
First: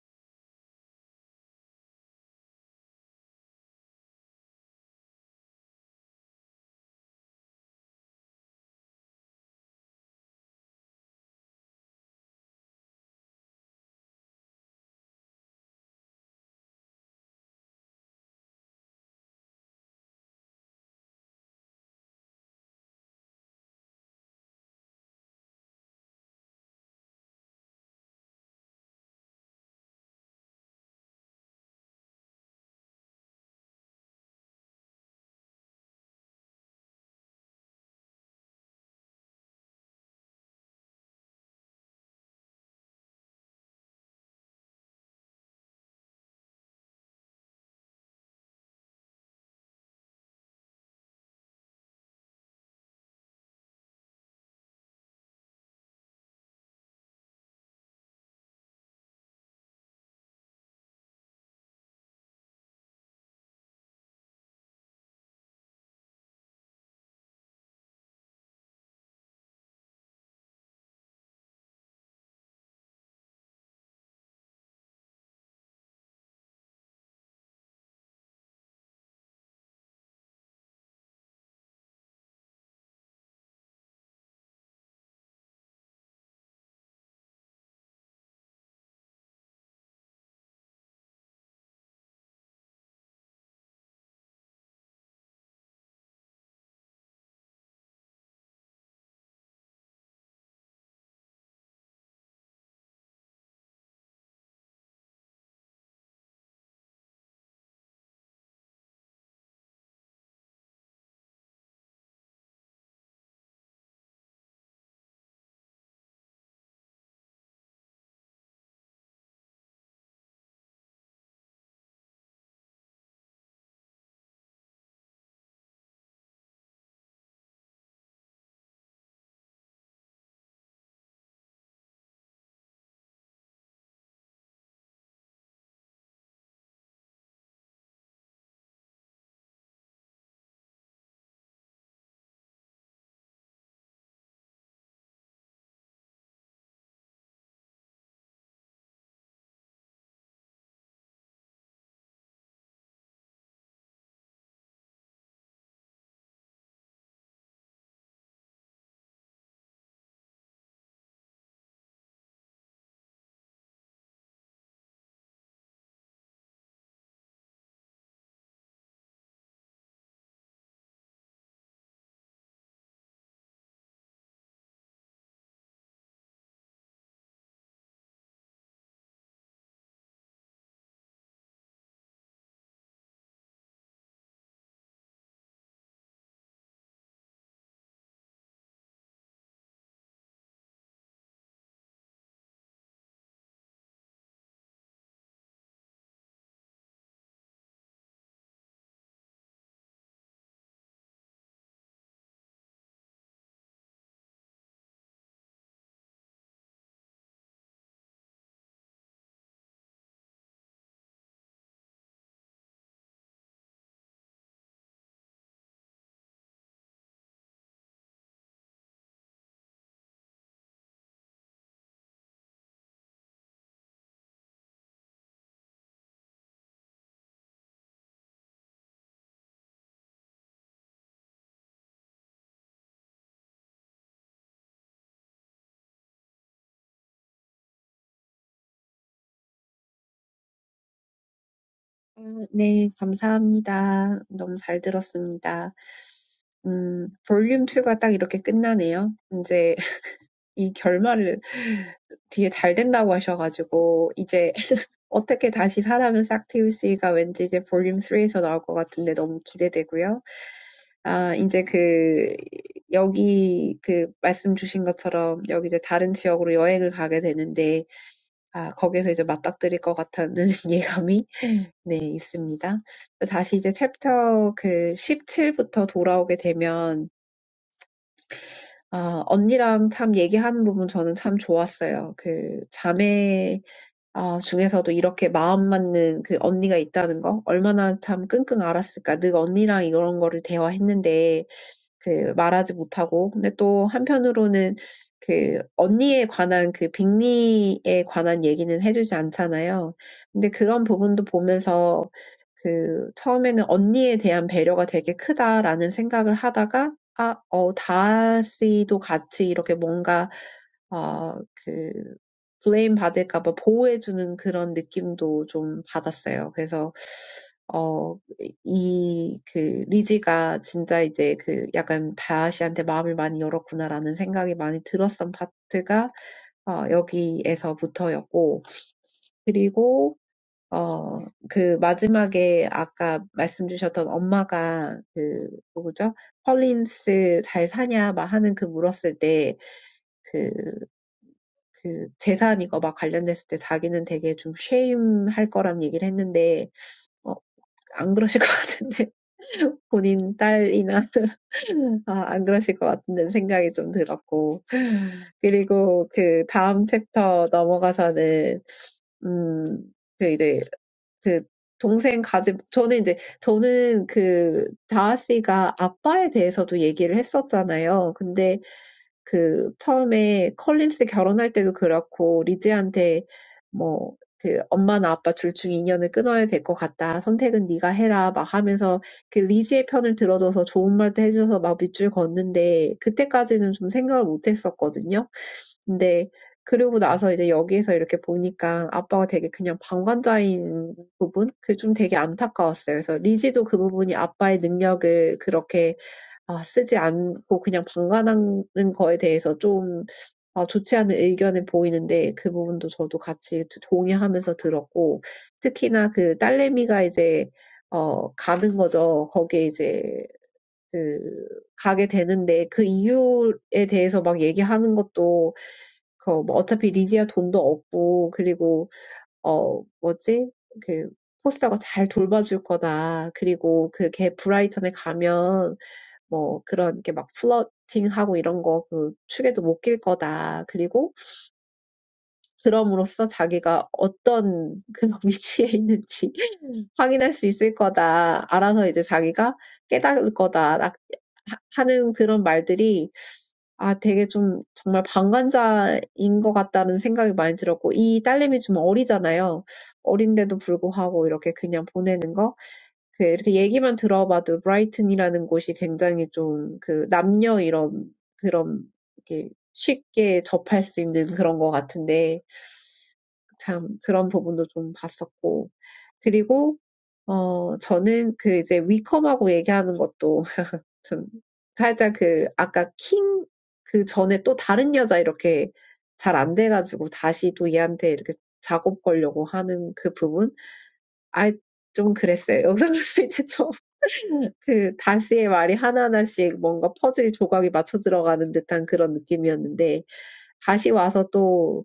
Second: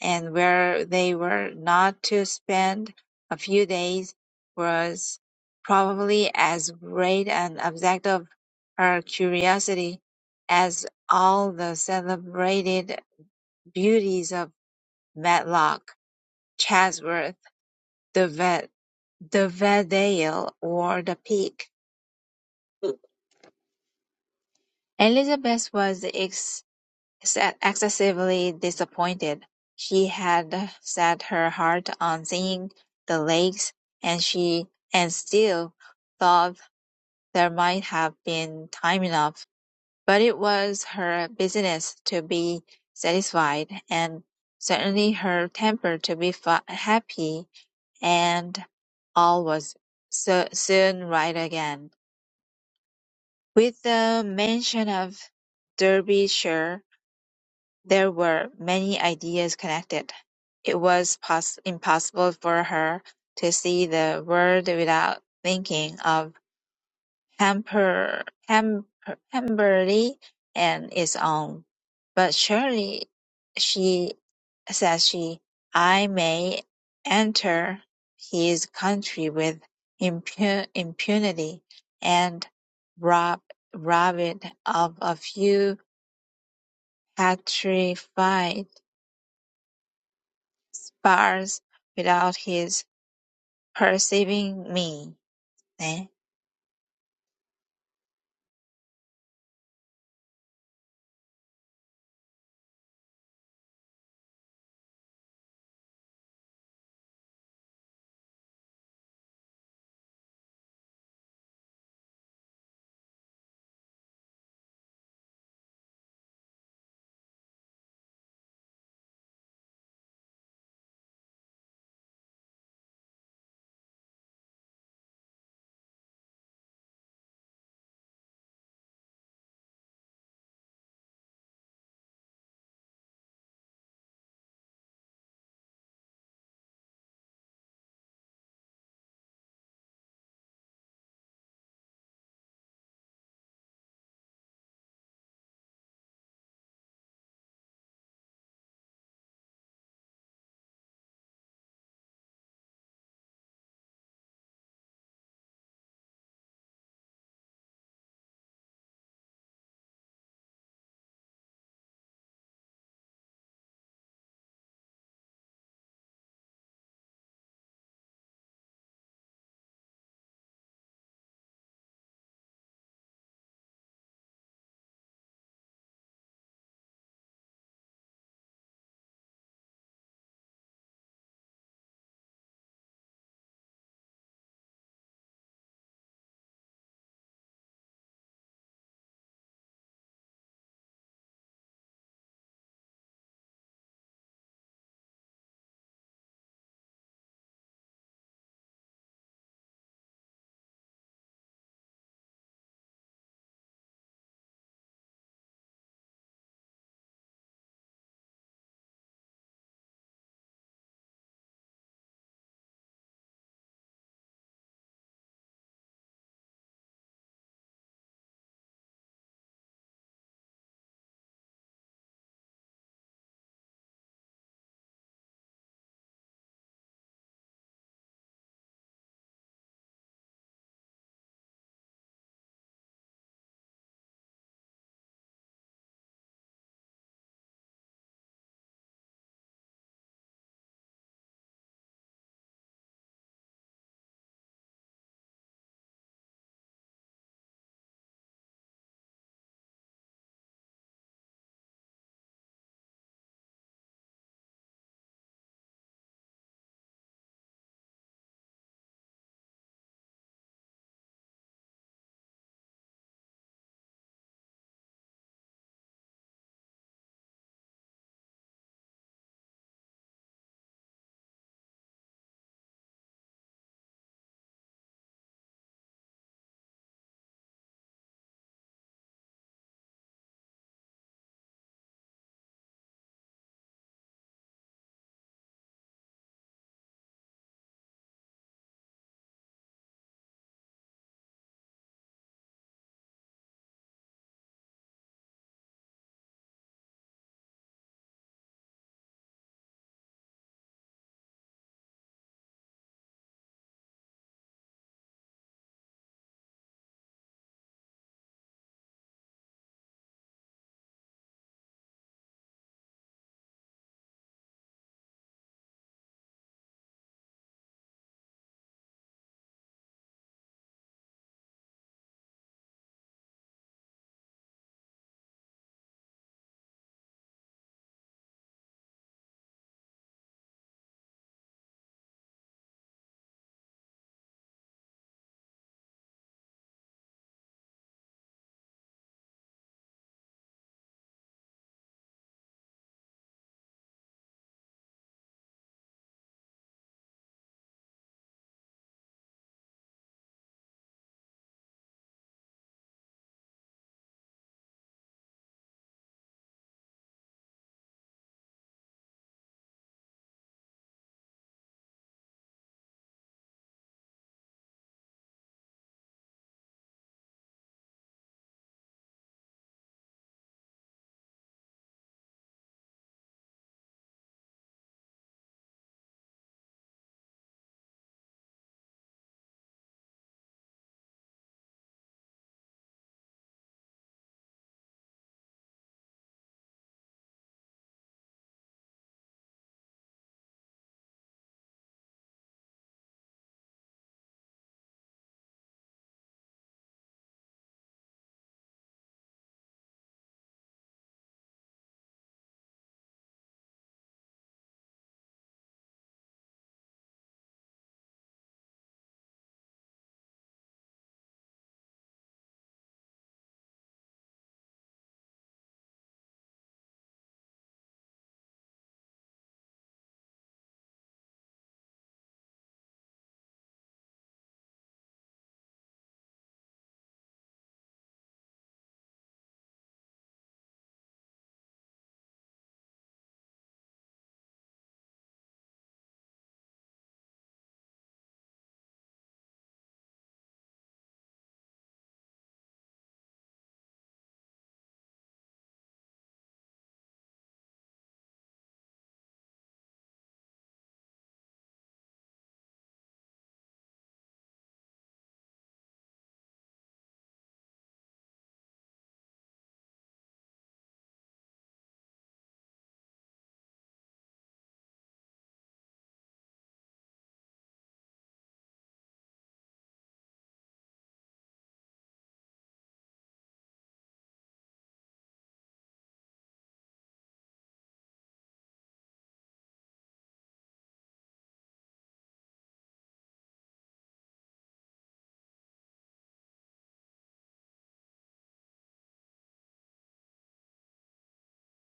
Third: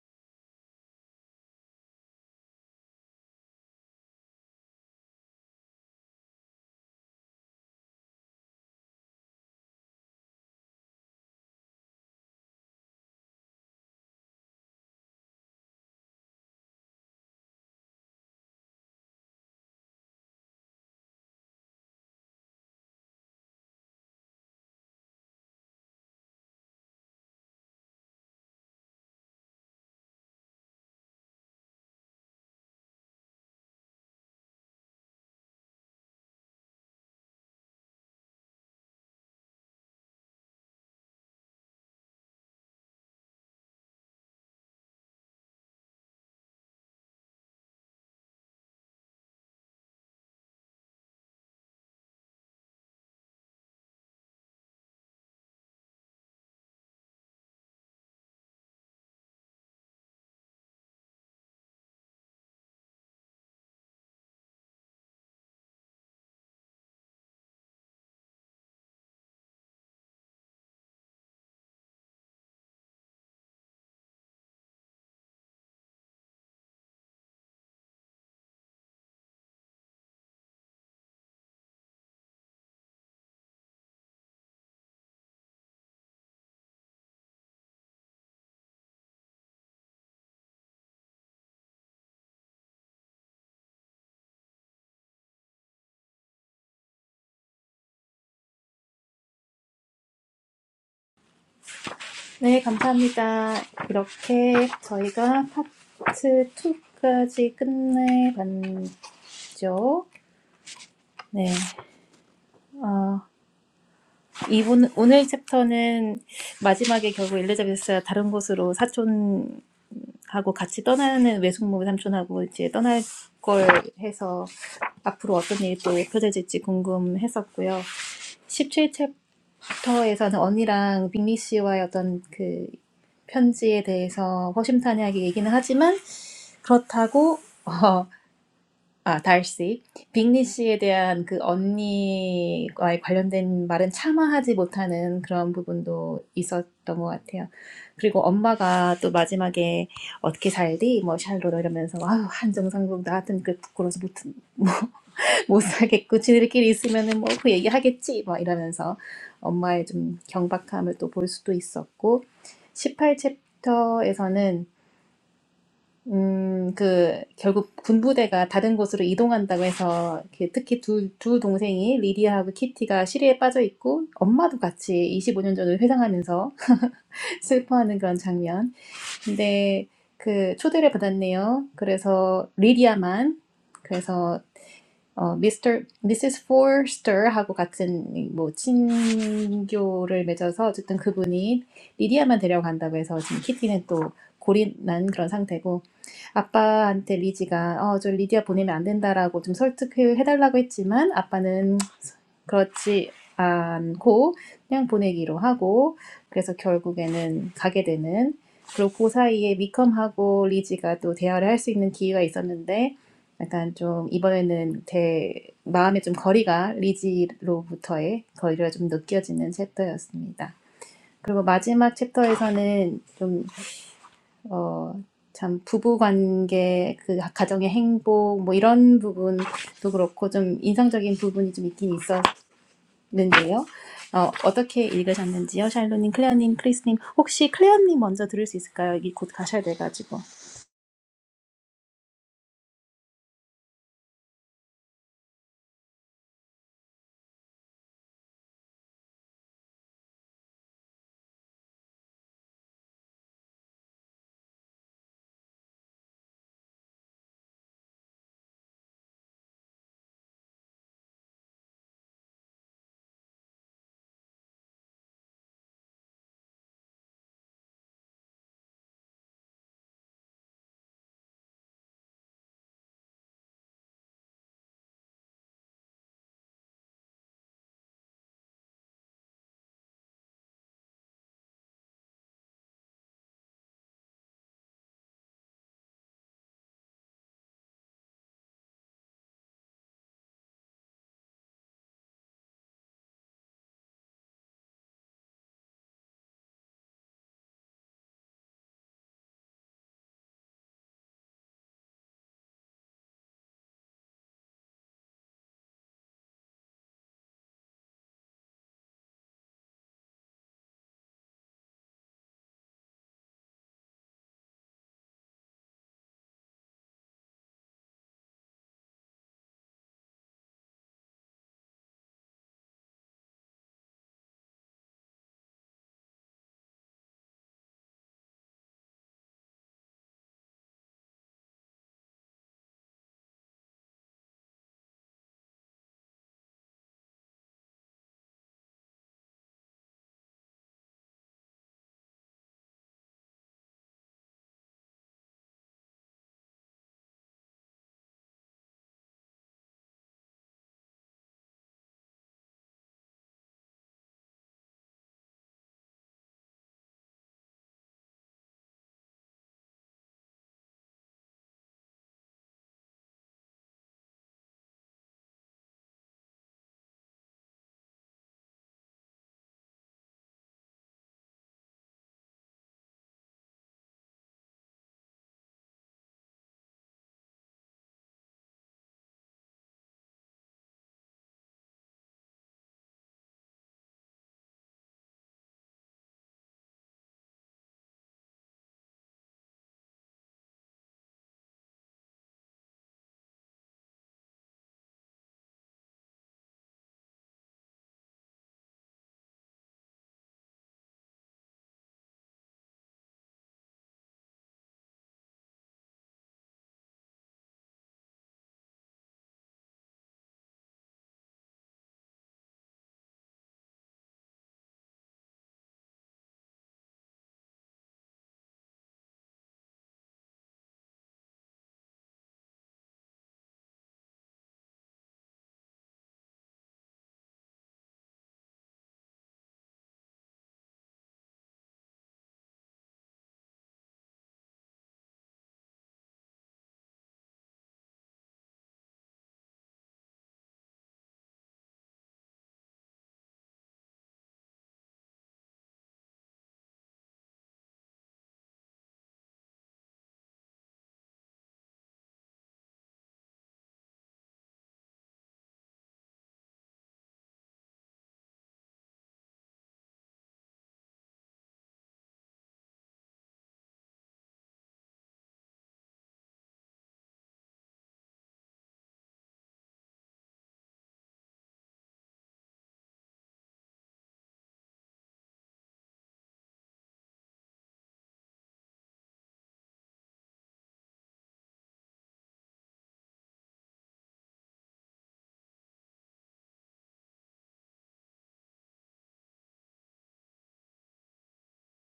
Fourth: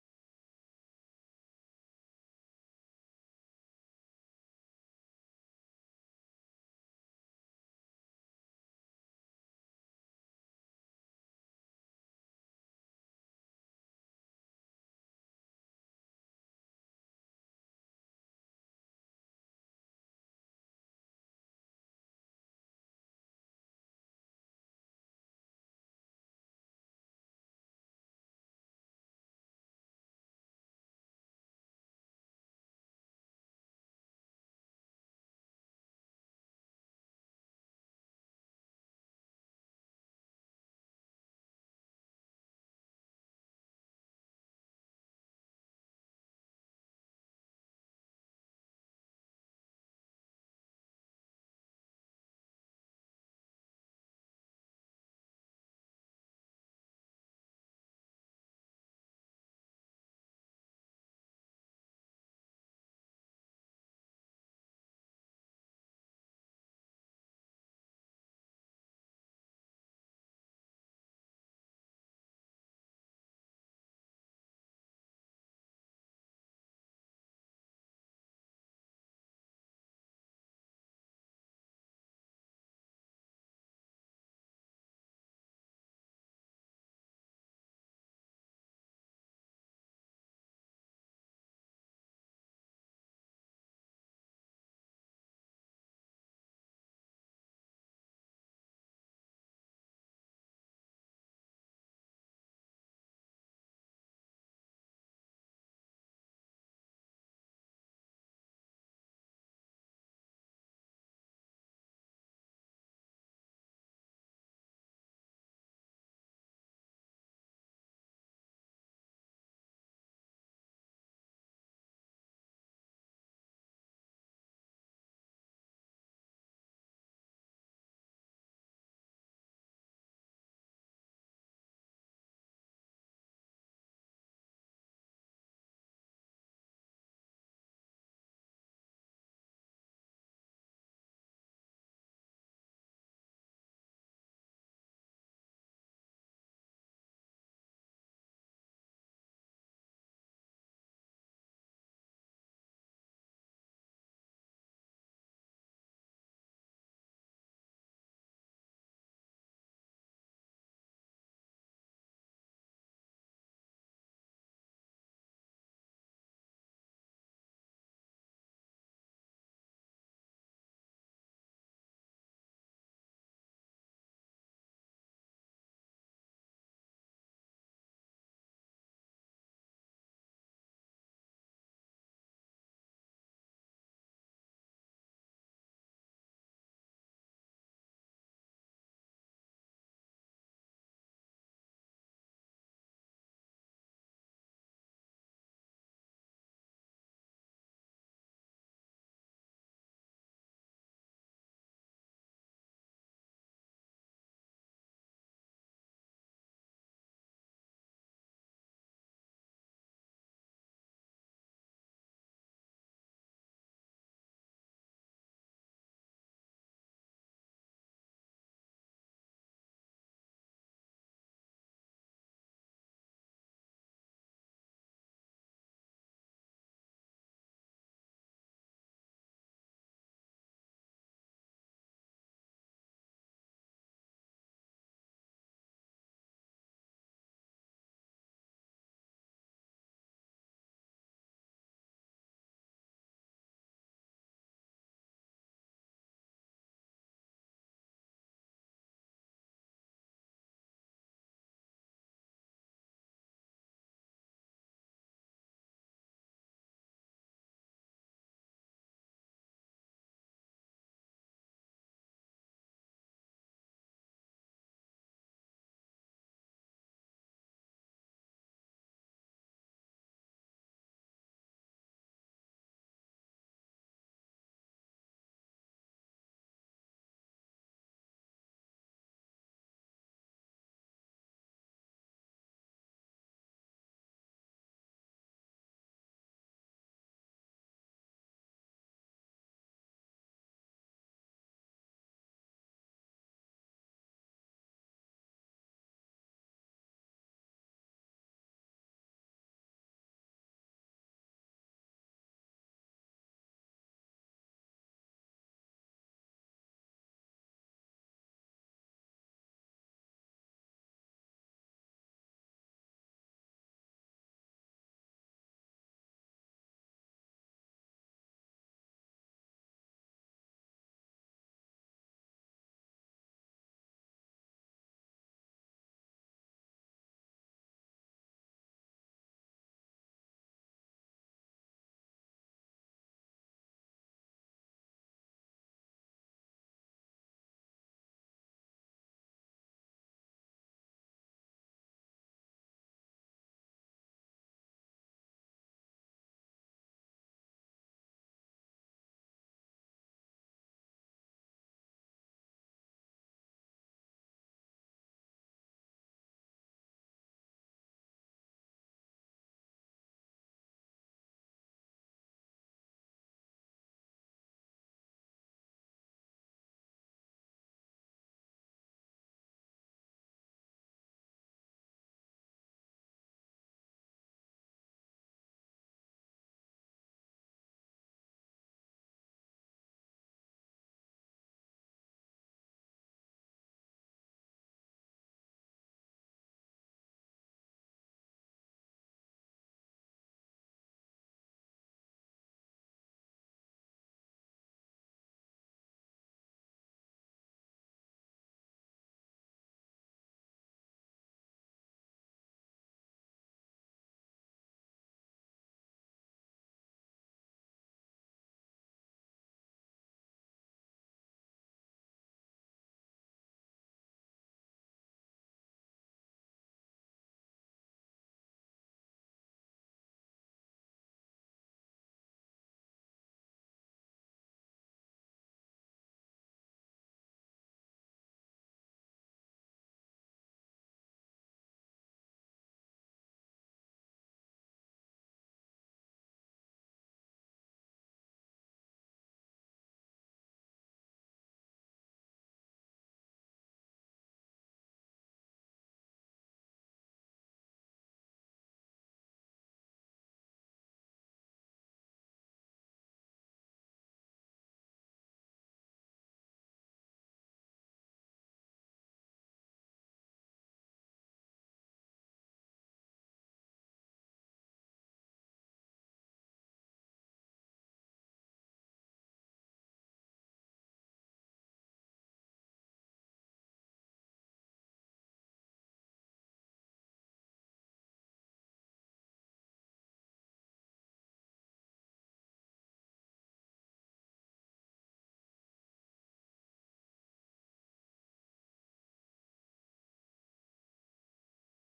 D: and where they were not to spend a few days was probably as great an object of her curiosity as all the celebrated beauties of Matlock, Chatsworth, the Vet, the Vedale, or the Peak. Elizabeth was ex. Ex- Excessively disappointed, she had set her heart on seeing the lakes, and she and still thought there might have been time enough, but it was her business to be satisfied, and certainly her temper to be fa- happy, and all was so soon right again. With the mention of Derbyshire, There were many ideas connected; it was pos- impossible for her to see the world without thinking of Hamper, Hamper, Pemberley and its own. "But surely," she says she, "I may enter his country with impu- impunity, and rob rob it of a few petrified sparse without his perceiving me. 네.
A: 네, 감사합니다. 이렇게 저희가 파트 2까지 끝내봤죠. 네, 어, 이분, 오늘 챕터는 마지막에 결국 엘리자베스가 다른 곳으로 사촌하고 같이 떠나는 외숙모 삼촌하고 이제 떠날 걸 해서 앞으로 어떤 일이 또 펼쳐질지 궁금했었고요. 17챕터에서는 언니랑 빅리 씨와의 어떤 그 편지에 대해서 허심탄회하게 얘기는 하지만 그렇다고 어, 아 달씨 빅리 씨에 대한 그 언니와의 관련된 말은 참아하지 못하는 그런 부분도 있었던 것 같아요. 그리고 엄마가 또 마지막에 어떻게 살디 뭐 샬로로 이러면서 아유 한정상국 나 같은 그 부끄러워서 못 못 사겠고 지들끼리 있으면은 뭐 그 얘기하겠지 막 이러면서 엄마의 좀 경박함을 또 볼 수도 있었고 18챕터에서는 음, 그 결국 군부대가 다른 곳으로 이동한다고 해서 이렇게 특히 두, 두 동생이 리디아하고 키티가 시리에 빠져 있고 엄마도 같이 25년 전을 회상하면서 슬퍼하는 그런 장면. 근데 그 초대를 받았네요. 그래서 리디아만 그래서 어, 미스터, 미시스 포스터하고 같은 뭐 친교를 맺어서 어쨌든 그분이 리디아만 데려간다고 해서 지금 키티는 또 고린난 그런 상태고 아빠한테 리지가 어, 저 리디아 보내면 안 된다라고 좀 설득해달라고 했지만 아빠는 그렇지 않고 그냥 보내기로 하고 그래서 결국에는 가게 되는 그리고 그 사이에 미컴하고 리지가 또 대화를 할 수 있는 기회가 있었는데 약간 좀 이번에는 제 마음의 좀 거리가 리지로부터의 거리가 좀 느껴지는 챕터였습니다. 그리고 마지막 챕터에서는 좀, 어, 참 부부 관계, 그 가정의 행복, 뭐 이런 부분도 그렇고 좀 인상적인 부분이 좀 있긴 있었는데요. 어, 어떻게 읽으셨는지요? 샬로님, 클레어님, 크리스님. 혹시 클레어님 먼저 들을 수 있을까요? 여기 곧 가셔야 돼가지고.
C: 음, 네, 감사합니다. 너무 잘 들었습니다. 음, 볼륨 2가 딱 이렇게 끝나네요. 이제 이 결말을 뒤에 잘 된다고 하셔가지고 이제 어떻게 다시 사람을 싹 틔울지가 왠지 이제 볼륨 3에서 나올 것 같은데 너무 기대되고요. 아, 이제 그 여기 그 말씀 주신 것처럼 여기 이제 다른 지역으로 여행을 가게 되는데 아, 거기에서 이제 맞닥뜨릴 것 같다는 예감이 네, 있습니다. 다시 이제 챕터 그 17부터 돌아오게 되면 아 언니랑 참 얘기하는 부분 저는 참 좋았어요. 그 자매 아 중에서도 이렇게 마음 맞는 그 언니가 있다는 거 얼마나 참 끙끙 앓았을까. 늘 언니랑 이런 거를 대화했는데 그 말하지 못하고 근데 또 한편으로는 그 언니에 관한 그 빅리에 관한 얘기는 해주지 않잖아요. 근데 그런 부분도 보면서 그 처음에는 언니에 대한 배려가 되게 크다라는 생각을 하다가 아, 어, 다씨도 같이 이렇게 뭔가 어, 그 블레임 받을까 봐 보호해 주는 그런 느낌도 좀 받았어요. 그래서 어, 이, 그, 리지가 진짜 이제 그 약간 다시한테 마음을 많이 열었구나라는 생각이 많이 들었던 파트가 어, 여기에서부터였고, 그리고 어, 그 마지막에 아까 말씀 주셨던 엄마가 그 누구죠? 펄린스 잘 사냐 막 하는 그 물었을 때 그, 그 재산 이거 막 관련됐을 때 자기는 되게 좀 쉐임할 거란 얘기를 했는데 어, 안 그러실 것 같은데 본인 딸이나 아, 안 그러실 것 같은 생각이 좀 들었고 그리고 그 다음 챕터 넘어가서는 음, 그 이제 그 동생 가진 저는 이제 저는 그 다하 씨가 아빠에 대해서도 얘기를 했었잖아요. 근데 그 처음에 컬린스 결혼할 때도 그렇고 리즈한테 뭐그 엄마나 아빠 둘 중 인연을 끊어야 될것 같다. 선택은 네가 해라. 막 하면서 그 리즈의 편을 들어줘서 좋은 말도 해줘서 막 밑줄 걷는데 그때까지는 좀 생각을 못 했었거든요. 근데 그러고 나서 이제 여기에서 이렇게 보니까 아빠가 되게 그냥 방관자인 부분? 그게 좀 되게 안타까웠어요. 그래서 리지도 그 부분이 아빠의 능력을 그렇게 아, 쓰지 않고 그냥 방관하는 거에 대해서 좀 아, 좋지 않은 의견을 보이는데 그 부분도 저도 같이 동의하면서 들었고 특히나 그 딸내미가 이제 어, 가는 거죠. 거기에 이제 그 가게 되는데 그 이유에 대해서 막 얘기하는 것도 그뭐 어차피 리디아 돈도 없고 그리고 어 뭐지? 그 포스터가 잘 돌봐줄 거다. 그리고 그 그걔 브라이턴에 가면 뭐 그런 게막 플러팅하고 이런 거그 축에도 못 낄 거다. 그리고 그럼으로써 자기가 어떤 그런 위치에 있는지 확인할 수 있을 거다. 알아서 이제 자기가 깨달을 거다. 라- 하- 하는 그런 말들이 아 되게 좀 정말 방관자인 것 같다는 생각이 많이 들었고 이 딸내미 좀 어리잖아요. 어린데도 불구하고 이렇게 그냥 보내는 거. 그 이렇게 얘기만 들어봐도 브라이튼이라는 곳이 굉장히 좀그 남녀 이런 그런 이렇게 쉽게 접할 수 있는 그런 것 같은데 참 그런 부분도 좀 봤었고 그리고 어 저는 그 이제 위컴하고 얘기하는 것도 참 살짝 그 아까 킹 그 전에 또 다른 여자 이렇게 잘안 돼가지고 다시 또 얘한테 이렇게 작업 걸려고 하는 그 부분? 아, 좀 그랬어요. 영상에서 이제 좀그 다스의 말이 하나하나씩 뭔가 퍼즐 조각이 맞춰 들어가는 듯한 그런 느낌이었는데 다시 와서 또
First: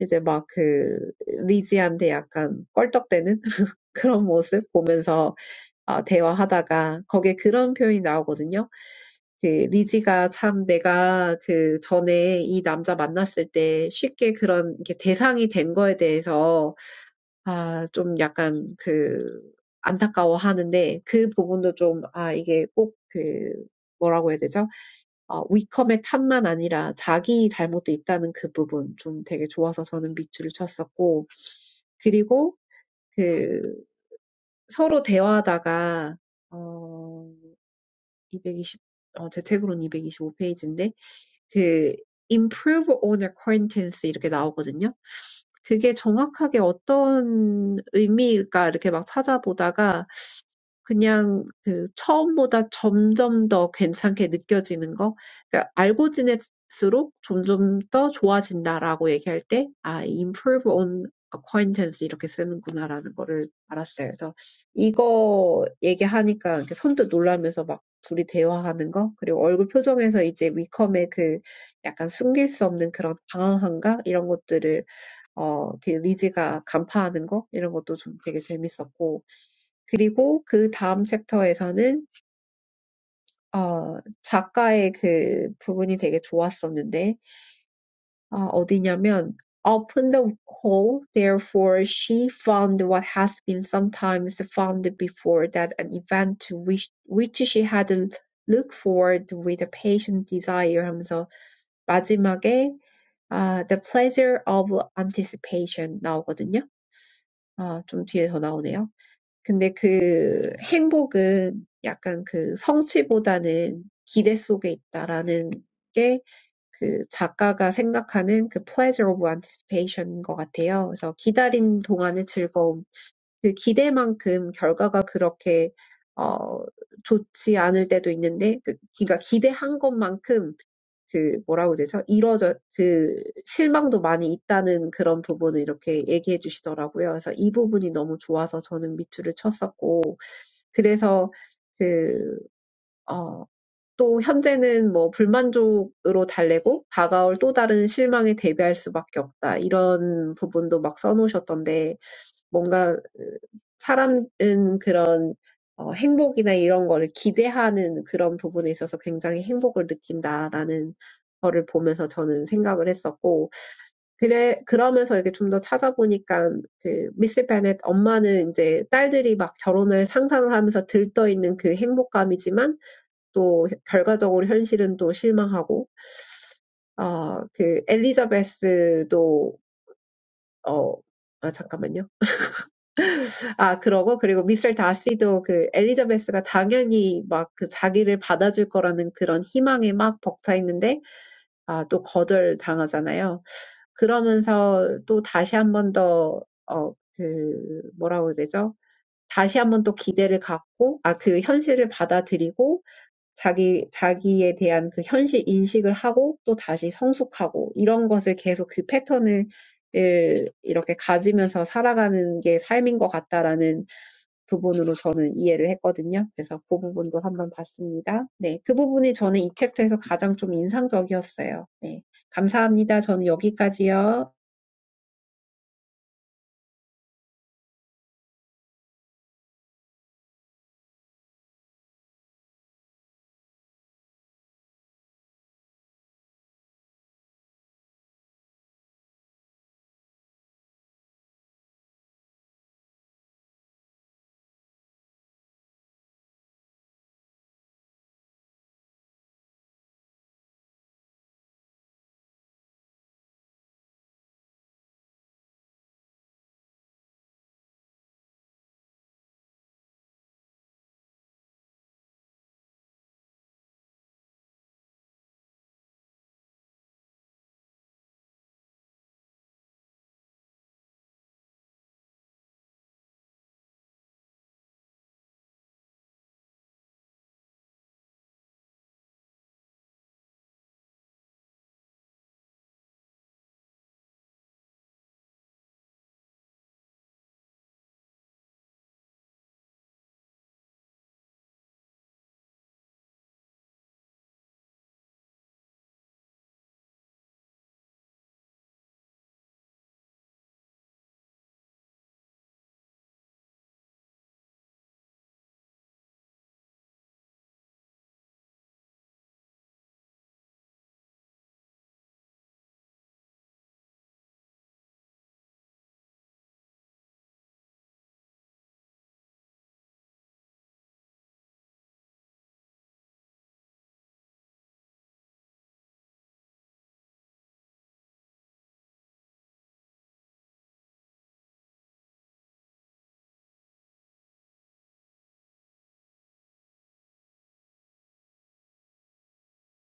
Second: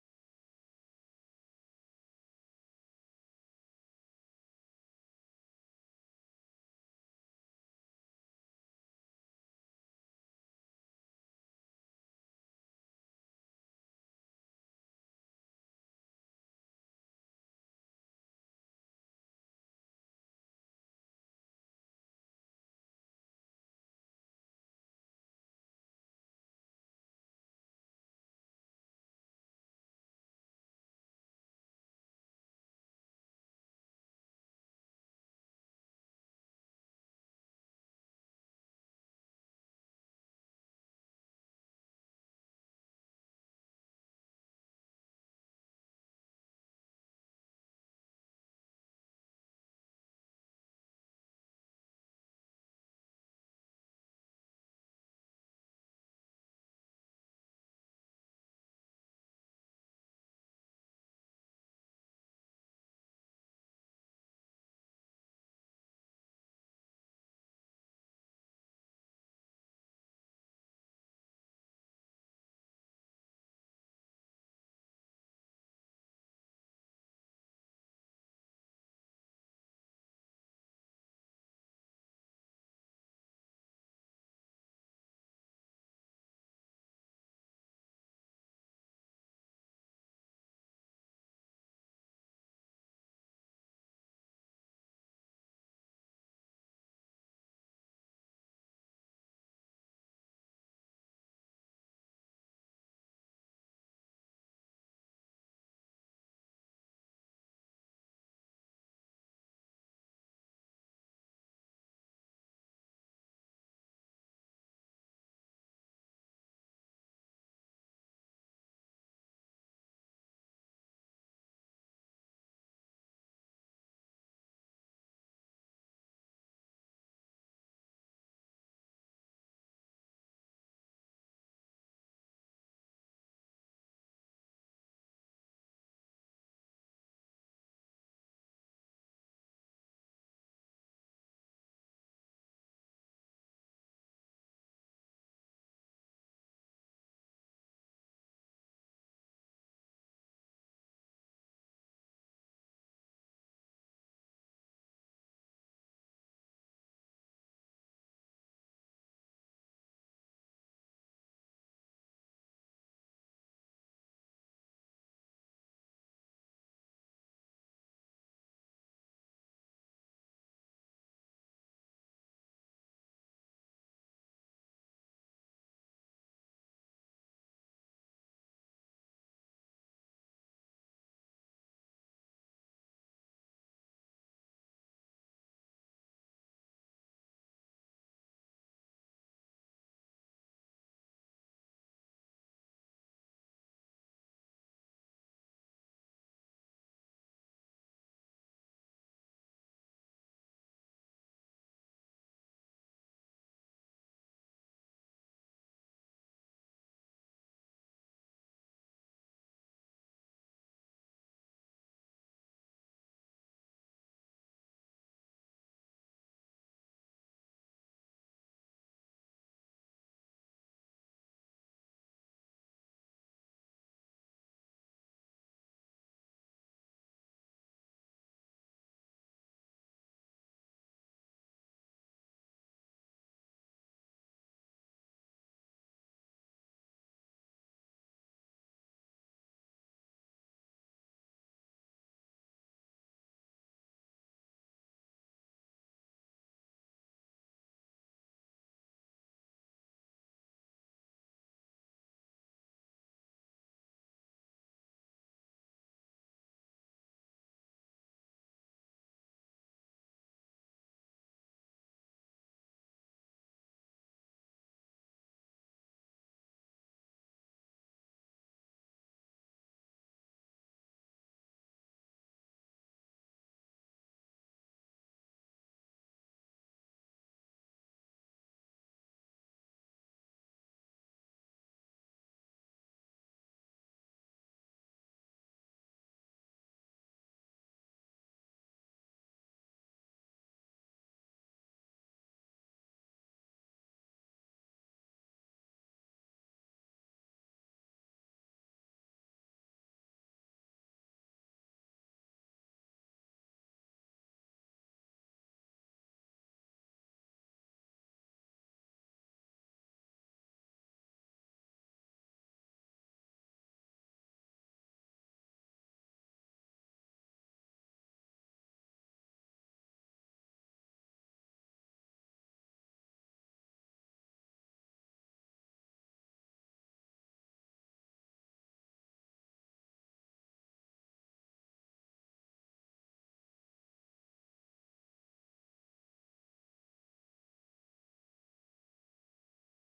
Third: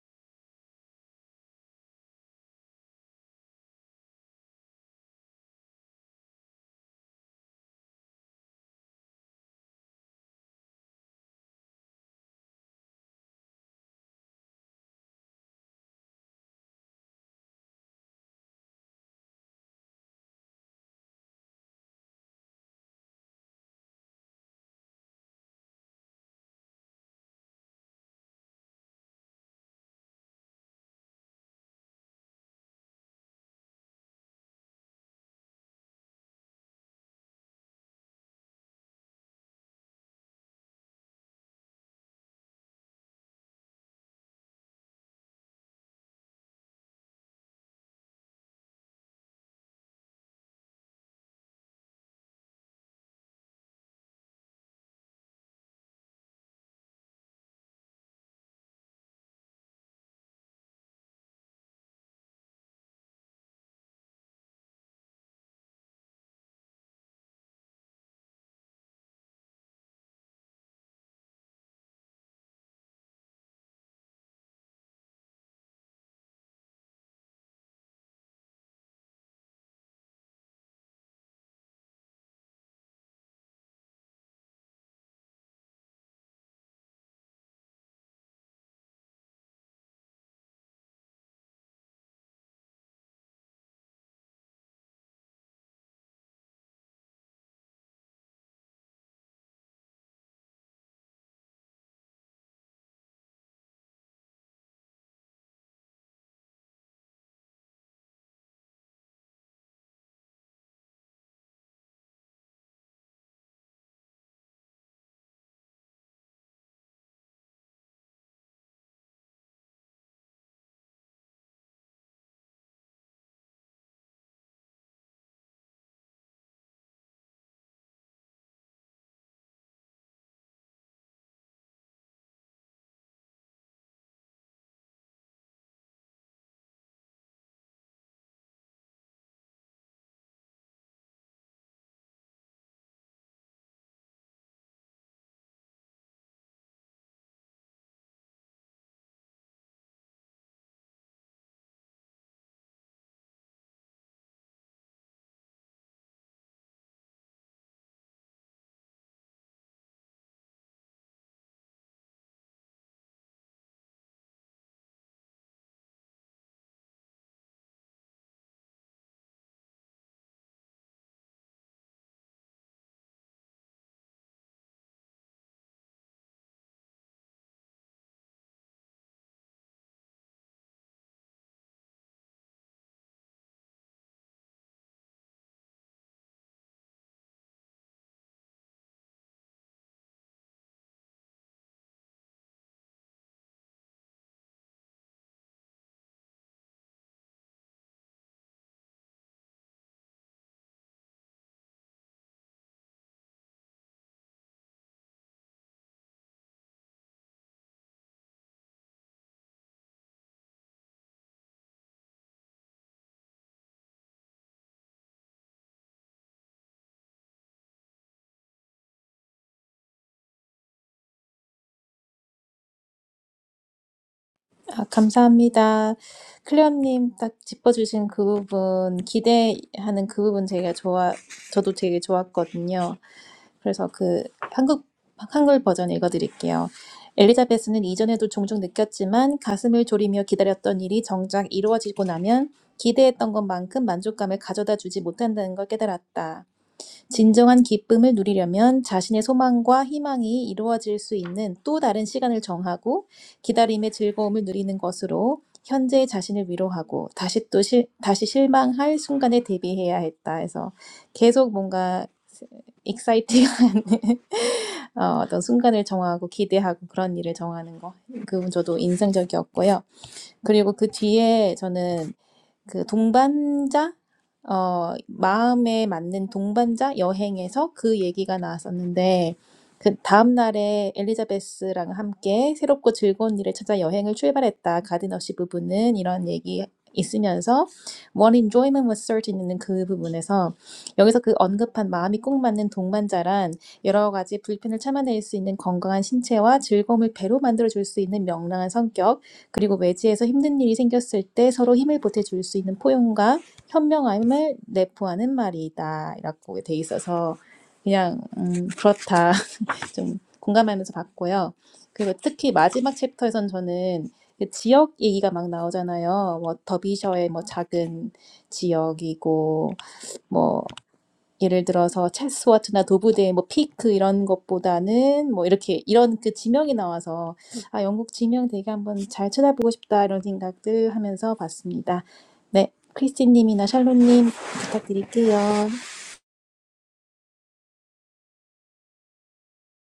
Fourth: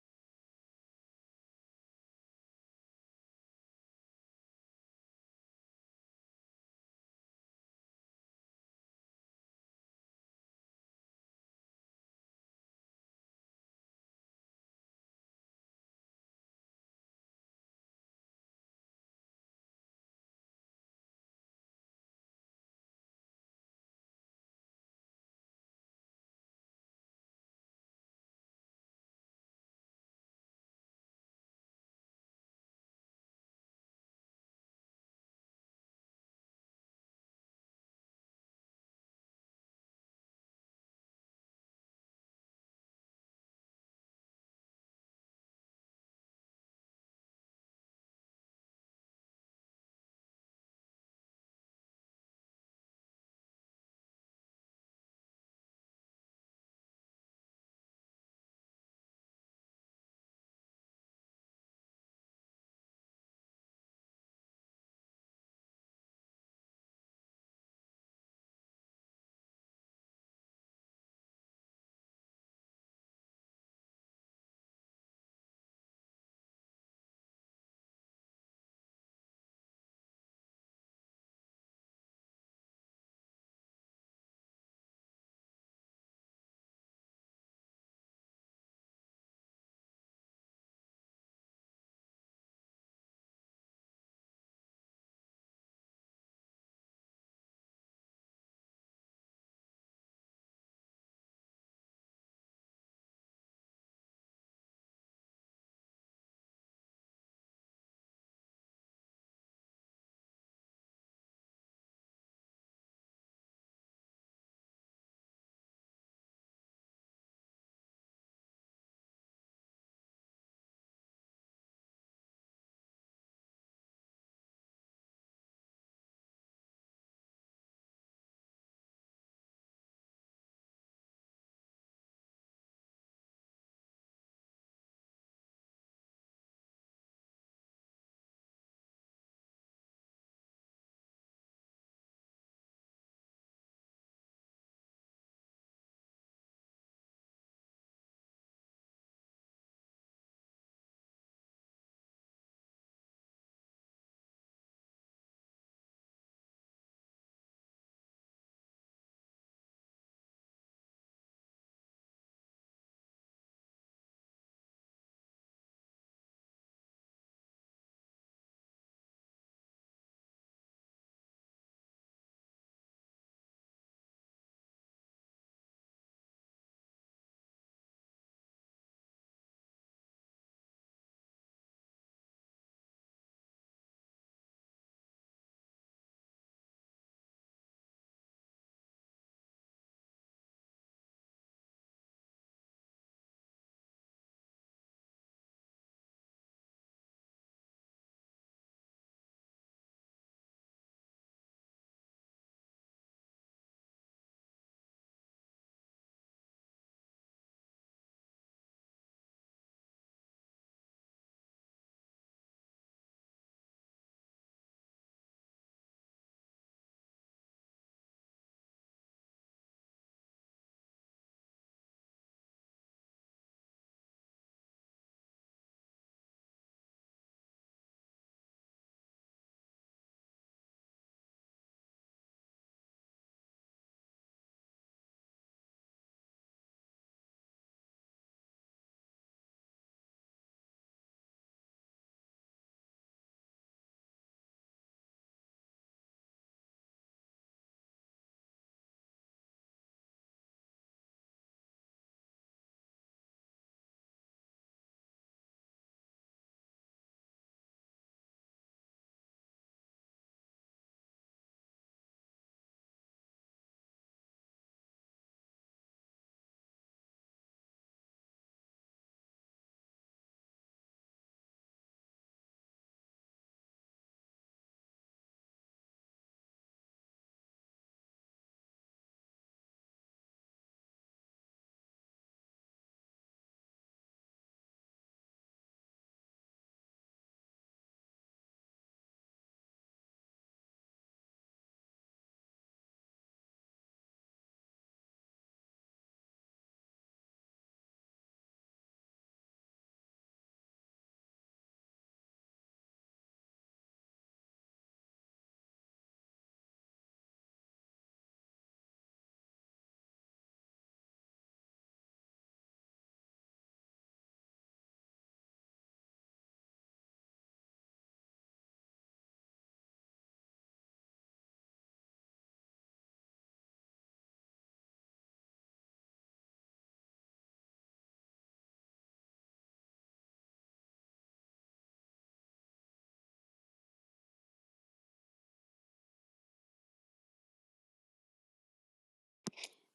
C: 이제 막 그 리지한테 약간 껄떡대는 그런 모습 보면서 어, 대화하다가 거기에 그런 표현이 나오거든요. 그 리지가 참 내가 그 전에 이 남자 만났을 때 쉽게 그런 이렇게 대상이 된 거에 대해서 아, 좀 약간 그 안타까워하는데 그 부분도 좀 아, 이게 꼭그 뭐라고 해야 되죠? 어, 위컴의 탓만 아니라 자기 잘못도 있다는 그 부분 좀 되게 좋아서 저는 밑줄을 쳤었고, 그리고 그 서로 대화하다가, 어, 220, 어, 제 책으로는 이백이십오 페이지인데 그 improve on acquaintance 이렇게 나오거든요. 그게 정확하게 어떤 의미일까 이렇게 막 찾아보다가 그냥 그 처음보다 점점 더 괜찮게 느껴지는 거. 그러니까 알고 지낼수록 점점 더 좋아진다라고 얘기할 때, 아, improve on acquaintance 이렇게 쓰는구나라는 거를 알았어요. 그래서 이거 얘기하니까 이렇게 선뜻 놀라면서 막 둘이 대화하는 거, 그리고 얼굴 표정에서 이제 위컴의 그 약간 숨길 수 없는 그런 방황함과 이런 것들을 어, 그 리즈가 간파하는 거 이런 것도 좀 되게 재밌었고 그리고 그 다음 챕터에서는 어, 작가의 그 부분이 되게 좋았었는데 아, 어디냐면 "Open the hole, therefore she found what has been sometimes found before that an event to which, which she had looked forward with a patient desire 하면서 마지막에 아, the pleasure of anticipation 나오거든요. 아, 좀 뒤에 더 나오네요. 근데 그 행복은 약간 그 성취보다는 기대 속에 있다라는 게그 작가가 생각하는 그 pleasure of anticipation인 것 같아요. 그래서 기다린 동안의 즐거움 그 기대만큼 결과가 그렇게 어 좋지 않을 때도 있는데 그 그러니까 기대한 것만큼 그 뭐라고 해야 되죠? 이뤄져 그 실망도 많이 있다는 그런 부분을 이렇게 얘기해 주시더라고요. 그래서 이 부분이 너무 좋아서 저는 밑줄을 쳤었고 그래서 또 현재는 뭐 불만족으로 달래고 다가올 또 다른 실망에 대비할 수밖에 없다. 이런 부분도 막 써놓으셨던데 뭔가 사람은 그런 어, 행복이나 이런 거를 기대하는 그런 부분에 있어서 굉장히 행복을 느낀다라는 거를 보면서 저는 생각을 했었고 그래 그러면서 이렇게 좀더 찾아보니까 그 미스 베넷 엄마는 이제 딸들이 막 결혼을 상상을 하면서 들떠있는 그 행복감이지만 또 결과적으로 현실은 또 실망하고, 어, 그 엘리자베스도 어, 아 잠깐만요. 아 그러고 그리고 미스터 다시도 그 엘리자베스가 당연히 막그 자기를 받아줄 거라는 그런 희망에 막 벅차 있는데 아, 또 거절 당하잖아요. 그러면서 또 다시 한번더 어, 그 뭐라고 해야 되죠? 다시 한번또 기대를 갖고 아, 그 현실을 받아들이고 자기, 자기에 대한 그 현실 인식을 하고 또 다시 성숙하고 이런 것을 계속 그 패턴을 이렇게 가지면서 살아가는 게 삶인 것 같다라는 부분으로 저는 이해를 했거든요. 그래서 그 부분도 한번 봤습니다. 네. 그 부분이 저는 이 챕터에서 가장 좀 인상적이었어요. 네. 감사합니다. 저는 여기까지요.
A: 아, 감사합니다. 클레어님 딱 짚어주신 그 부분, 기대하는 그 부분 제가 좋아, 저도 되게 좋았거든요. 그래서 그 한국, 한글 버전 읽어드릴게요. 엘리자베스는 이전에도 종종 느꼈지만 가슴을 졸이며 기다렸던 일이 정작 이루어지고 나면 기대했던 것만큼 만족감을 가져다 주지 못한다는 걸 깨달았다. 진정한 기쁨을 누리려면 자신의 소망과 희망이 이루어질 수 있는 또 다른 시간을 정하고 기다림의 즐거움을 누리는 것으로 현재의 자신을 위로하고 다시 또 실, 다시 실망할 순간에 대비해야 했다 해서 계속 뭔가 익사이팅한 어, 어떤 순간을 정하고 기대하고 그런 일을 정하는 거. 그분 저도 인상적이었고요. 그리고 그 뒤에 저는 그 동반자 어 마음에 맞는 동반자 여행에서 그 얘기가 나왔었는데 그 다음 날에 엘리자베스랑 함께 새롭고 즐거운 일을 찾아 여행을 출발했다. 가든어시 부부는 이런 얘기 있으면서 one enjoyment was certain 있는 그 부분에서 여기서 그 언급한 마음이 꼭 맞는 동반자란 여러 가지 불편을 참아낼 수 있는 건강한 신체와 즐거움을 배로 만들어 줄 수 있는 명랑한 성격 그리고 외지에서 힘든 일이 생겼을 때 서로 힘을 보태줄 수 있는 포용과 현명함을 내포하는 말이다. 이라고 돼 있어서 그냥 음, 그렇다. 좀 공감하면서 봤고요. 그리고 특히 마지막 챕터에선 저는 지역 얘기가 막 나오잖아요. 뭐 더비셔의 뭐 작은 지역이고 뭐 예를 들어서 체스워트나 도브대, 뭐 피크 이런 것보다는 뭐 이렇게 이런 그 지명이 나와서 아 영국 지명 되게 한번 잘 쳐다보고 싶다 이런 생각들 하면서 봤습니다. 네, 크리스티님이나 샬롯님 부탁드릴게요.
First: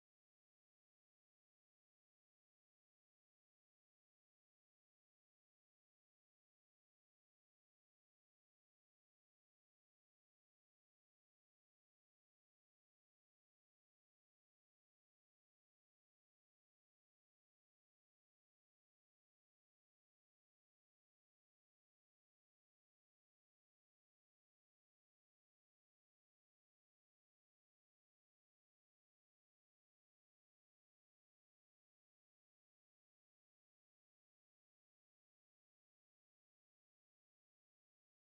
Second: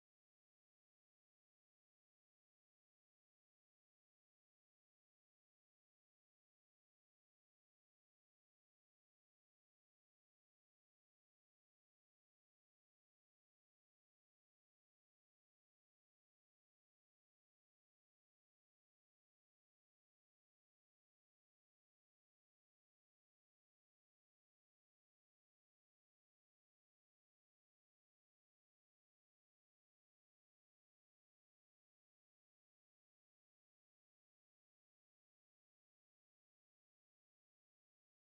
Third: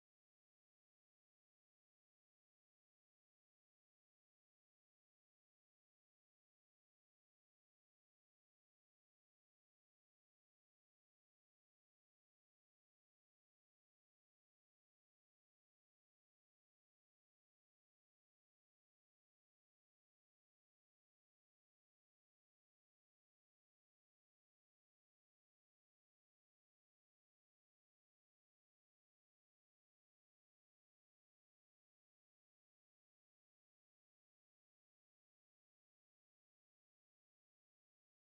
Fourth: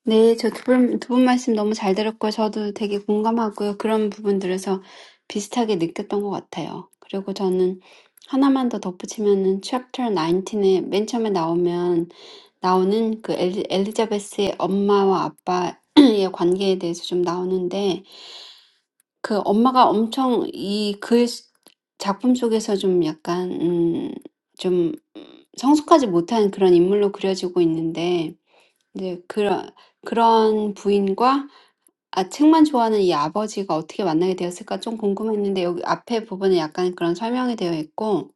B: 네, 저 두 분, 두 분 말씀 너무 잘 들었고요. 저도 되게 공감하고요. 그런 부분들에서 비슷하게 느꼈던 것 같아요. 그리고 저는 하나만 더 덧붙이면은 챕터 19에 맨 처음에 나오면 나오는 그 엘리, 엘리자베스의 엄마와 아빠의 관계에 대해서 좀 나오는데 그 엄마가 엄청 이글 작품 속에서 좀 약간 음, 좀 성숙하지 못한 그런 인물로 그려지고 있는데 이제 그런 그런 부인과 아 책만 좋아하는 이 아버지가 어떻게 만나게 되었을까 좀 궁금했는데 여기 앞에 부분에 약간 그런 설명이 되어 있고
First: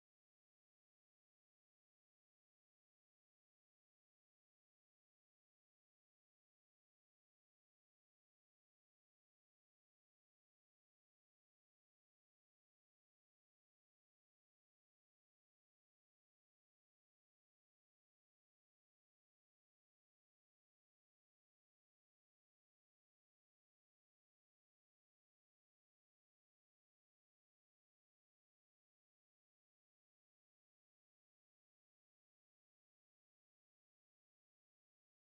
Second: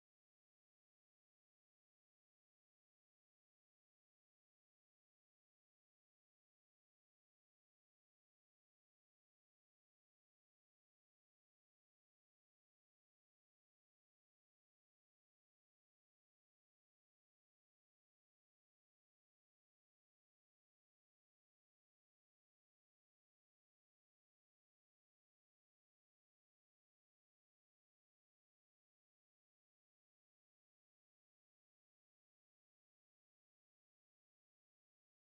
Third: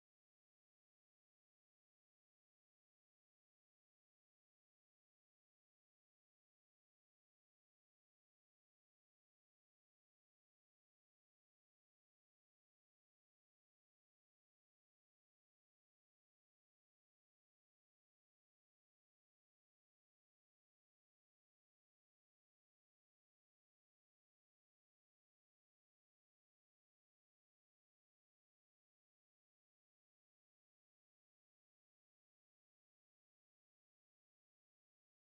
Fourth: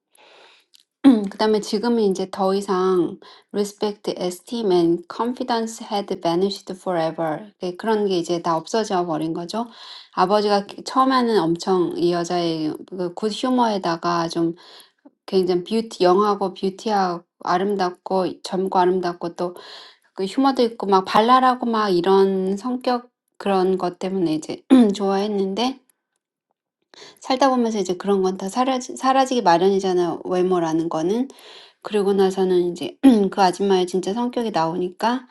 B: 그다음에 지금은 이제 더 이상 respect, esteem and confidence had vanished forever. 네, 그런 게 이제 다 없어져 버린 거죠. 아버지가 처음에는 엄청 이 여자의 그굿 휴머에다가 좀 굉장히 뷰티, 영하고 뷰티하고 아름답고 젊고 아름답고 또 그 휴머도 있고 막 발랄하고 막 이런 성격 그런 것 때문에 이제 좋아했는데 살다 보면서 이제 그런 건다 사라지, 사라지기 마련이잖아요. 외모라는 거는. 그리고 나서는 이제 그 아줌마의 진짜 성격이 나오니까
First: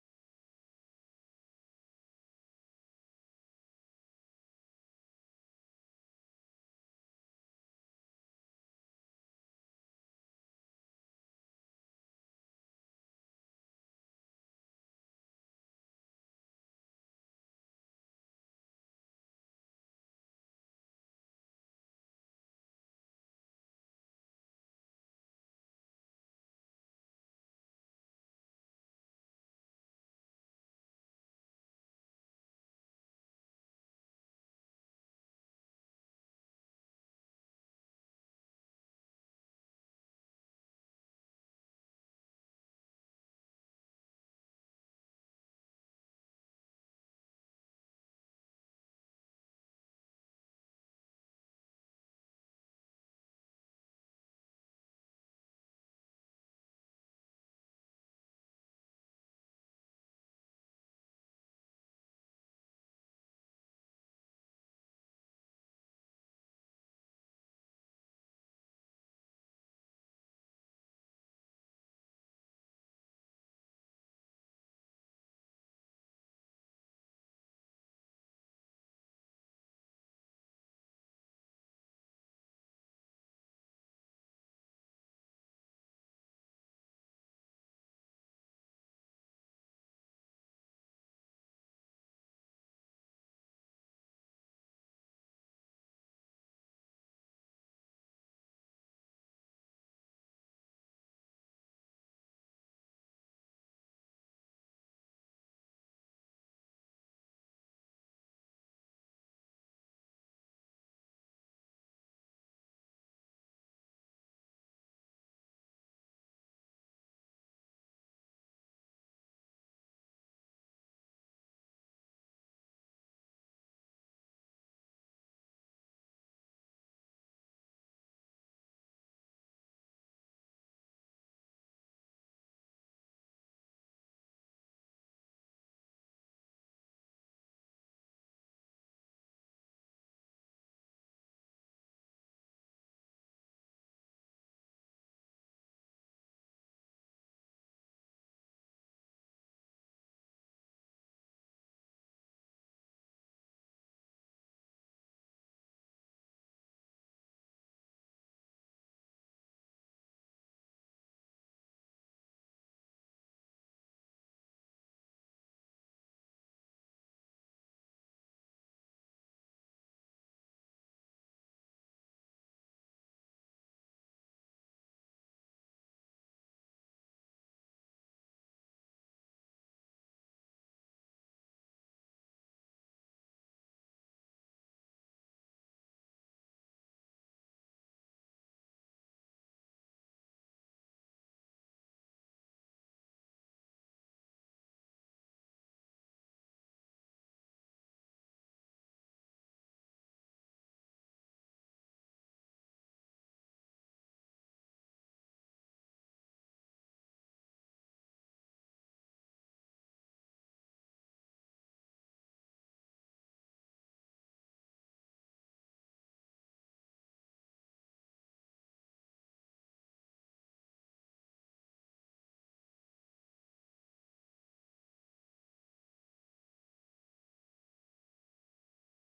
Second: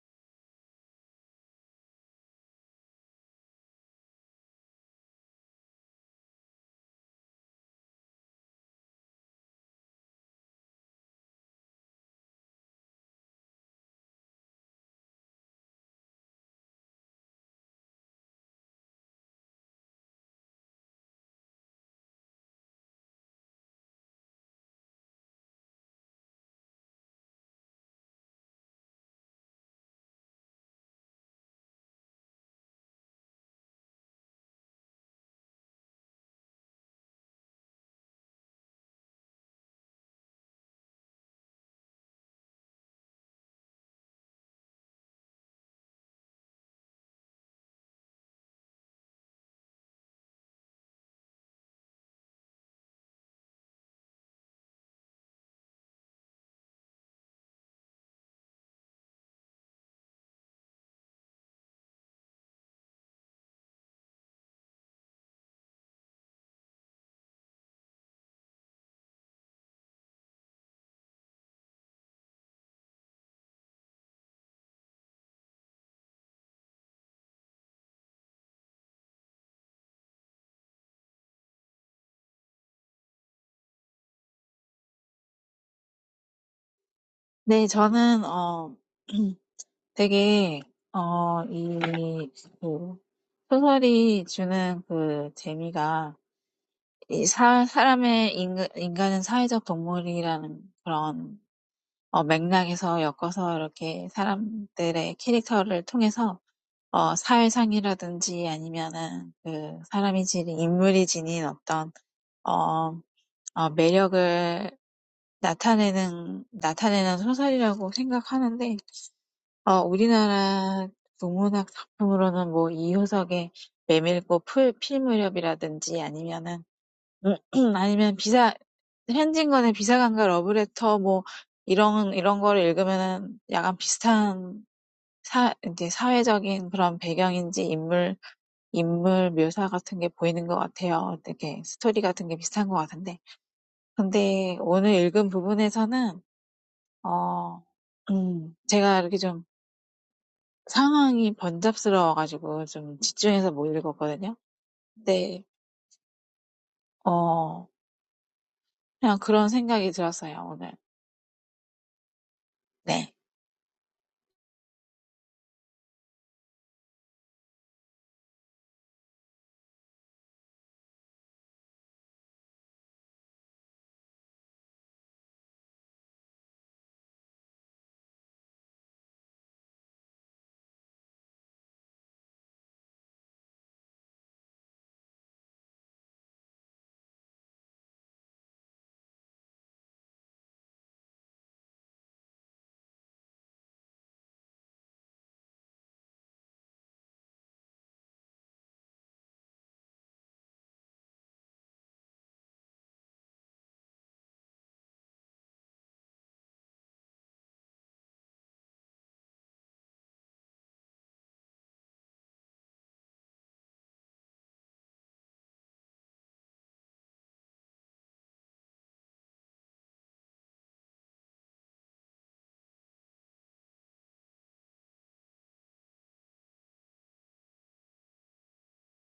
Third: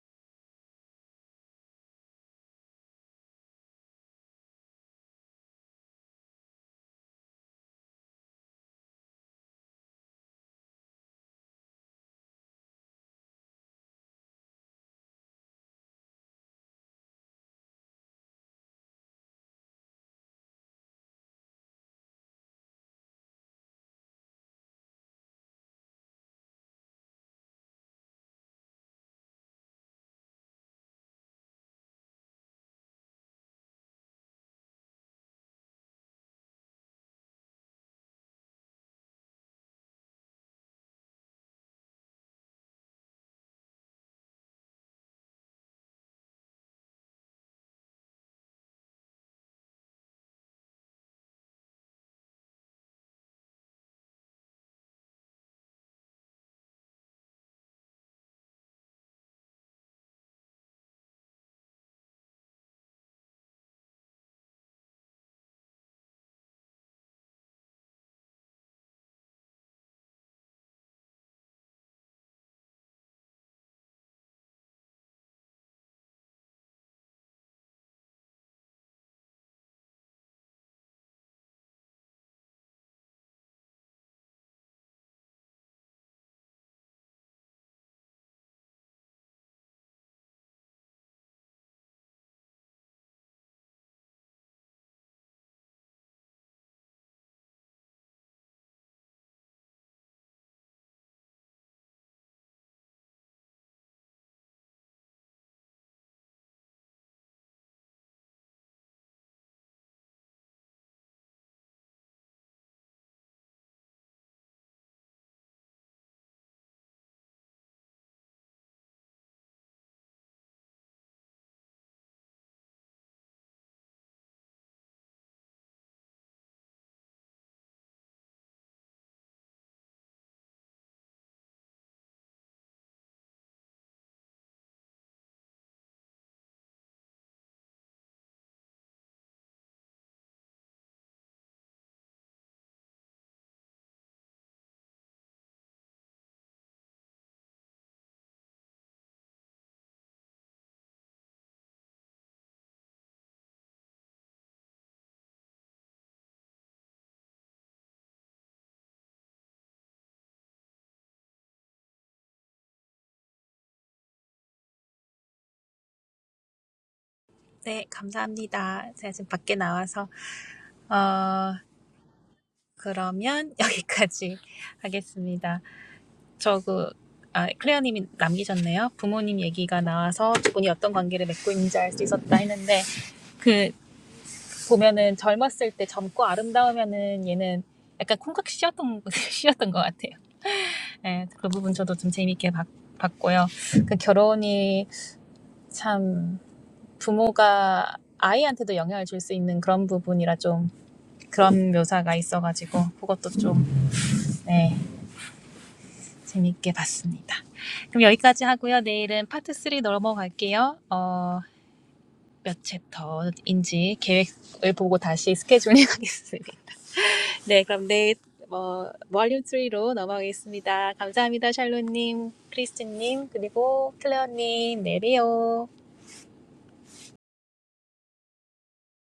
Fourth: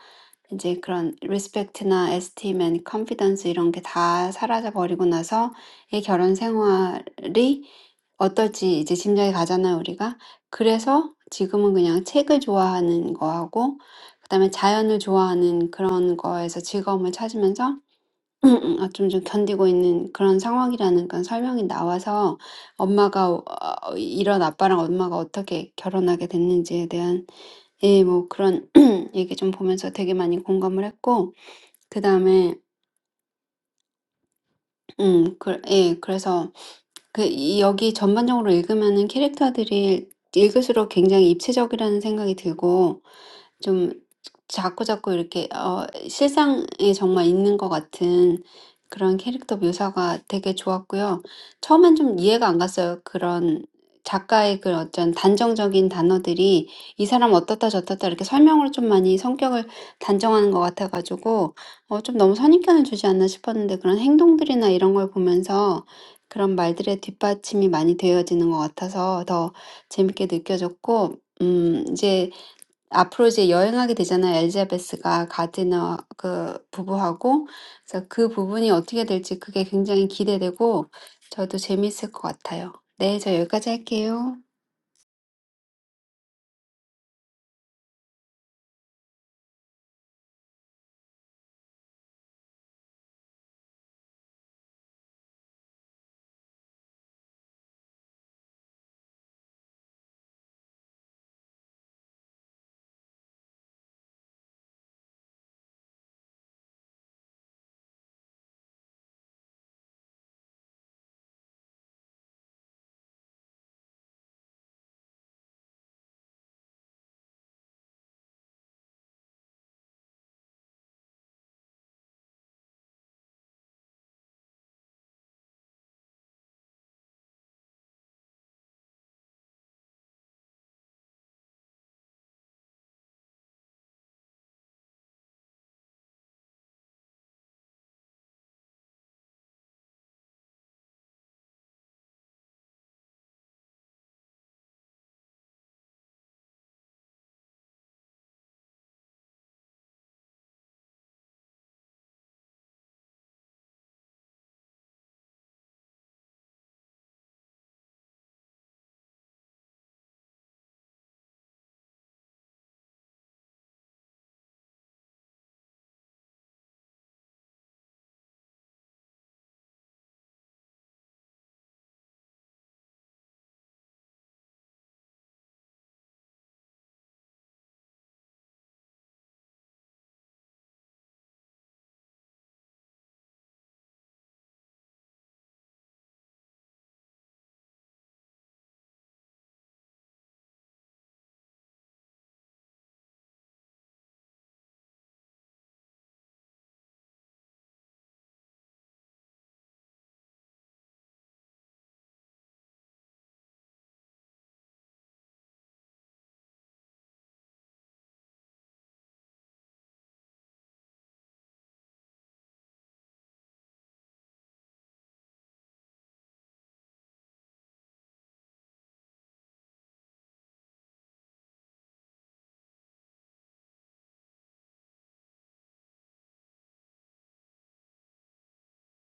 B: 이제 그런 리스펙트나 에스팀 앤 컨피던스 이런 게다 사라져 버리고 나서 이 결혼 생활이 어떨지 이제 짐작이 가잖아요, 우리가. 그래서 지금은 그냥 책을 좋아하는 거하고 그다음에 자연을 좋아하는 그런 거에서 즐거움을 찾으면서 어좀좀 견디고 있는 그런 상황이라는 그런 설명이 나와서 엄마가 어 이런 아빠랑 엄마가 어떻게 결혼하게 됐는지에 대한 예뭐 그런 얘기 좀 보면서 되게 많이 공감을 했고 그다음에 음그예 그래서 그이 여기 전반적으로 읽으면은 캐릭터들이 읽을수록 굉장히 입체적이라는 생각이 들고 좀 자꾸자꾸 이렇게 어 실상에 정말 있는 것 같은 그런 캐릭터 묘사가 되게 좋았고요. 처음엔 좀 이해가 안 갔어요. 그런 작가의 그 어떤 단정적인 단어들이 이 사람 어떻다 저떻다 이렇게 설명으로 좀 많이 성격을 단정하는 것 같아가지고 어좀 너무 선입견을 주지 않나 싶었는데 그런 행동들이나 이런 걸 보면서 그런 말들의 뒷받침이 많이 되어지는 것 같아서 더 재밌게 느껴졌고 음 이제 앞으로 이제 여행하게 되잖아요. 엘자베스가 가디너 그 부부하고. 그래서 그 부분이 어떻게 될지 그게 굉장히 기대되고 저도 재밌을 것 같아요. 네, 저 여기까지 할게요.
D: 네, 저는, 어, 되게, 어, 이, 그, 소설이 주는 그 재미가, 이 사, 사람의, 인간, 인간은 사회적 동물이라는 그런, 어, 맥락에서 엮어서 이렇게 사람들의 캐릭터를 통해서, 어, 사회상이라든지 아니면은 그 사람이 지닌, 인물이 지닌 어떤 어 어, 매력을 나타내는, 나타내는 소설이라고 생각하는데, 어, 우리나라 동문학 작품으로는 뭐 이효석의 메밀꽃 풀, 필 무렵이라든지 아니면은, 아니면 비사, 현진건의 비사관과 러브레터 뭐 이런, 이런 거를 읽으면은 약간 비슷한 사, 이제 사회적인 그런 배경인지 인물, 인물 묘사 같은 게 보이는 것 같아요. 되게 스토리 같은 게 비슷한 것 같은데. 근데 오늘 읽은 부분에서는 어, 음, 제가 이렇게 좀 상황이 번잡스러워가지고 좀 집중해서 못 읽었거든요. 근데 어, 그냥 그런 생각이 들었어요, 오늘. 네.
A: 네, 감사합니다. 제가 지금 밖에 나와서, 어, 그러면 여기까지 하겠습니다. 저 그, 아, 클레어님이 남기셨네요. 부모님 얘기가 나와서 두 분이 어떤 관계를 맺고 있는지 알 수 있었다 했는데, 그. 보면은 젊었을 때 젊고 아름다우면은 얘는 약간 콩깍 씌었던 씌었던 것 같아요. 네, 그 부분 저도 좀 재미있게 봤, 봤고요. 그 결혼이 참 부모가 아이한테도 영향을 줄 수 있는 그런 부분이라 좀 그런 묘사가 있어가지고 그것도 좀 네, 재미있게 봤습니다. 그럼 여기까지 하고요. 내일은 파트 3 넘어갈게요. 어, 몇 챕터인지 계획을 보고 다시 스케줄링 하겠습니다. 네, 그럼 네, 어, 볼륨 3로 넘어가겠습니다. 감사합니다, 샬롯님, 크리스틴님, 그리고 클레어님, 네리오.